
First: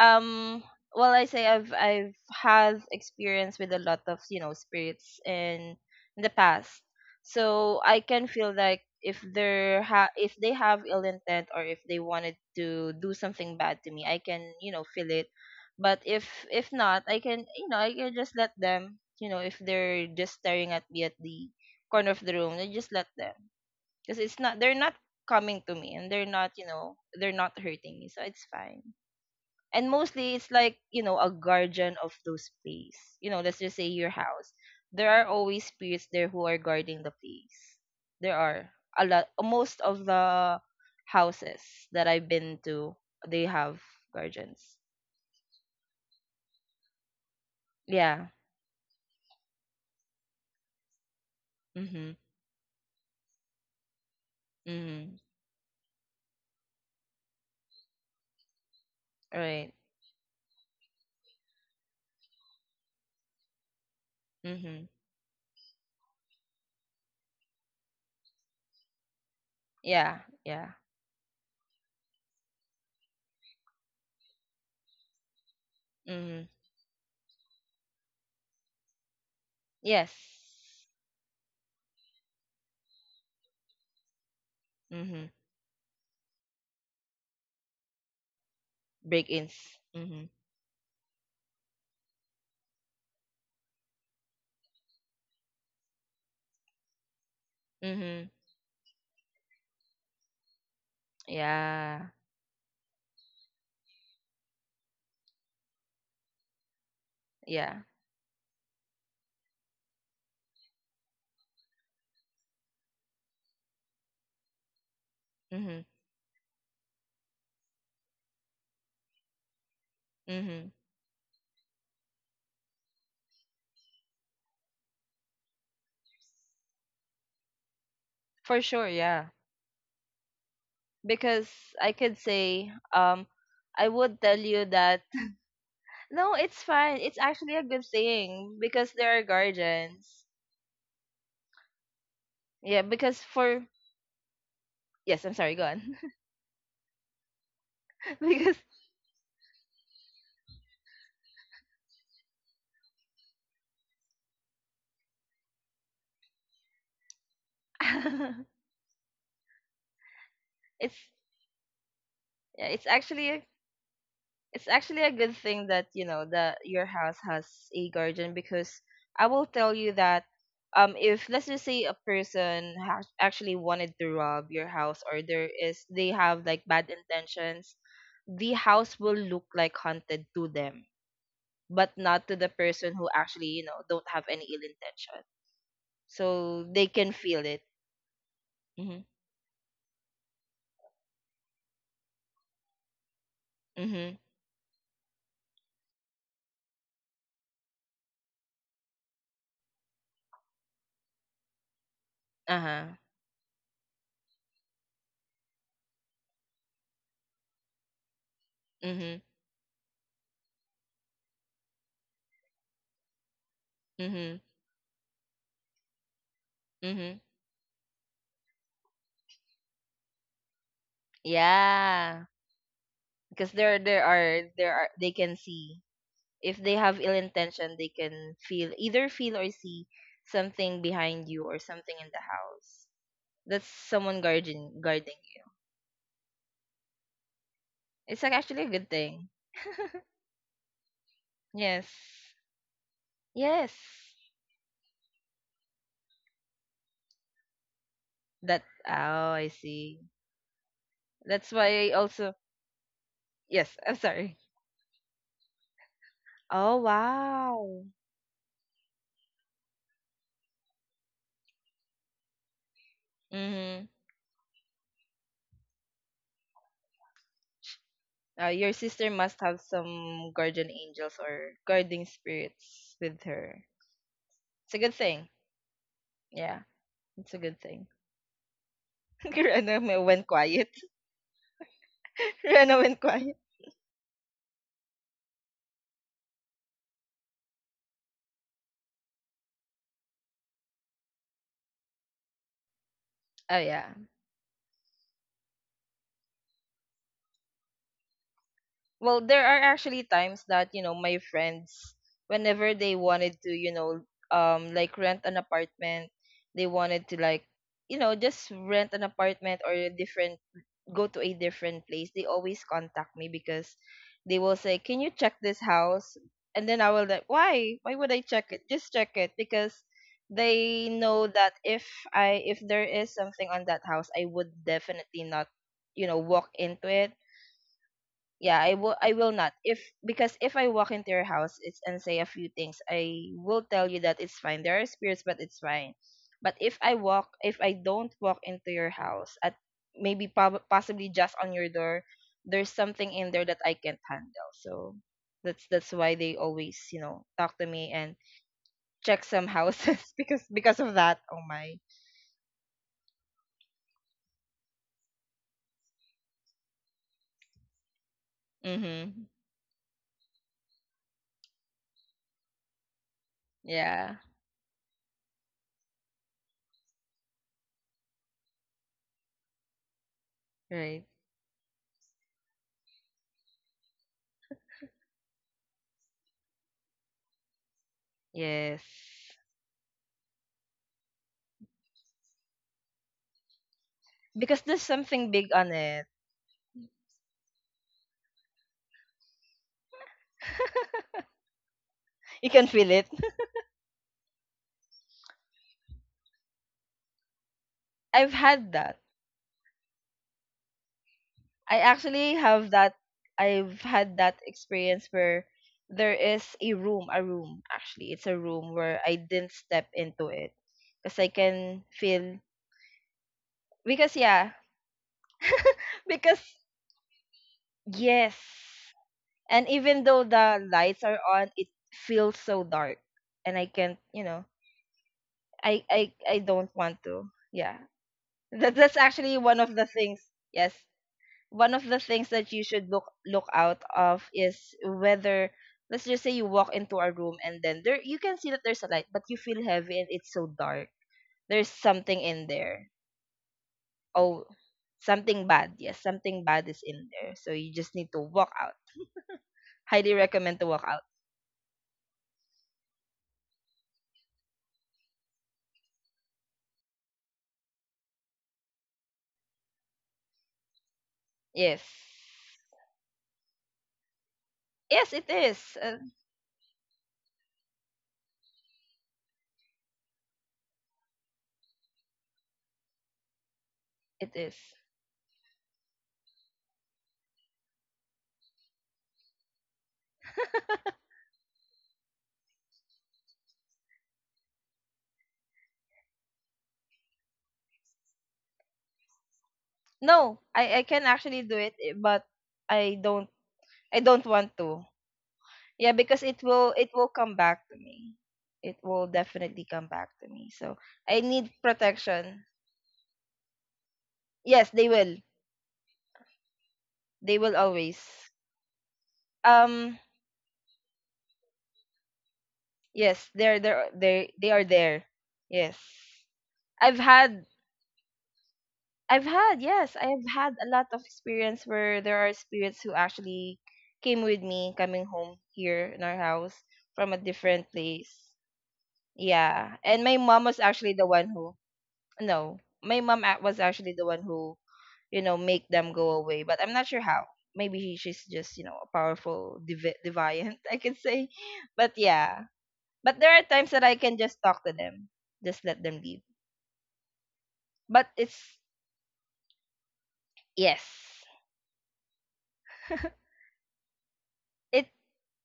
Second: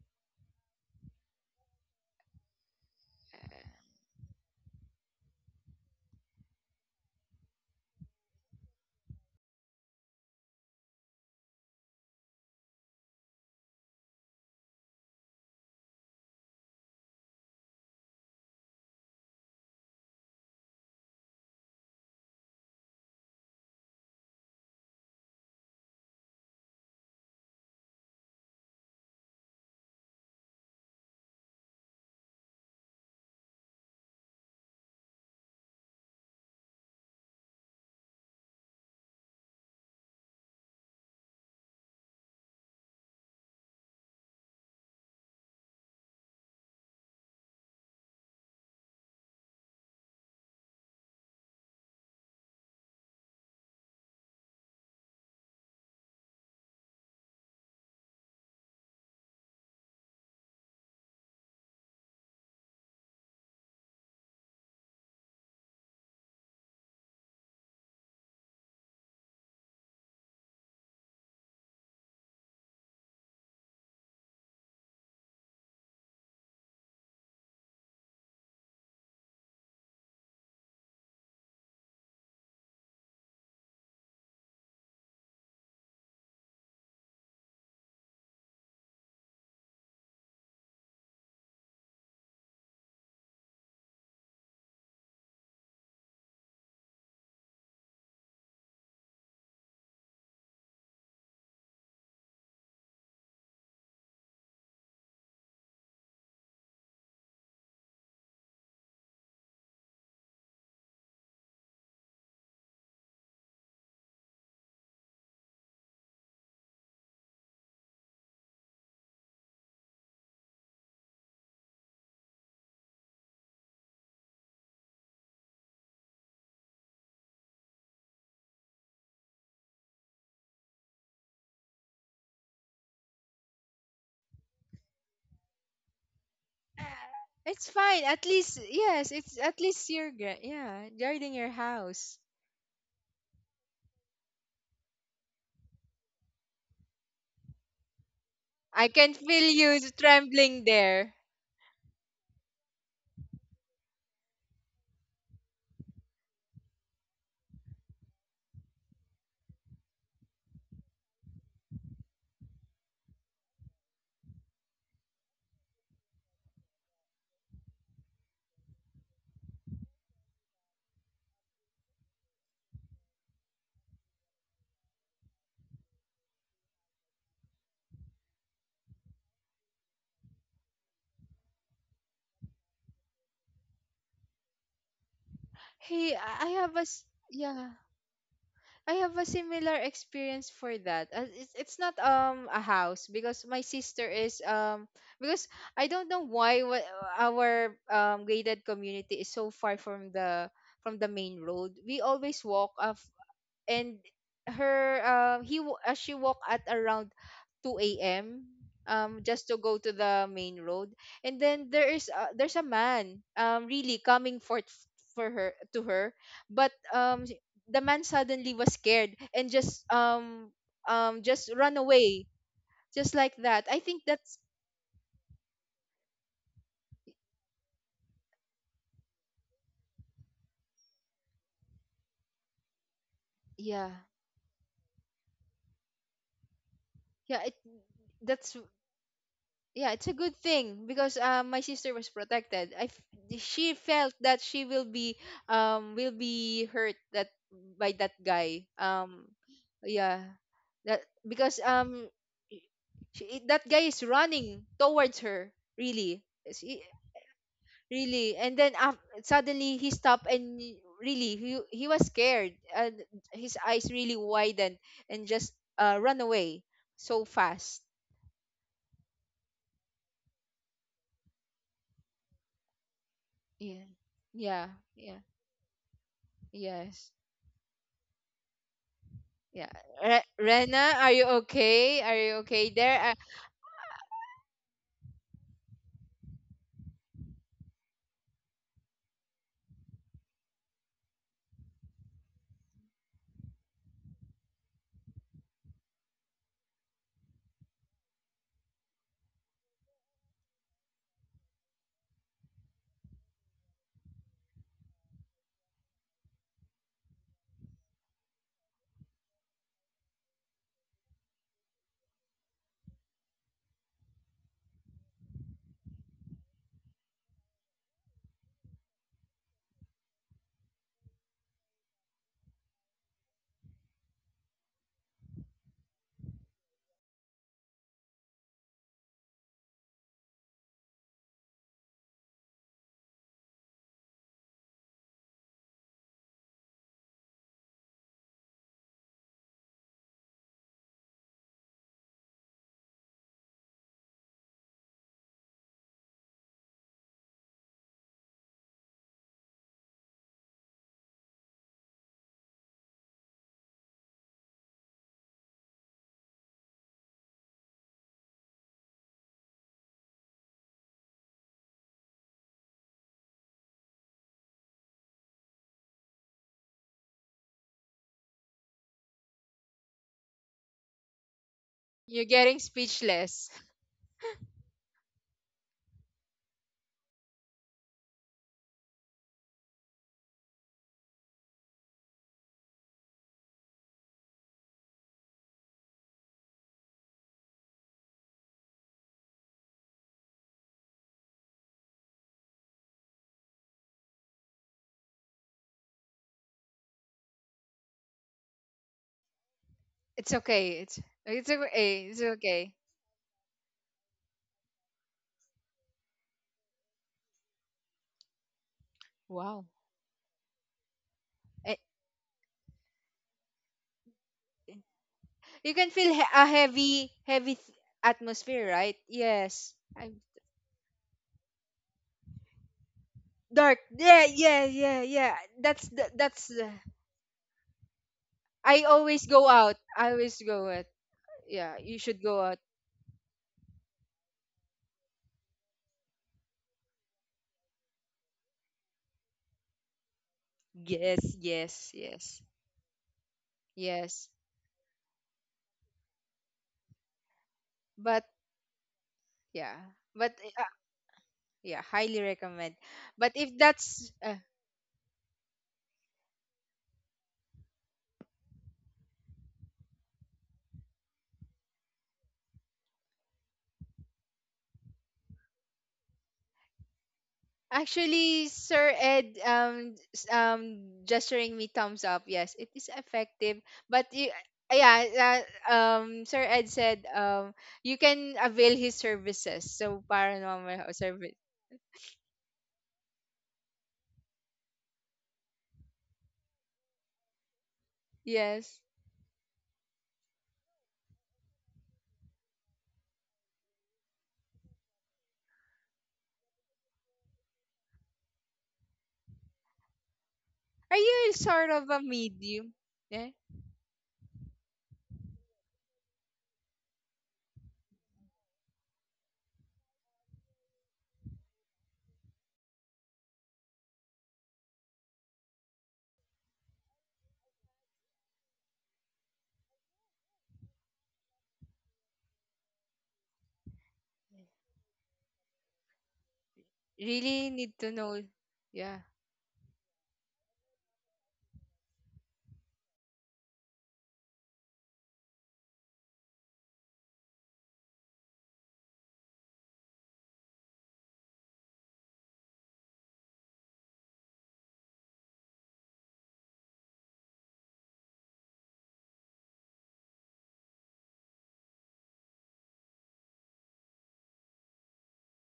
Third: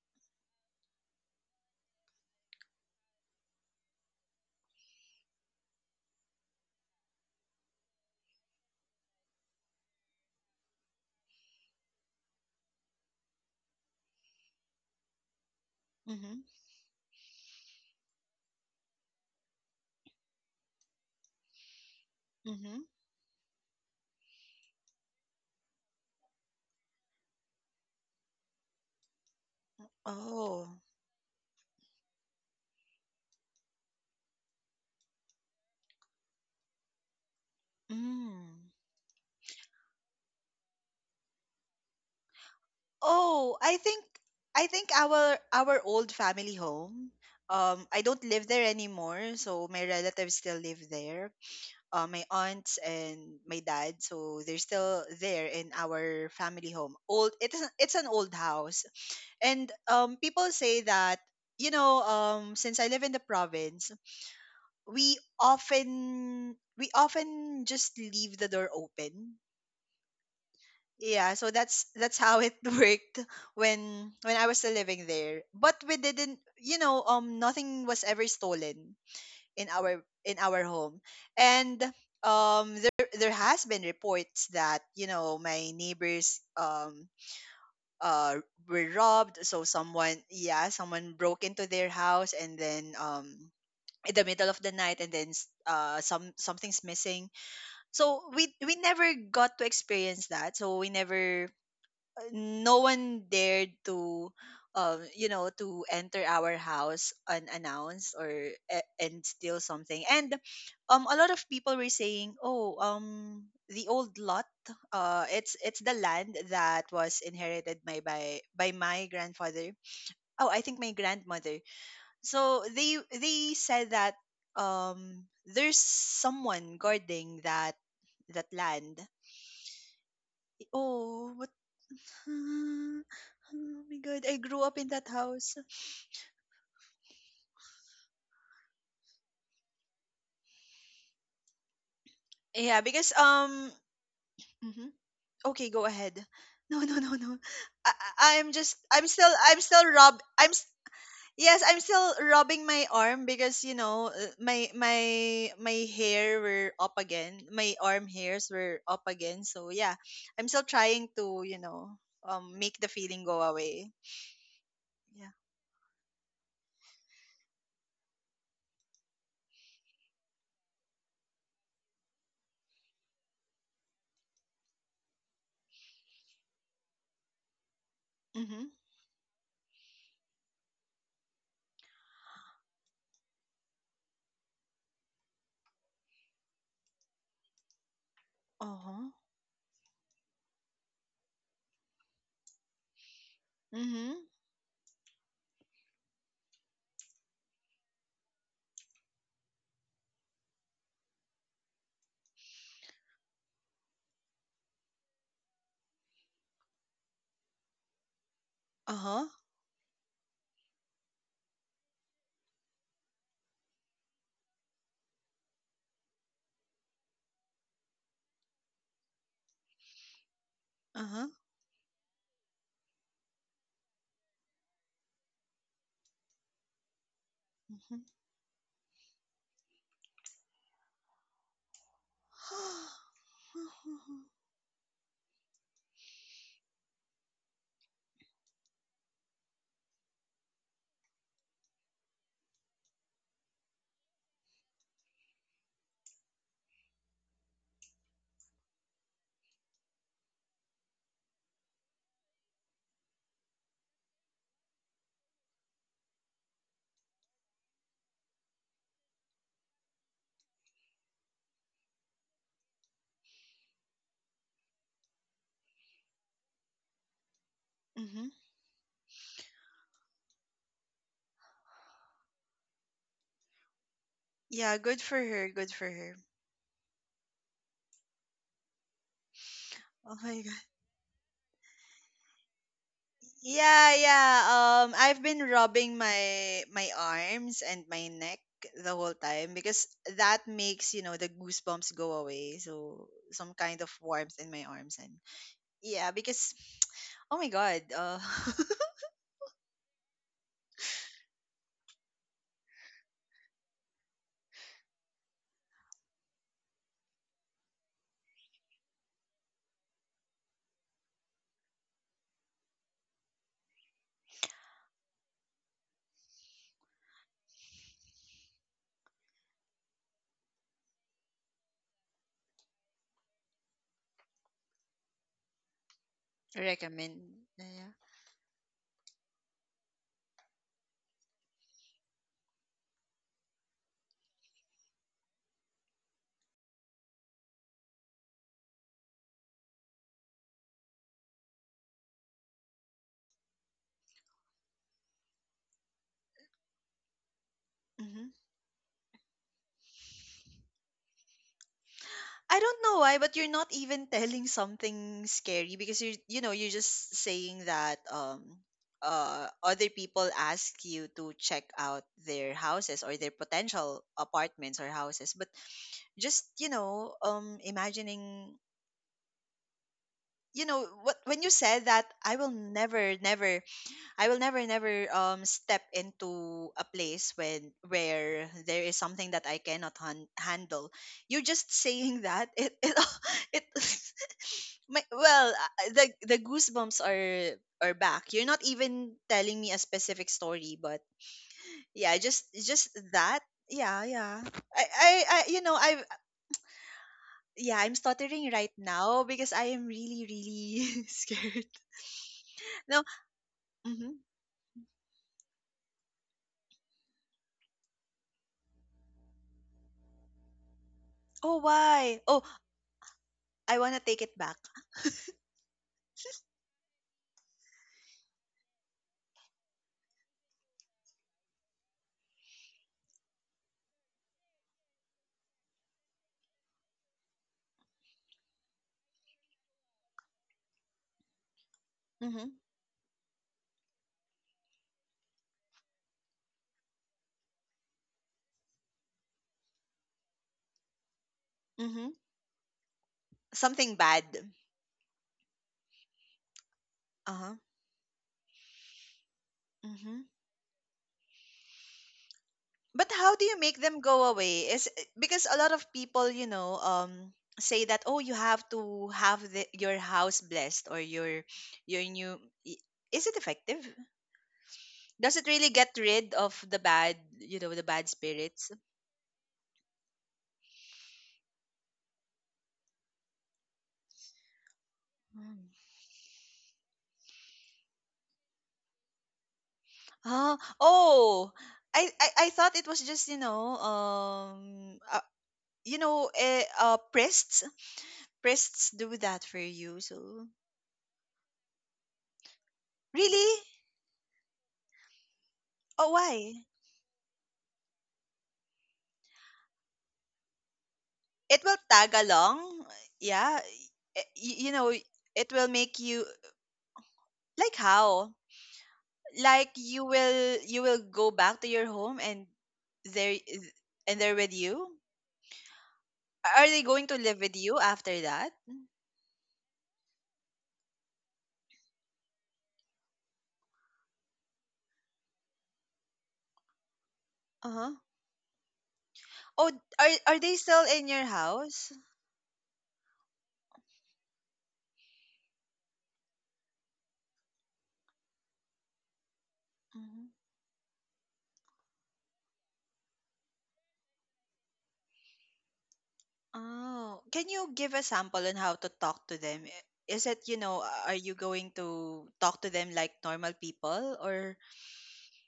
um well I say I've had experience with a lot of, you know, spirits in the past, so I can feel like if if they have ill intent or if they wanted to do something bad to me. I can, you know, feel it. But
Mhm.
if not, I can, you know, I can just let them. You know, if they're just staring at me at the corner of the room, I
Mhm.
just let them because it's not they're not coming to me and they're not, you know, they're not hurting me, so it's fine. And mostly it's like,
Oh.
you know, a guardian of those place, you know. Let's just say your house, there are always spirits there who are guarding the place. There are
Mm.
a lot, most of the houses that I've been to, they
Oh, I
have
think
guardians.
our old family home. I don't
Yeah.
live there anymore, so my relatives still live there.
Mhm.
My aunts and my dad, so they're still
Mhm.
there in our family home. Old, it is, it's an old house. And
Right.
people say that, since I live in the province,
Mhm.
we often just leave the door open.
Yeah. Yeah.
Yeah, so that's how it worked when I was still living there. But we didn't,
Mhm.
nothing was ever stolen
Yes.
in our home, and there has been reports that
Mhm.
my neighbors uh were robbed,
Break-ins.
so someone
Mhm.
yeah someone broke into their house, and then in the middle of the night, and then something's missing, so
Mhm.
we never got to experience that, so we never,
Yeah.
no one dared to enter our house
Yeah.
unannounced, and steal something, and a lot of people were saying, "Oh, the old lot, it's
Mhm.
the land that was inherited by my grandfather, oh, I
Mhm.
think my grandmother." So they said that, there's someone guarding that
For sure,
land.
yeah.
Oh.
Because I could say,
Ah,
um,
oh
I
my god,
would
I
tell
grew
you
up in that
that
house.
no, it's fine. It's actually a
It's
good
fine. At least
thing because
yes,
there are
it's at least you're
guardians.
yeah, guarding your house.
Yeah,
Yeah,
because
because for
mhm.
yes, I'm sorry,
Okay,
go
go
on.
ahead. No, no, no, no. I I- I'm
Because
just
I can feel
I'm
you
still rob I'm s-
trembling there.
yes, I'm still rubbing my arm, because you know, my hair were up again. My arm hairs were up again. So yeah, I'm still trying
it's
to,
yeah,
make the feeling go away.
it's actually a
Yeah.
good thing that you know that your house has a guardian. Because I will tell you that if let's just say a person has actually wanted to rob your house or there is they have like bad intentions, the
Mhm.
house will look like haunted to them, but not to the person who actually, you know, don't have any ill intention.
Hey, I
So
have a
they
s-
can feel it.
yeah. I
Uh-huh.
Mhm.
have a similar experience for that. It's not a house because my sister
Mhm.
Mhm.
is because I don't know why our gated community is so far from the main road. We always walk
Uh-huh.
a and her she walked at around 2 a.m.
Uh-huh.
Mhm.
Just to go to the main road, and then there is there's a man really
Mhm.
coming for her to her, but
Mhm.
the man suddenly was scared and
Uh-huh.
just run away.
Yeah,
Just like
because
that, I
there
think
there
that's
are there are they can see if they have ill intention, they
Mhm.
can feel either feel or see something behind you or something in the house. That's
yeah,
someone guarding guarding you.
yeah, it
It's like
that's
actually a good thing.
yeah, it's a good thing because my
Yes.
sister was protected. She
Yes.
felt that she will be hurt that by that guy.
That oh, I see.
Yeah, that
That's
because
why I also
i- she, that
yes.
guy
I'm
is
sorry.
running towards her really.
Oh
she,
wow.
Really. And then af suddenly he stopped, and really he was scared, and his
Mm-hmm.
eyes really widened, and just uh, run away so fast.
Mm-hmm.
Your sister must have some guardian angels or guarding spirits with her.
Yeah, yeah,
It's
Yeah,
a good
good for
yeah.
thing.
her. Good for her.
Yeah,
Yes.
it's a good thing.
Yeah.
Rena
Oh
Re-
went
my god.
quiet.
Rena, are you okay? Are you okay
Rena went
there?
quiet.
Yeah, yeah. I've been rubbing my arms and my neck the whole time, because that makes, the goosebumps go away. So some
Oh
kind of
yeah.
warmth in my arms, and yeah, because oh my god.
Well, there are actually times that you know my friends, whenever they wanted to, you know, like rent an apartment, they wanted to like, you know, just rent an apartment or a different go to a different place, they always contact me because they will say, "Can you check this house?" And then I will like, "Why? Why would I check it? Just check it because they know that if I if there is something on that house, I would definitely not, you know, walk into
Recommend.
it.
Yeah.
Yeah, I will not. If because if I walk into your house it's and say a few things, I will tell you that it's fine. There are spirits but it's fine. But if I walk if I don't walk into your house at maybe possibly just on your door, there's something in there that I can't handle. So that's why they always, you know, talk to me and check some houses because of that. Oh my.
I don't know why, but you're not even telling something scary, because you're you know you're just saying that,
Mhm.
other people ask you to check out their houses or their potential
Yeah.
apartments or houses, but just, imagining,
Right.
what, when you said that,
You're getting speechless.
I will never never, step into a place when where there
Yes.
is something that I cannot handle." You're just saying that it it
Because there's
My,
something big
well,
on it.
the goosebumps are back. You're not even telling me a specific story, but yeah, just
You can feel it.
that. Yeah, yeah. I you know, I, yeah, I'm
I've
stuttering right
had that.
now, because I am really,
It's okay.
really
It's
scared.
I
okay. It's
actually
okay.
have that.
No.
I've had
Hmm.
that experience where there is a room actually. It's a room where I didn't
Wow.
step into it because I
Oh,
Eh,
can
why?
feel
Oh, I wanna
because
take it
yeah,
back.
you can feel
because
a heavy heavy
yes.
atmosphere, right?
And
Yes.
even
I'm
though the lights are on, it feels so dark and I
dark.
can't,
Yeah,
you know,
yeah, yeah, yeah.
I
That's the,
don't want to. Yeah. That
I
that's
always
actually
go
one
out.
of the
I
things.
always go
Yes.
out. Yeah,
One of
you
the
should
things
go
Mm-hmm.
that
out.
you should look look out of is whether let's just say you walk into a room and then there you can see that there's a light but you feel heavy and it's so dark,
Yes,
there's
yes,
Mm-hmm.
something
yes.
in there.
Something
Yes.
Oh,
bad.
something bad. Yes, something bad is in there,
Uh
so
huh.
you just need to
But
walk out.
yeah.
Highly
Mm-hmm.
But
recommend
eh,
to walk out.
yeah, highly recommend.
But
But
how do
if
you make them
that's
go away, because a lot of people, say that, "Oh, you have to have your house blessed, or
Yes,
your new, i- is it effective?
yes it
Does it really
is,
get rid of the bad, the bad
actually
spirits?"
Sir Ed gesturing me thumbs up, yes it is effective, but you
it is.
yeah,
Mm.
Sir Ed said, you can avail his services. So
Ah,
paranormal service.
oh, I thought it was just, you know eh, uh priests
Yes.
priests do that for you,
No,
so
I I can actually do it, but I don't,
really,
I don't want to. Yeah,
oh,
because
why
it will come back to me. It will definitely come back to me. So
Are
I
you
need
it
sort
will
of a
tag
protection.
medium?
along.
Yeah.
Yeah. You
Yes,
know,
they will.
it will make you,
They will
like, how?
always.
Like,
Um
you will, go back to your home, and
yes,
they're
they're
they're with
they are
you?
there. Yes.
Are they
I've
going to live
had
with you after that?
I've had yes, I've had a lot of experience where there are spirits who actually came with me coming home here in our house from a
Really
different
need
Uh-huh.
to know.
place.
Yeah.
Oh,
Yeah. And
are
my mom
they
was
still
actually
in
the
your
one who
house?
no, my mom was actually the one who, you know, make them go away. But I'm not sure how. Maybe she's just, you know, a powerful,
Mhm.
deviant, I can say. But yeah. But there are times that I can just talk to them, just let them leave.
Oh, can you give a
But
sample on
it's,
how to talk to them? Is it, you know, are
yes,
you going to talk to them like normal people, or
it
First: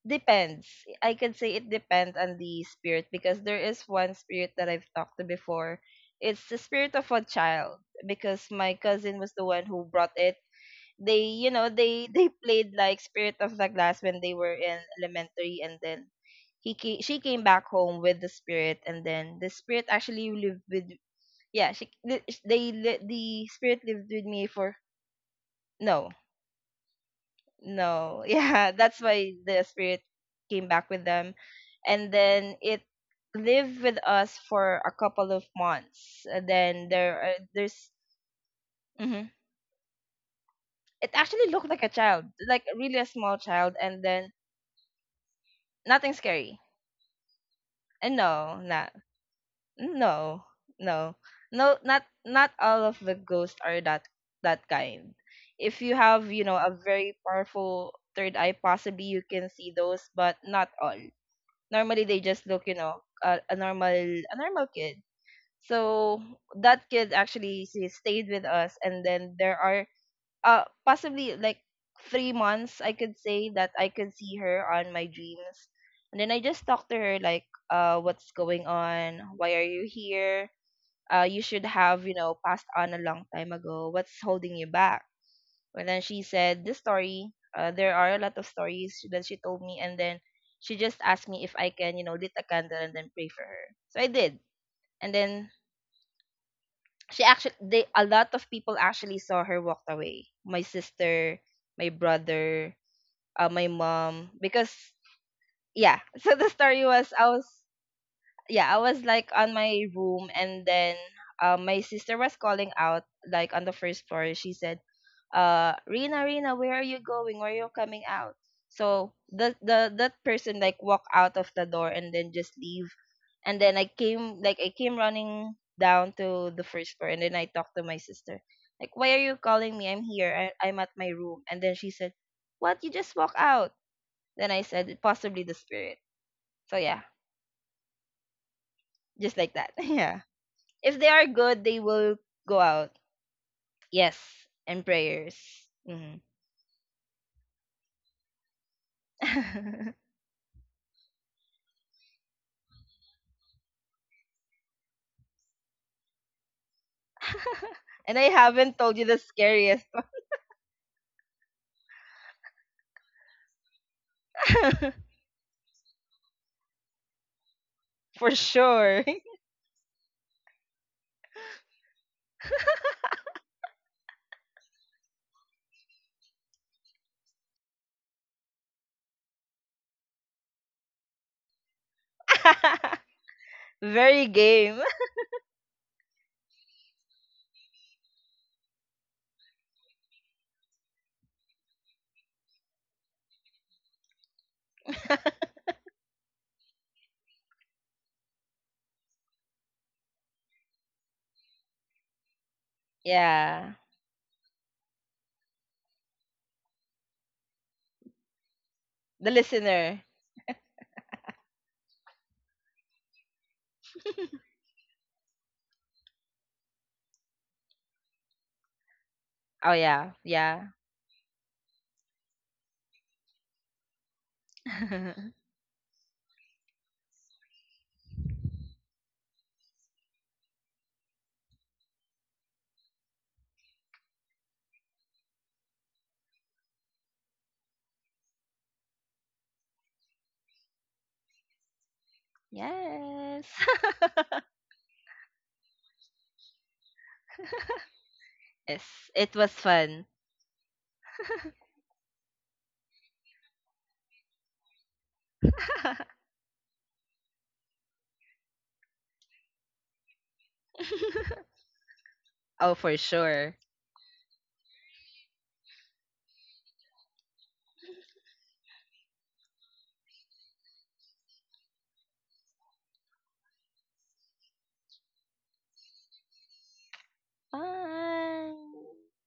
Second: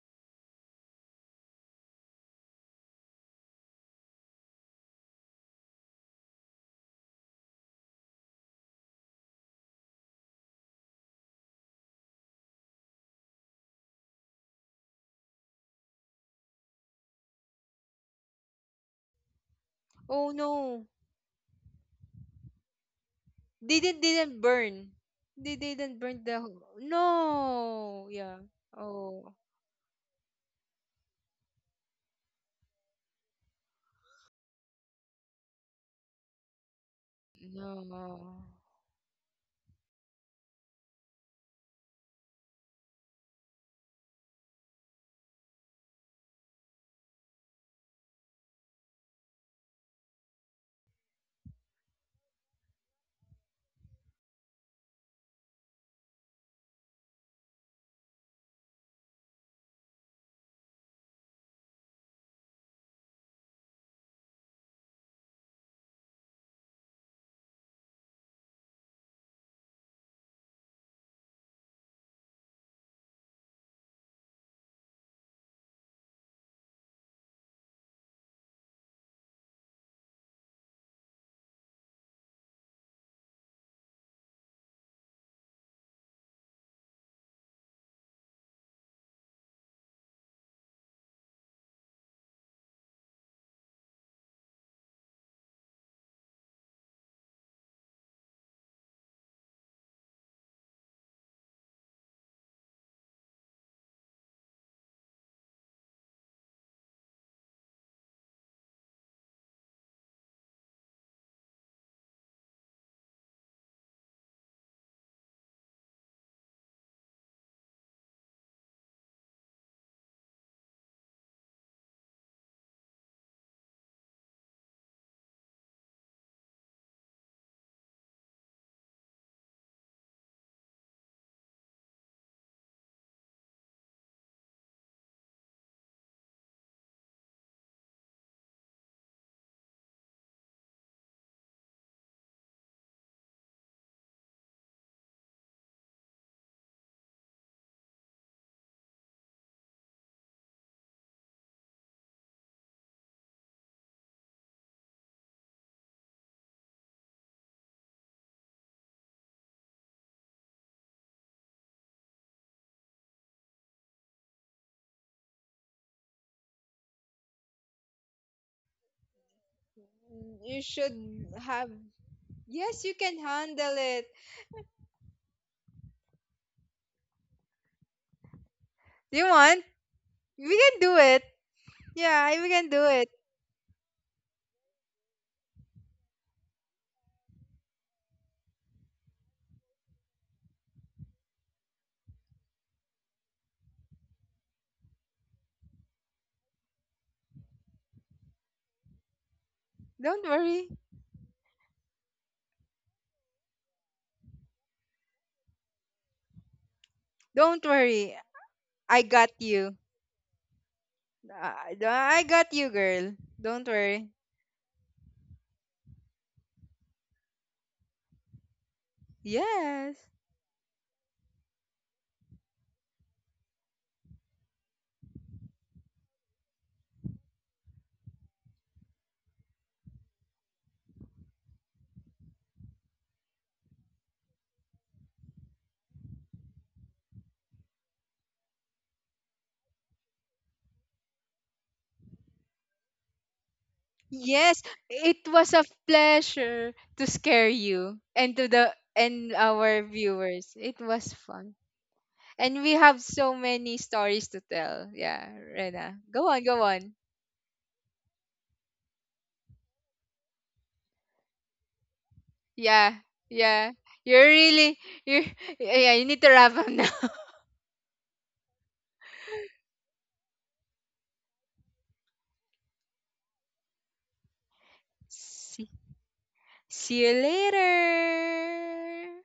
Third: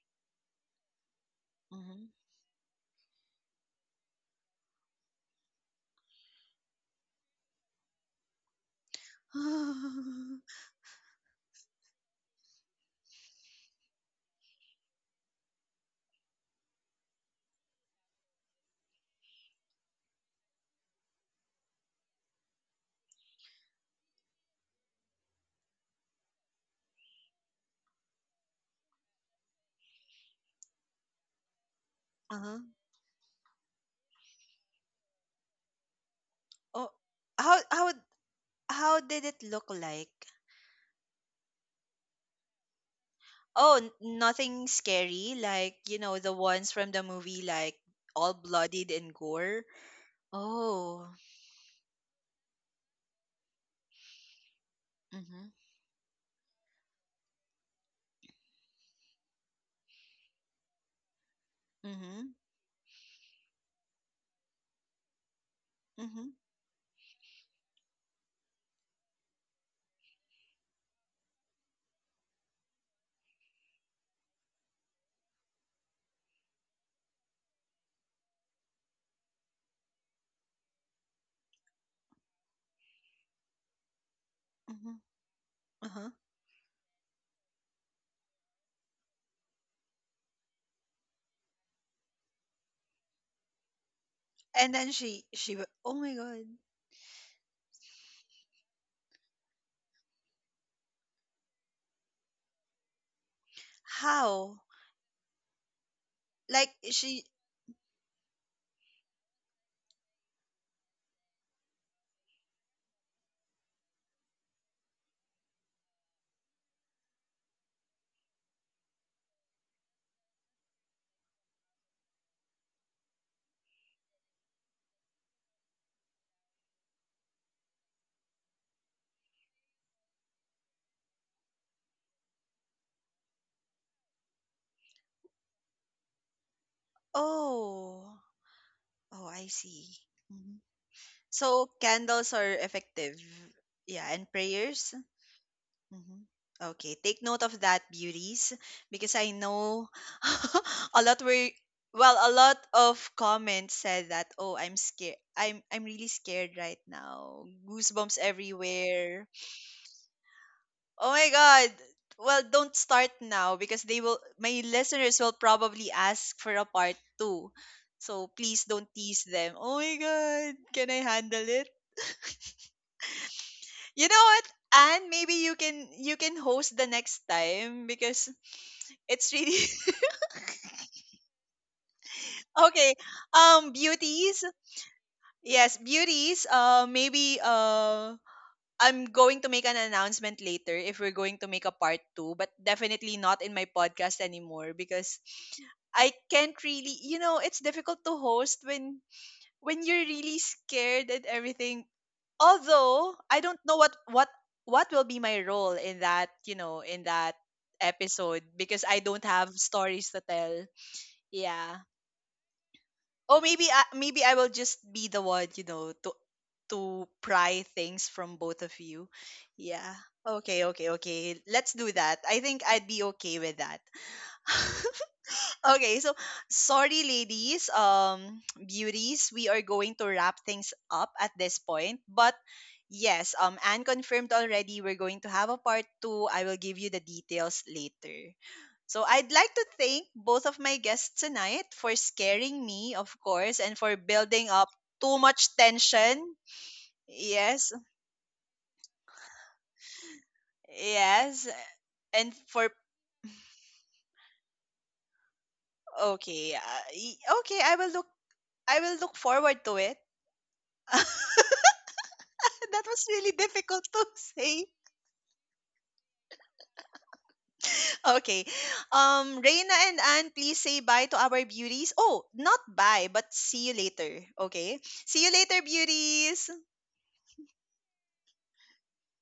depends. I can say it
mhm?
depends on the spirit because there is one spirit that I've talked to before. It's the spirit of a child because my cousin was the one who brought it. They, you know, they played like Spirit of the Glass when they were in elementary, and then she came back home with the spirit, and then the spirit actually
Oh
lived with
no,
yeah she li- they li- the
they
spirit lived with
didn't
me for
burn. They didn't
no
burn the whole- No.
no
Yeah.
yeah that's why
Oh.
the spirit came back with them, and then
Uh-huh.
it lived with us for a couple of months, and then
Oh,
there are
how
there's
how
No.
how did
mhm.
it look like?
It actually looked like a child, like really a small child,
Oh,
and then
nothing scary, like,
nothing
the
scary.
ones from the movie, like all
No, not
bloodied and gore.
no,
Oh,
no, no, not not all of the ghosts are that that kind.
mhm,
If you have, you know, a very powerful third eye, possibly you can see those, but not all. Normally, they
mhm,
just look, you know, a normal kid. So
mhm,
that kid actually she stayed with us, and then there are possibly like 3 months I could say that I could see her on my dreams. And then I just talked to her like, what's going on? Why are you here? You should have, you know, passed on a long time ago. What's holding you
mhm,
back? And then
uh-huh.
she said this story. There are a lot of stories that she told me, and then she just asked me if I can, you know, lit a candle and then pray for her. So I did,
And then
and then
oh my god,
she actually they a lot of people actually saw her walked away my sister my brother my mom
how?
because yeah so the
Like,
story was
she,
I was yeah I was like on my room, and then my sister was calling out like on the first floor. She said, Rina, Rina, where are you going? Where are you coming out? So the that person like walk out of the door and then just leave. And then I came, like, I came running down to the first floor, and then I talked to my sister. Like, why are you calling me? I'm here. I'm at my room. And then she said, What? You just walk out. Then I said, possibly the spirit. So yeah,
oh, oh,
just
I
like that.
see.
Yeah.
Mhm.
If they are good,
So
they will
candles are
go out.
effective, yeah,
Yes.
and
And
prayers.
prayers. Hmm.
Mhm. Okay, take note of that, beauties, because I know, a lot were well, a lot of comments said that, "Oh, I'm scared. I'm really scared right now.
And I
Goosebumps
haven't told you the
everywhere.
scariest.
Oh my god." Well, don't start now, because they will my listeners will probably ask for a part 2. So
For
please don't
sure.
tease them. Oh my
Mm,
god,
you
can
should
I handle it?
have. Yes, you can handle it.
You know what? And maybe, you can host the next time, because
Do you
it's really
want? We can do it. Yeah, we can do
Okay.
it.
Very
Beauties.
game.
Yes, beauties. Maybe, I'm going to make an announcement later if we're going to make a part two, but definitely not in my podcast anymore, because I can't really. You know, it's difficult to host when you're
Don't
really
worry.
scared and everything. Although I don't
Yeah.
know what will be my role in that. You know, in that
Don't worry.
episode, because I
I
don't
The
got
have
you.
listener.
stories to tell. Yeah.
I got you, girl.
Oh, maybe,
Don't worry.
I will just be the one, you know, to pry things from both of you.
Oh
Yeah.
Yes.
yeah. Yeah.
Okay, okay, okay. Let's do that. I think I'd be okay with that. Okay, so sorry, ladies, beauties, we are going to wrap things up at this point. But yes, Anne confirmed already, we're going to have a part two. I will give you the details later. So I'd like to thank both of my guests tonight, for scaring me, of
Yes.
course, and for building
Yes,
up too
it was
much
a
tension.
pleasure to scare
Yes,
you and to the
Yes. It
and
was
our
fun.
viewers. It was
yes,
fun.
and
And we
for
have so many stories to tell. Yeah, Rena. Go on,
okay,
go on.
okay, I will look forward to it.
Oh,
That
for
Yeah,
was really
sure.
yeah.
difficult to
You're
say.
really you're yeah, you need to wrap up now.
Okay. Reina and Anne, please say bye to our beauties. Oh, not bye, but see you later. Okay. See you later,
see,
beauties.
See you
Bye.
later.